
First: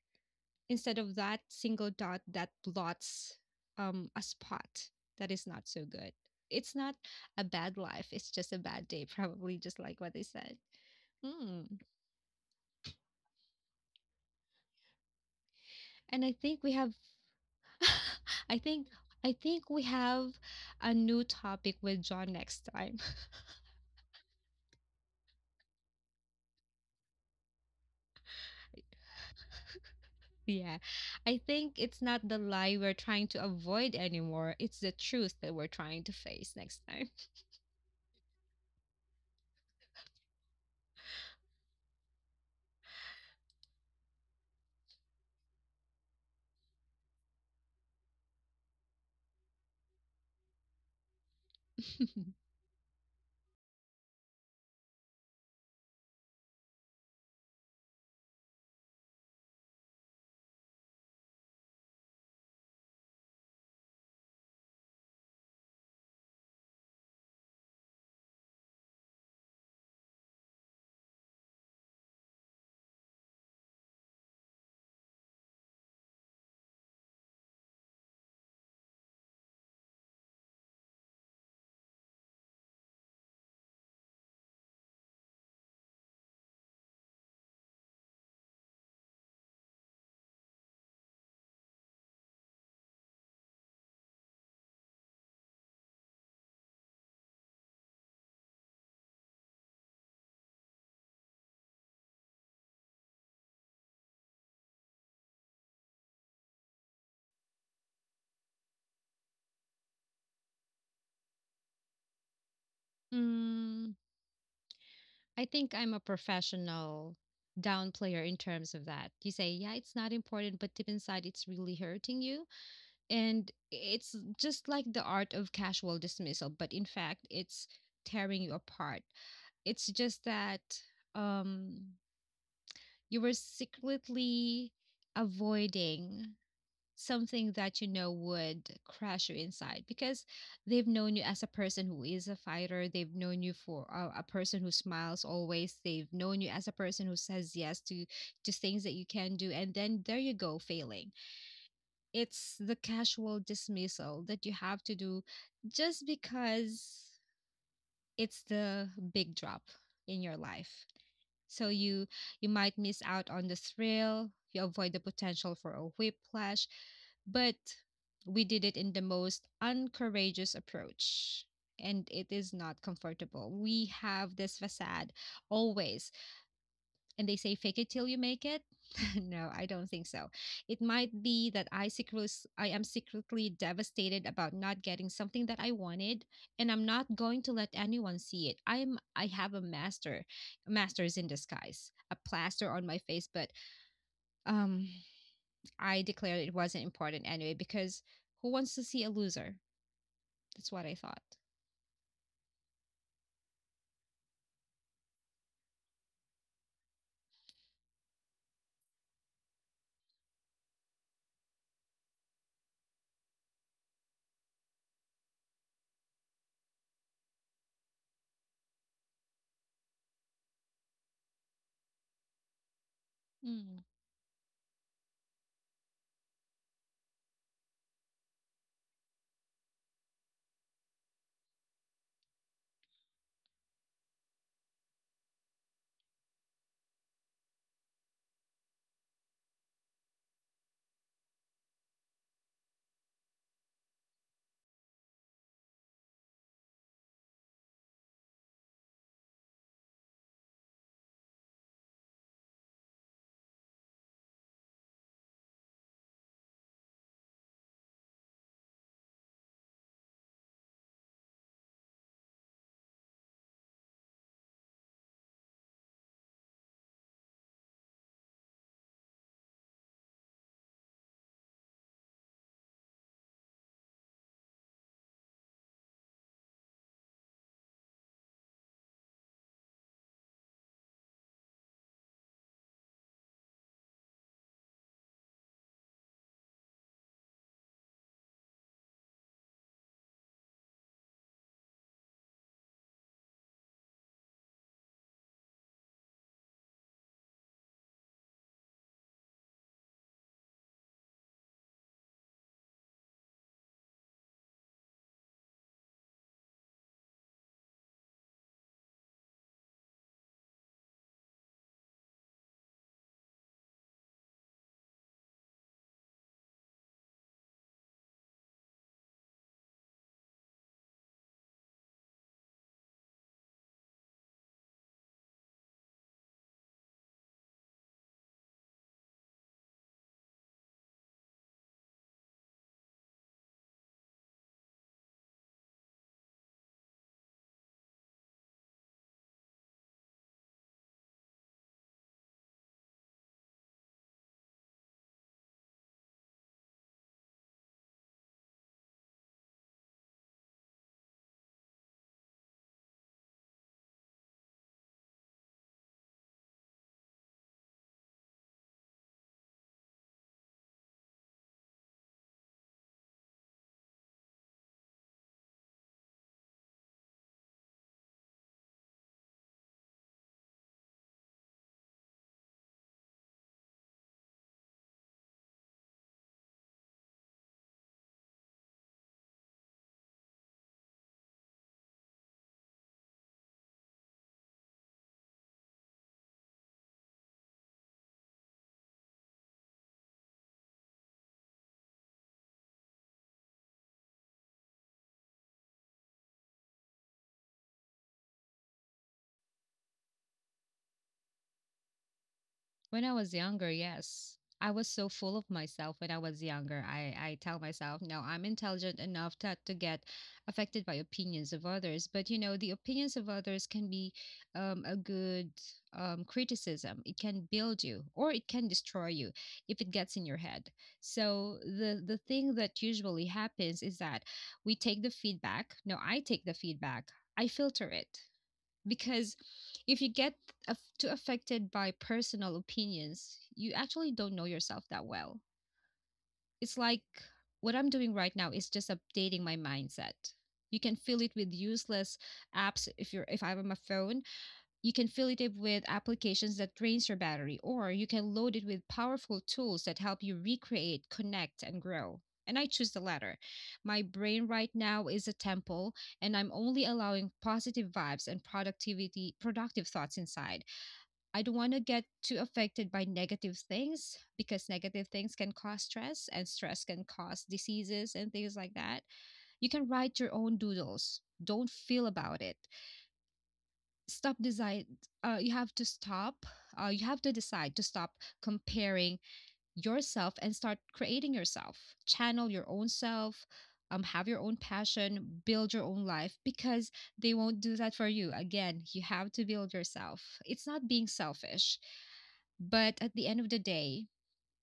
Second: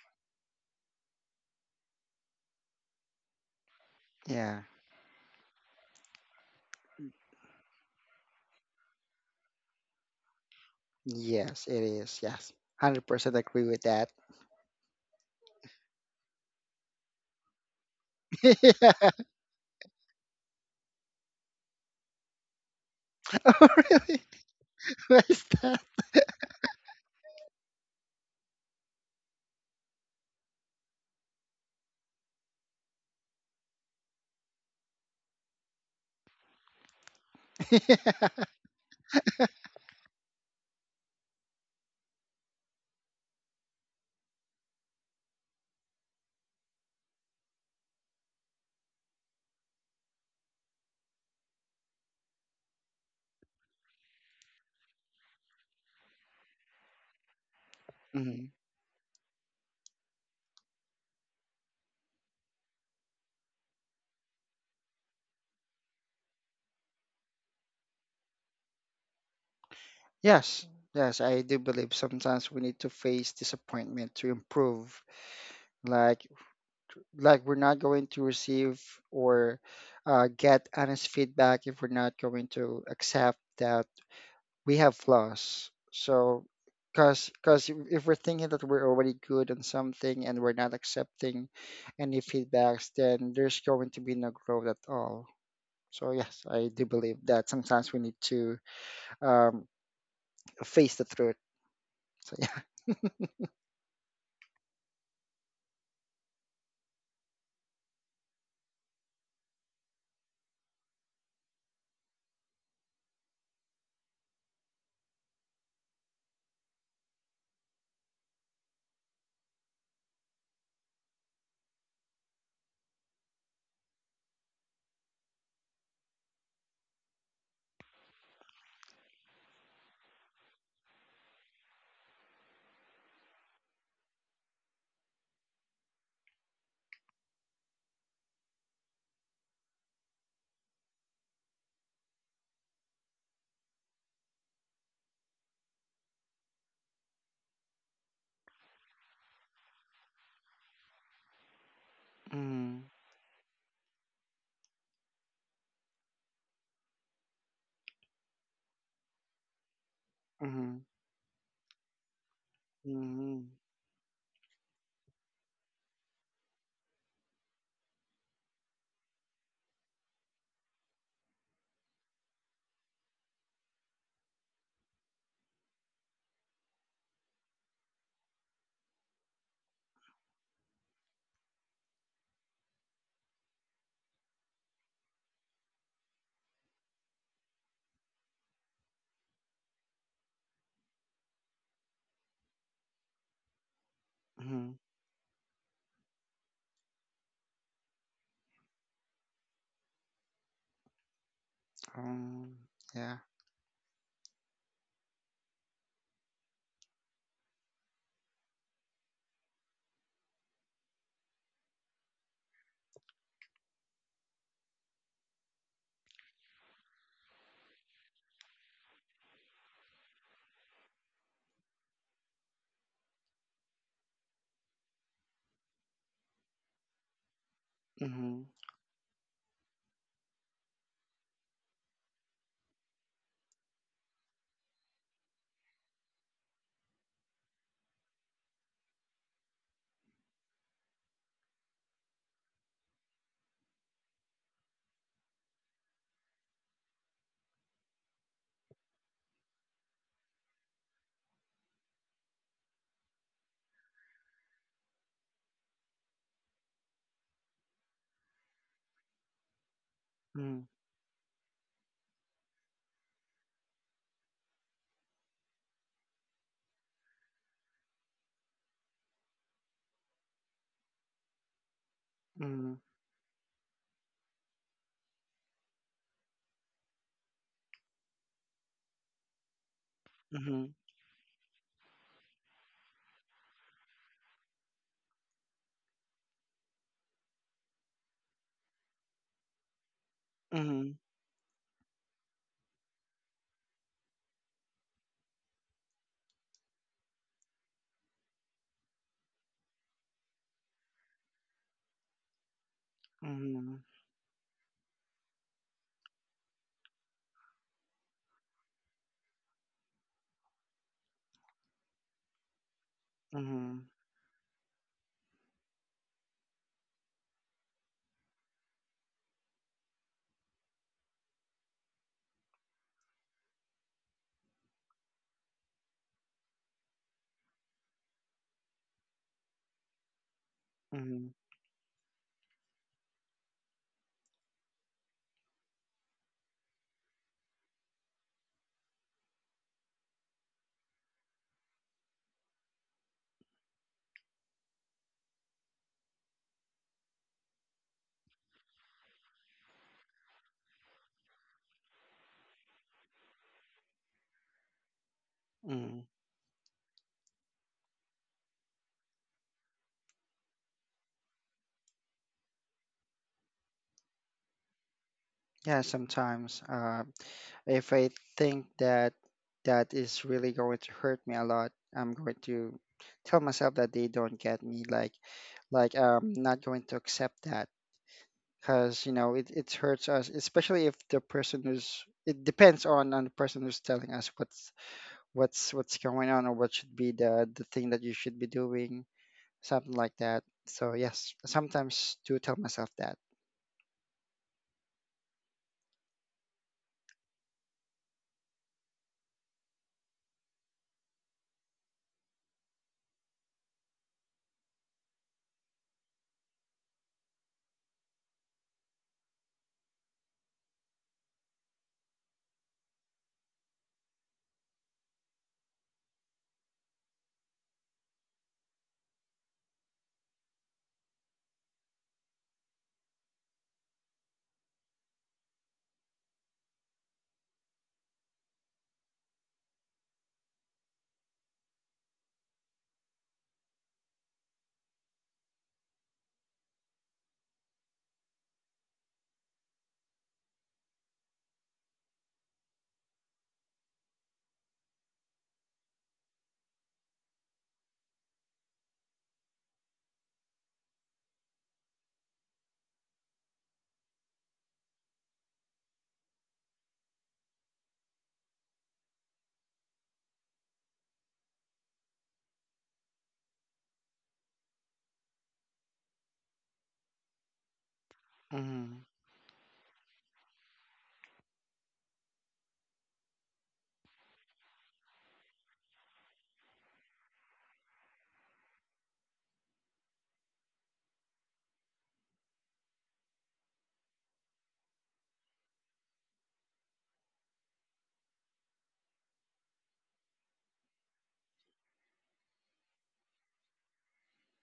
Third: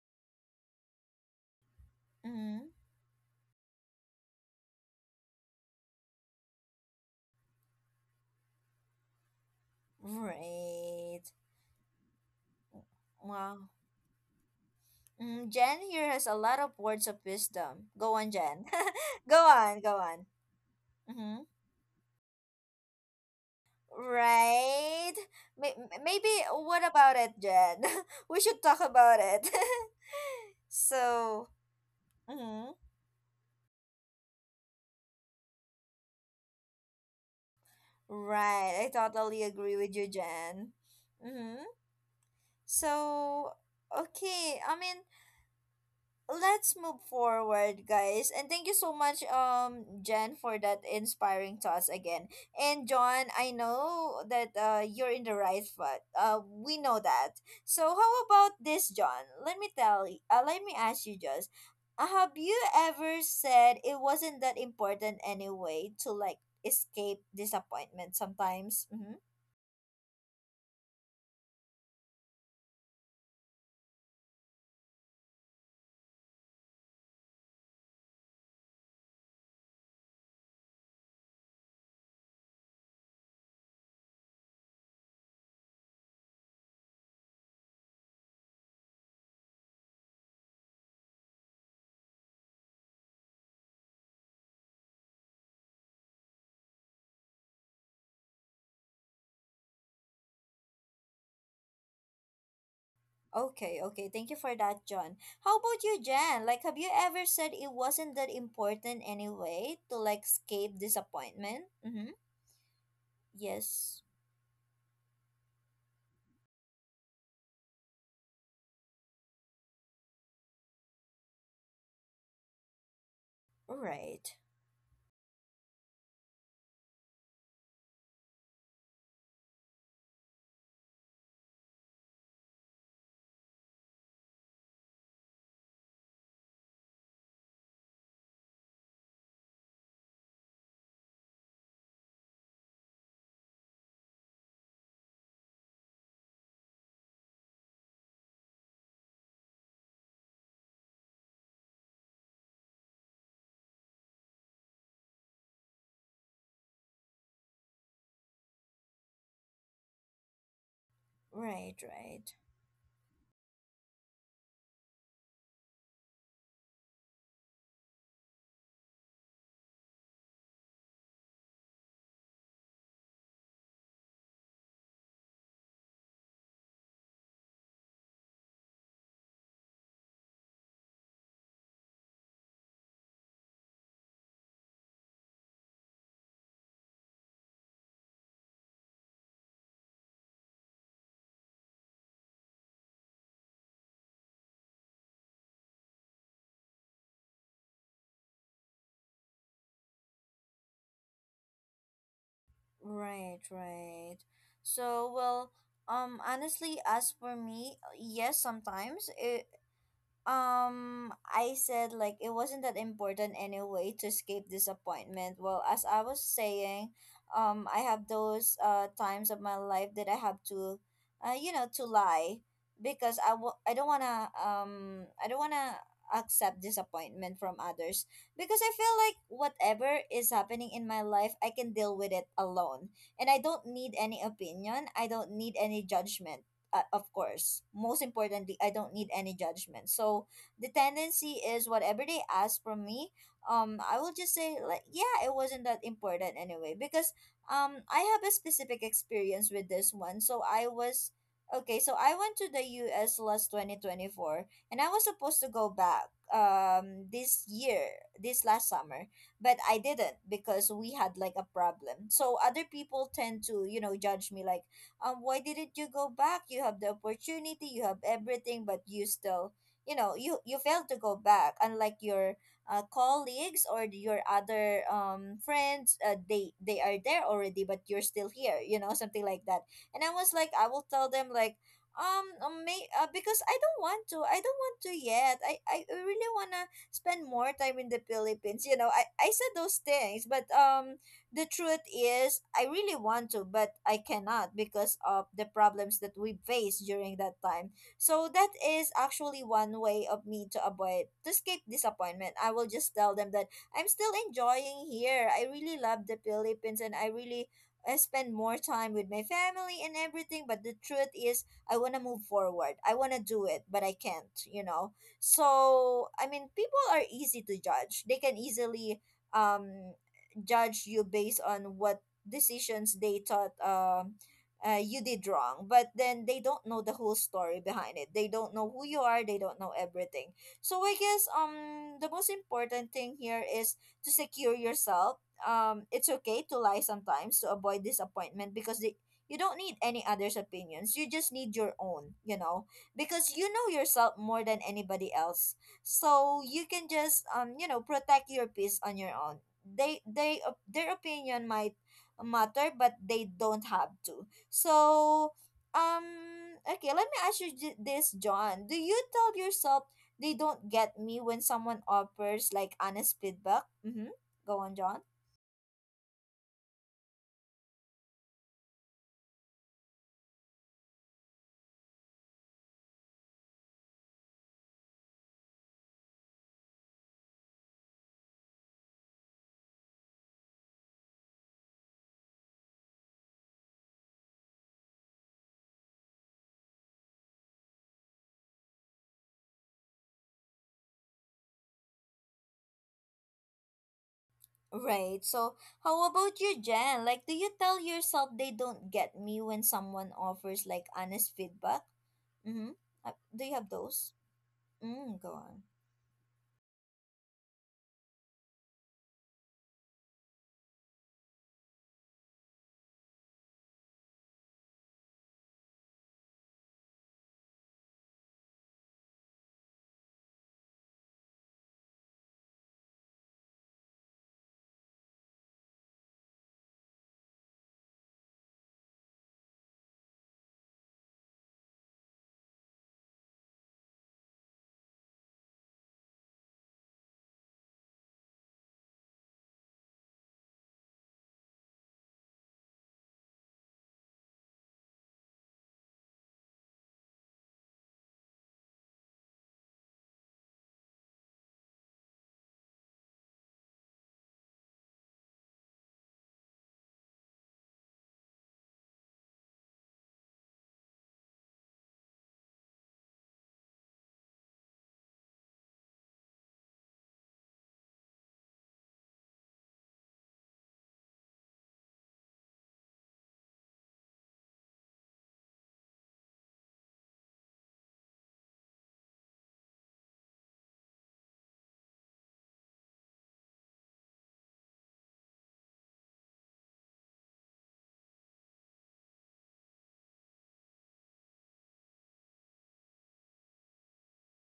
instead of that single dot that Mhm. blots um, a Yeah. spot that is not so good. It's not a bad life. It's just a bad day, probably, just like what they said. Right. Hmm. Yes, it is. Yes. one hundred percent agree Wow. with that. Mm, Jen here And has I a lot think we of have, words of wisdom. Go on, I Jen. Yeah. think, I Go think on, we go on. have a new Mm-hmm. topic with John next time. Oh, really? Right. Why May- that? m- Maybe what about it, Jen? We should talk about it. Yeah. I So, think it's not the mm-hmm. lie we're trying to avoid anymore. It's the truth that we're trying to face next time. Yeah. Right. I totally agree with you, Jen. Mm-hmm. So, okay. I mean, let's move forward, guys, and thank you so much, um Jen, for that inspiring thoughts again. And John, I know that uh you're in the right foot, uh we know that. So how Mhm. about this, John, let me tell you uh, let me ask you just, uh, have you ever said it wasn't that important anyway to like escape disappointment sometimes? Mhm. Yes. Yes, I do believe sometimes we need to face disappointment to improve. Like, like we're not going to receive or uh, get honest feedback if we're not going to accept that we have flaws. So, because because if we're thinking that we're already good on something and we're not accepting any feedbacks, then there's going to be no growth at all. So yes, I do believe that sometimes we need to um, face the truth. So yeah. Okay, okay. Thank you for that, John. How about you, Jan? Like, have you ever said it wasn't that important anyway to like escape disappointment? Mm-hmm. Mm, Yes. I think I'm a professional downplayer in terms of that. You say, yeah, it's not important, but deep inside, it's really hurting you. And it's Right. just like the art of casual dismissal, but in fact, it's tearing you apart. It's just that um, you were secretly avoiding something that you know would crush you inside, because they've known you as a person who is a fighter, they've known you for a, a person who smiles always, they've known you as a person who says yes to to things that you can do, and then there you go failing. It's the Mm, casual dismissal that you have to do just because it's the big drop in your life. mhm, So Right, you right. you might miss out on mhm, the thrill, you avoid the potential for a whiplash, but we did it in the most uncourageous approach, and it is not comfortable. We have this facade always, and they say fake it till you make it. No, I don't think so. It might be that I secretly i am secretly devastated about not getting something that I wanted, and I'm not going to let anyone see it. I'm i have a master masters in disguise, a plaster on my face, but mhm, um I declared it wasn't important anyway, because who wants to see a loser? That's what I thought. um, yeah. Right, right. So, well, um honestly, as for me, yes, sometimes it. Um, I said like it wasn't that important anyway to escape disappointment. Well, as I was saying, um, I have those uh times of my life that I have to, uh, you know, to lie because I w- Mm. I don't wanna um I don't wanna accept disappointment from others Mhm, because I feel like whatever is happening in my life I can deal with it alone, and I don't need any opinion, I don't need any judgment. Uh, of course, most importantly, I don't need any judgment. So the tendency is, whatever they ask from me, um, I will just say like, yeah, it wasn't that important anyway, because um, I have a specific experience with this one. So I was okay. So I went to the U S last twenty twenty four, and I was supposed to go back um this year this last summer, but I didn't mhm, because we had like a problem. So other people tend to, you know judge me like, um, why didn't you go back? You have the opportunity, you have everything, but you still, you know, you you failed to go back. Unlike your mhm, uh, colleagues or your other um friends, uh, they they are there already, but you're still here. You know, something like that. And I was like, I mhm, will tell them like. Um, um, may, uh, because I don't want to. I don't want to yet. I, I really wanna spend more time in the Philippines. You know, I, I said those things, but mhm, um, the truth is I really want to, but I cannot because of the problems that we face during that time. So that is actually one way of me to avoid to escape disappointment. I will just tell them that mhm, I'm still enjoying here. I really love the Philippines, and I really I spend more time with my family and everything, but the truth is, I want to move forward. I want to do it, but mhm, I can't, you know? So, I mean, people are easy to judge. They can easily um judge you based on what decisions they thought um uh, you did wrong, but then they don't know the whole story behind it, they don't know who you are, they don't know everything. So I guess mhm. um the most important thing here is to secure yourself. Um it's okay to lie sometimes to avoid disappointment because, they, you don't need any other's opinions, you just need your own, you know, because you know yourself more than anybody else. So you can just um you know protect your peace on your own. They they op- their opinion might matter, but they don't have to. So um mhm. okay, let me ask you, j- this John, do you tell yourself they don't get me when someone offers like honest feedback? Mm-hmm. Go on, John. Yeah, sometimes, uh, if I think that that is really going to hurt me a lot, I'm going to tell myself that they don't get me, like, like I'm not going to accept that. Because you know it, it hurts us, especially if the person who's it depends on on the person who's telling us what's what's what's going on or what should be the the thing that you should be doing, something like that. So yes, I sometimes do tell myself that. Right. So how about you, Jen, like, do you tell yourself they don't get me when someone offers like honest feedback? Mm-hmm. When I uh, was Do you younger, have those. yes. I was so mm, Go full of on. myself when I was younger. I, I tell myself, no, I'm intelligent enough not to get affected by opinions of others. But, you know, the opinions of others can be um, a good um, criticism. It can build you or it can destroy you if it gets in your head. So the, the thing that usually happens is that we take the feedback. No, I take the feedback. I filter it because if you get aff- too affected by personal opinions, you actually don't know yourself that well. It's like what I'm doing right now is just updating my mindset. You can fill it with useless apps if you're if I'm on my phone, you can fill it up with applications that drains your battery, or you can load it with powerful tools that help you recreate, connect, and grow. And I choose the latter. My brain right now is a temple, and I'm only allowing positive vibes and productivity, productive thoughts inside. I don't want to get too affected by negative things because negative things can cause stress, and stress can cause diseases and things like that. Hmm. You can write your own doodles. Don't feel about it stop decide uh, you have to stop uh, you have to decide to stop comparing yourself and start creating yourself, channel your own self, um, have your own passion, build your own life, because they won't do that for you. Again, you have to build yourself. It's not being selfish, but at the end of the day,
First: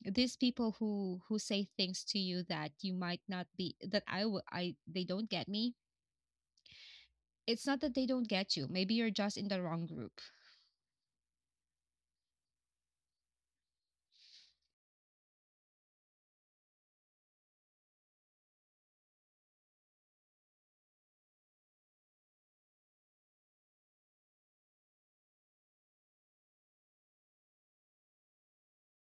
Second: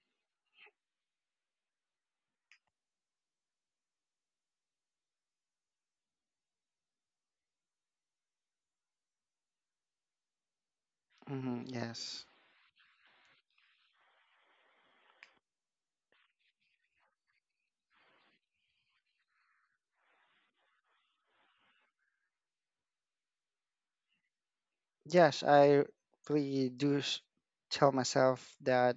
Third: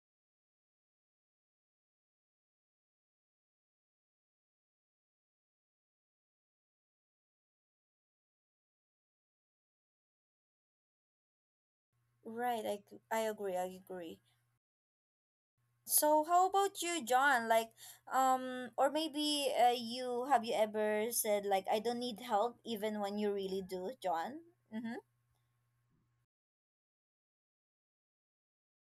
these people who who say things to you that you might not be that i will i they don't get me. It's not that they don't get you. Maybe you're just in the wrong group. Hmm. Yes, Right, I, g- I agree, I agree, So how about you, John? Like, um, or maybe, uh, you have you ever said like I don't need help even when you really do, John? Mm-hmm. yes, I really do s- tell myself that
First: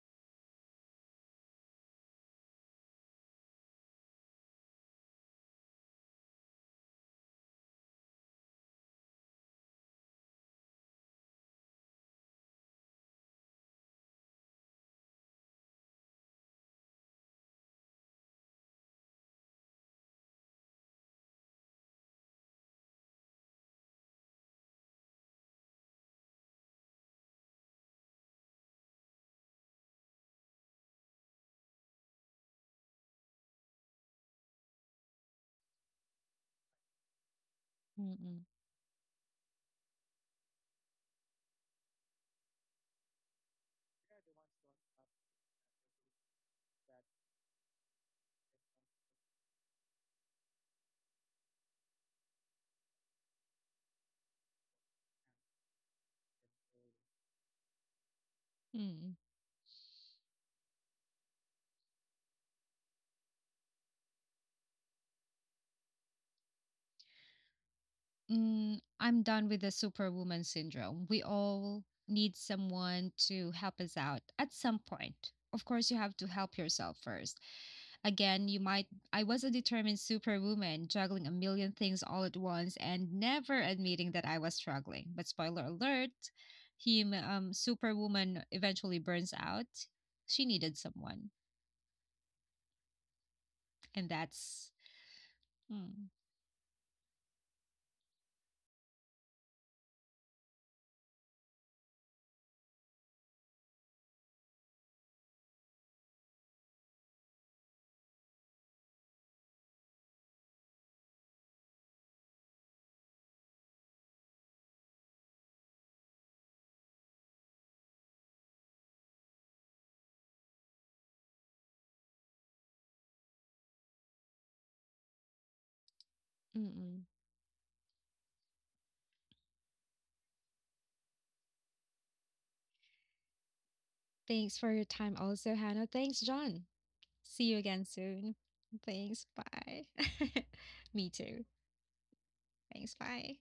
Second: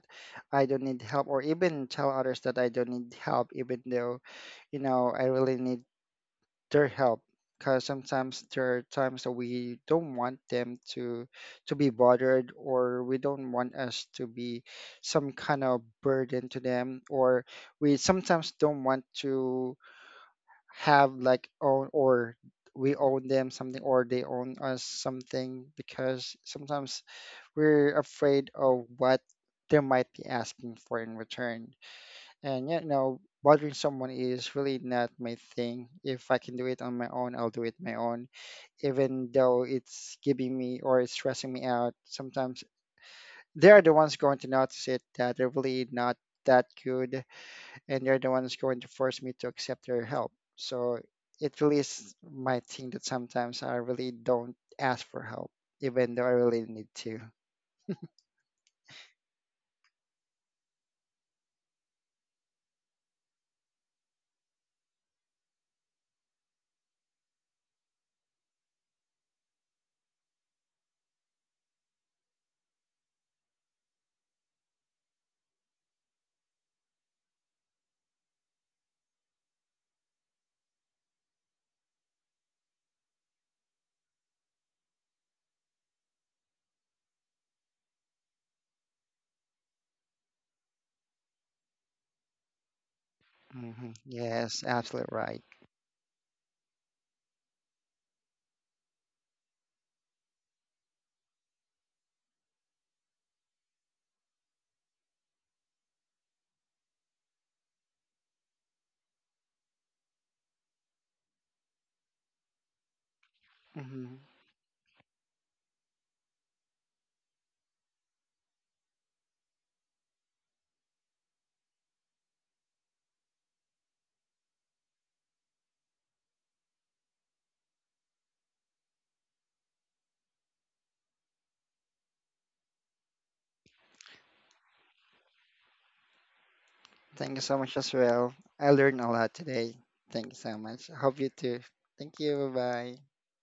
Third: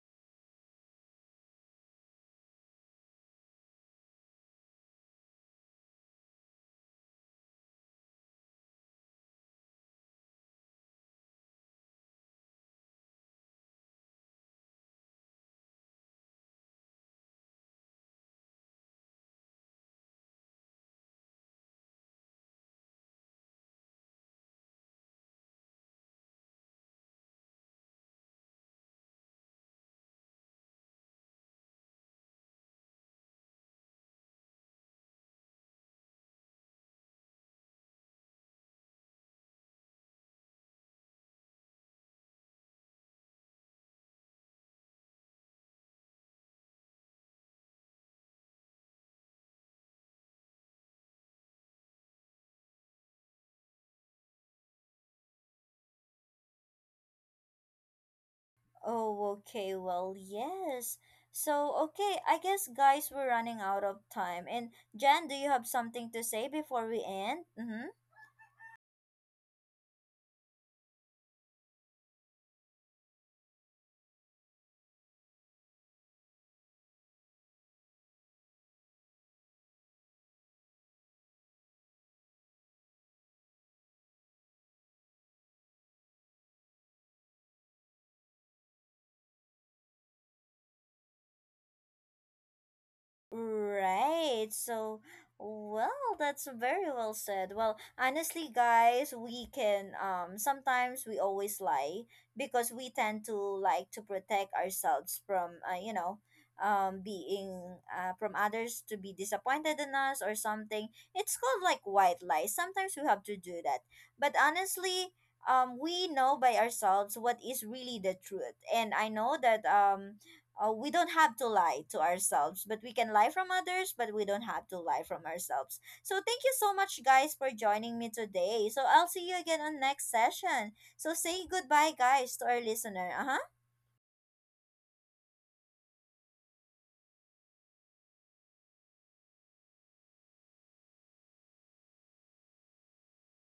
I don't need help or even tell others that I don't need help, even though you know I really need their help, because sometimes there are times that we don't want them to to be bothered, or we don't want us to be some kind of burden to them, or we sometimes don't want to have like own or we own them something or they own us something, because sometimes we're afraid of what they might be asking for in return. And yeah, you know, bothering someone is really not my thing. If I can do it on my own, I'll do it my own, Mm-mm. even though it's giving me or it's stressing me out. Sometimes they are the ones going to notice it that they're really not that good, and they're the ones going to force me to accept their help. So it really is my thing that sometimes I really don't ask for help, even though I really need to. Mm. Oh, okay. Well, yes. So okay, I guess, guys, we're running out of time. And Jan, do you have something to say before we end? Mm-hmm. Mm, I'm done with the superwoman syndrome. We all need someone to help us out at some point. Of course, you have to help yourself first. Again, you might. I was a determined superwoman, juggling a million things all at once and never admitting that I was struggling. But spoiler alert, him, um, superwoman eventually burns out. She needed someone, Hmm. and Right. Yes, that's. So, absolutely right. Mm. well, that's very well said. Well, honestly, guys, we can um sometimes we always lie because we tend to like to protect ourselves from uh, you know, um being uh, from others, to be disappointed in us or something. It's called like white lies. Sometimes we have to do that. Mhm. But honestly, um we know by ourselves what is really the truth. And I know that um uh, we don't have to lie to ourselves, but we can lie from others, but we don't have to lie from ourselves. So thank you so much, Mm-mm. guys, for joining me today. So I'll see you again on next session. So say goodbye, guys, to our listener. Uh huh. Thanks for your time, also, Hannah. Thanks, John. Thank you See so you much again as well. soon. I learned a Thanks. lot today. Bye. Thank you so much. I Me hope you too. too. Thank you. Bye Thanks. bye. Bye.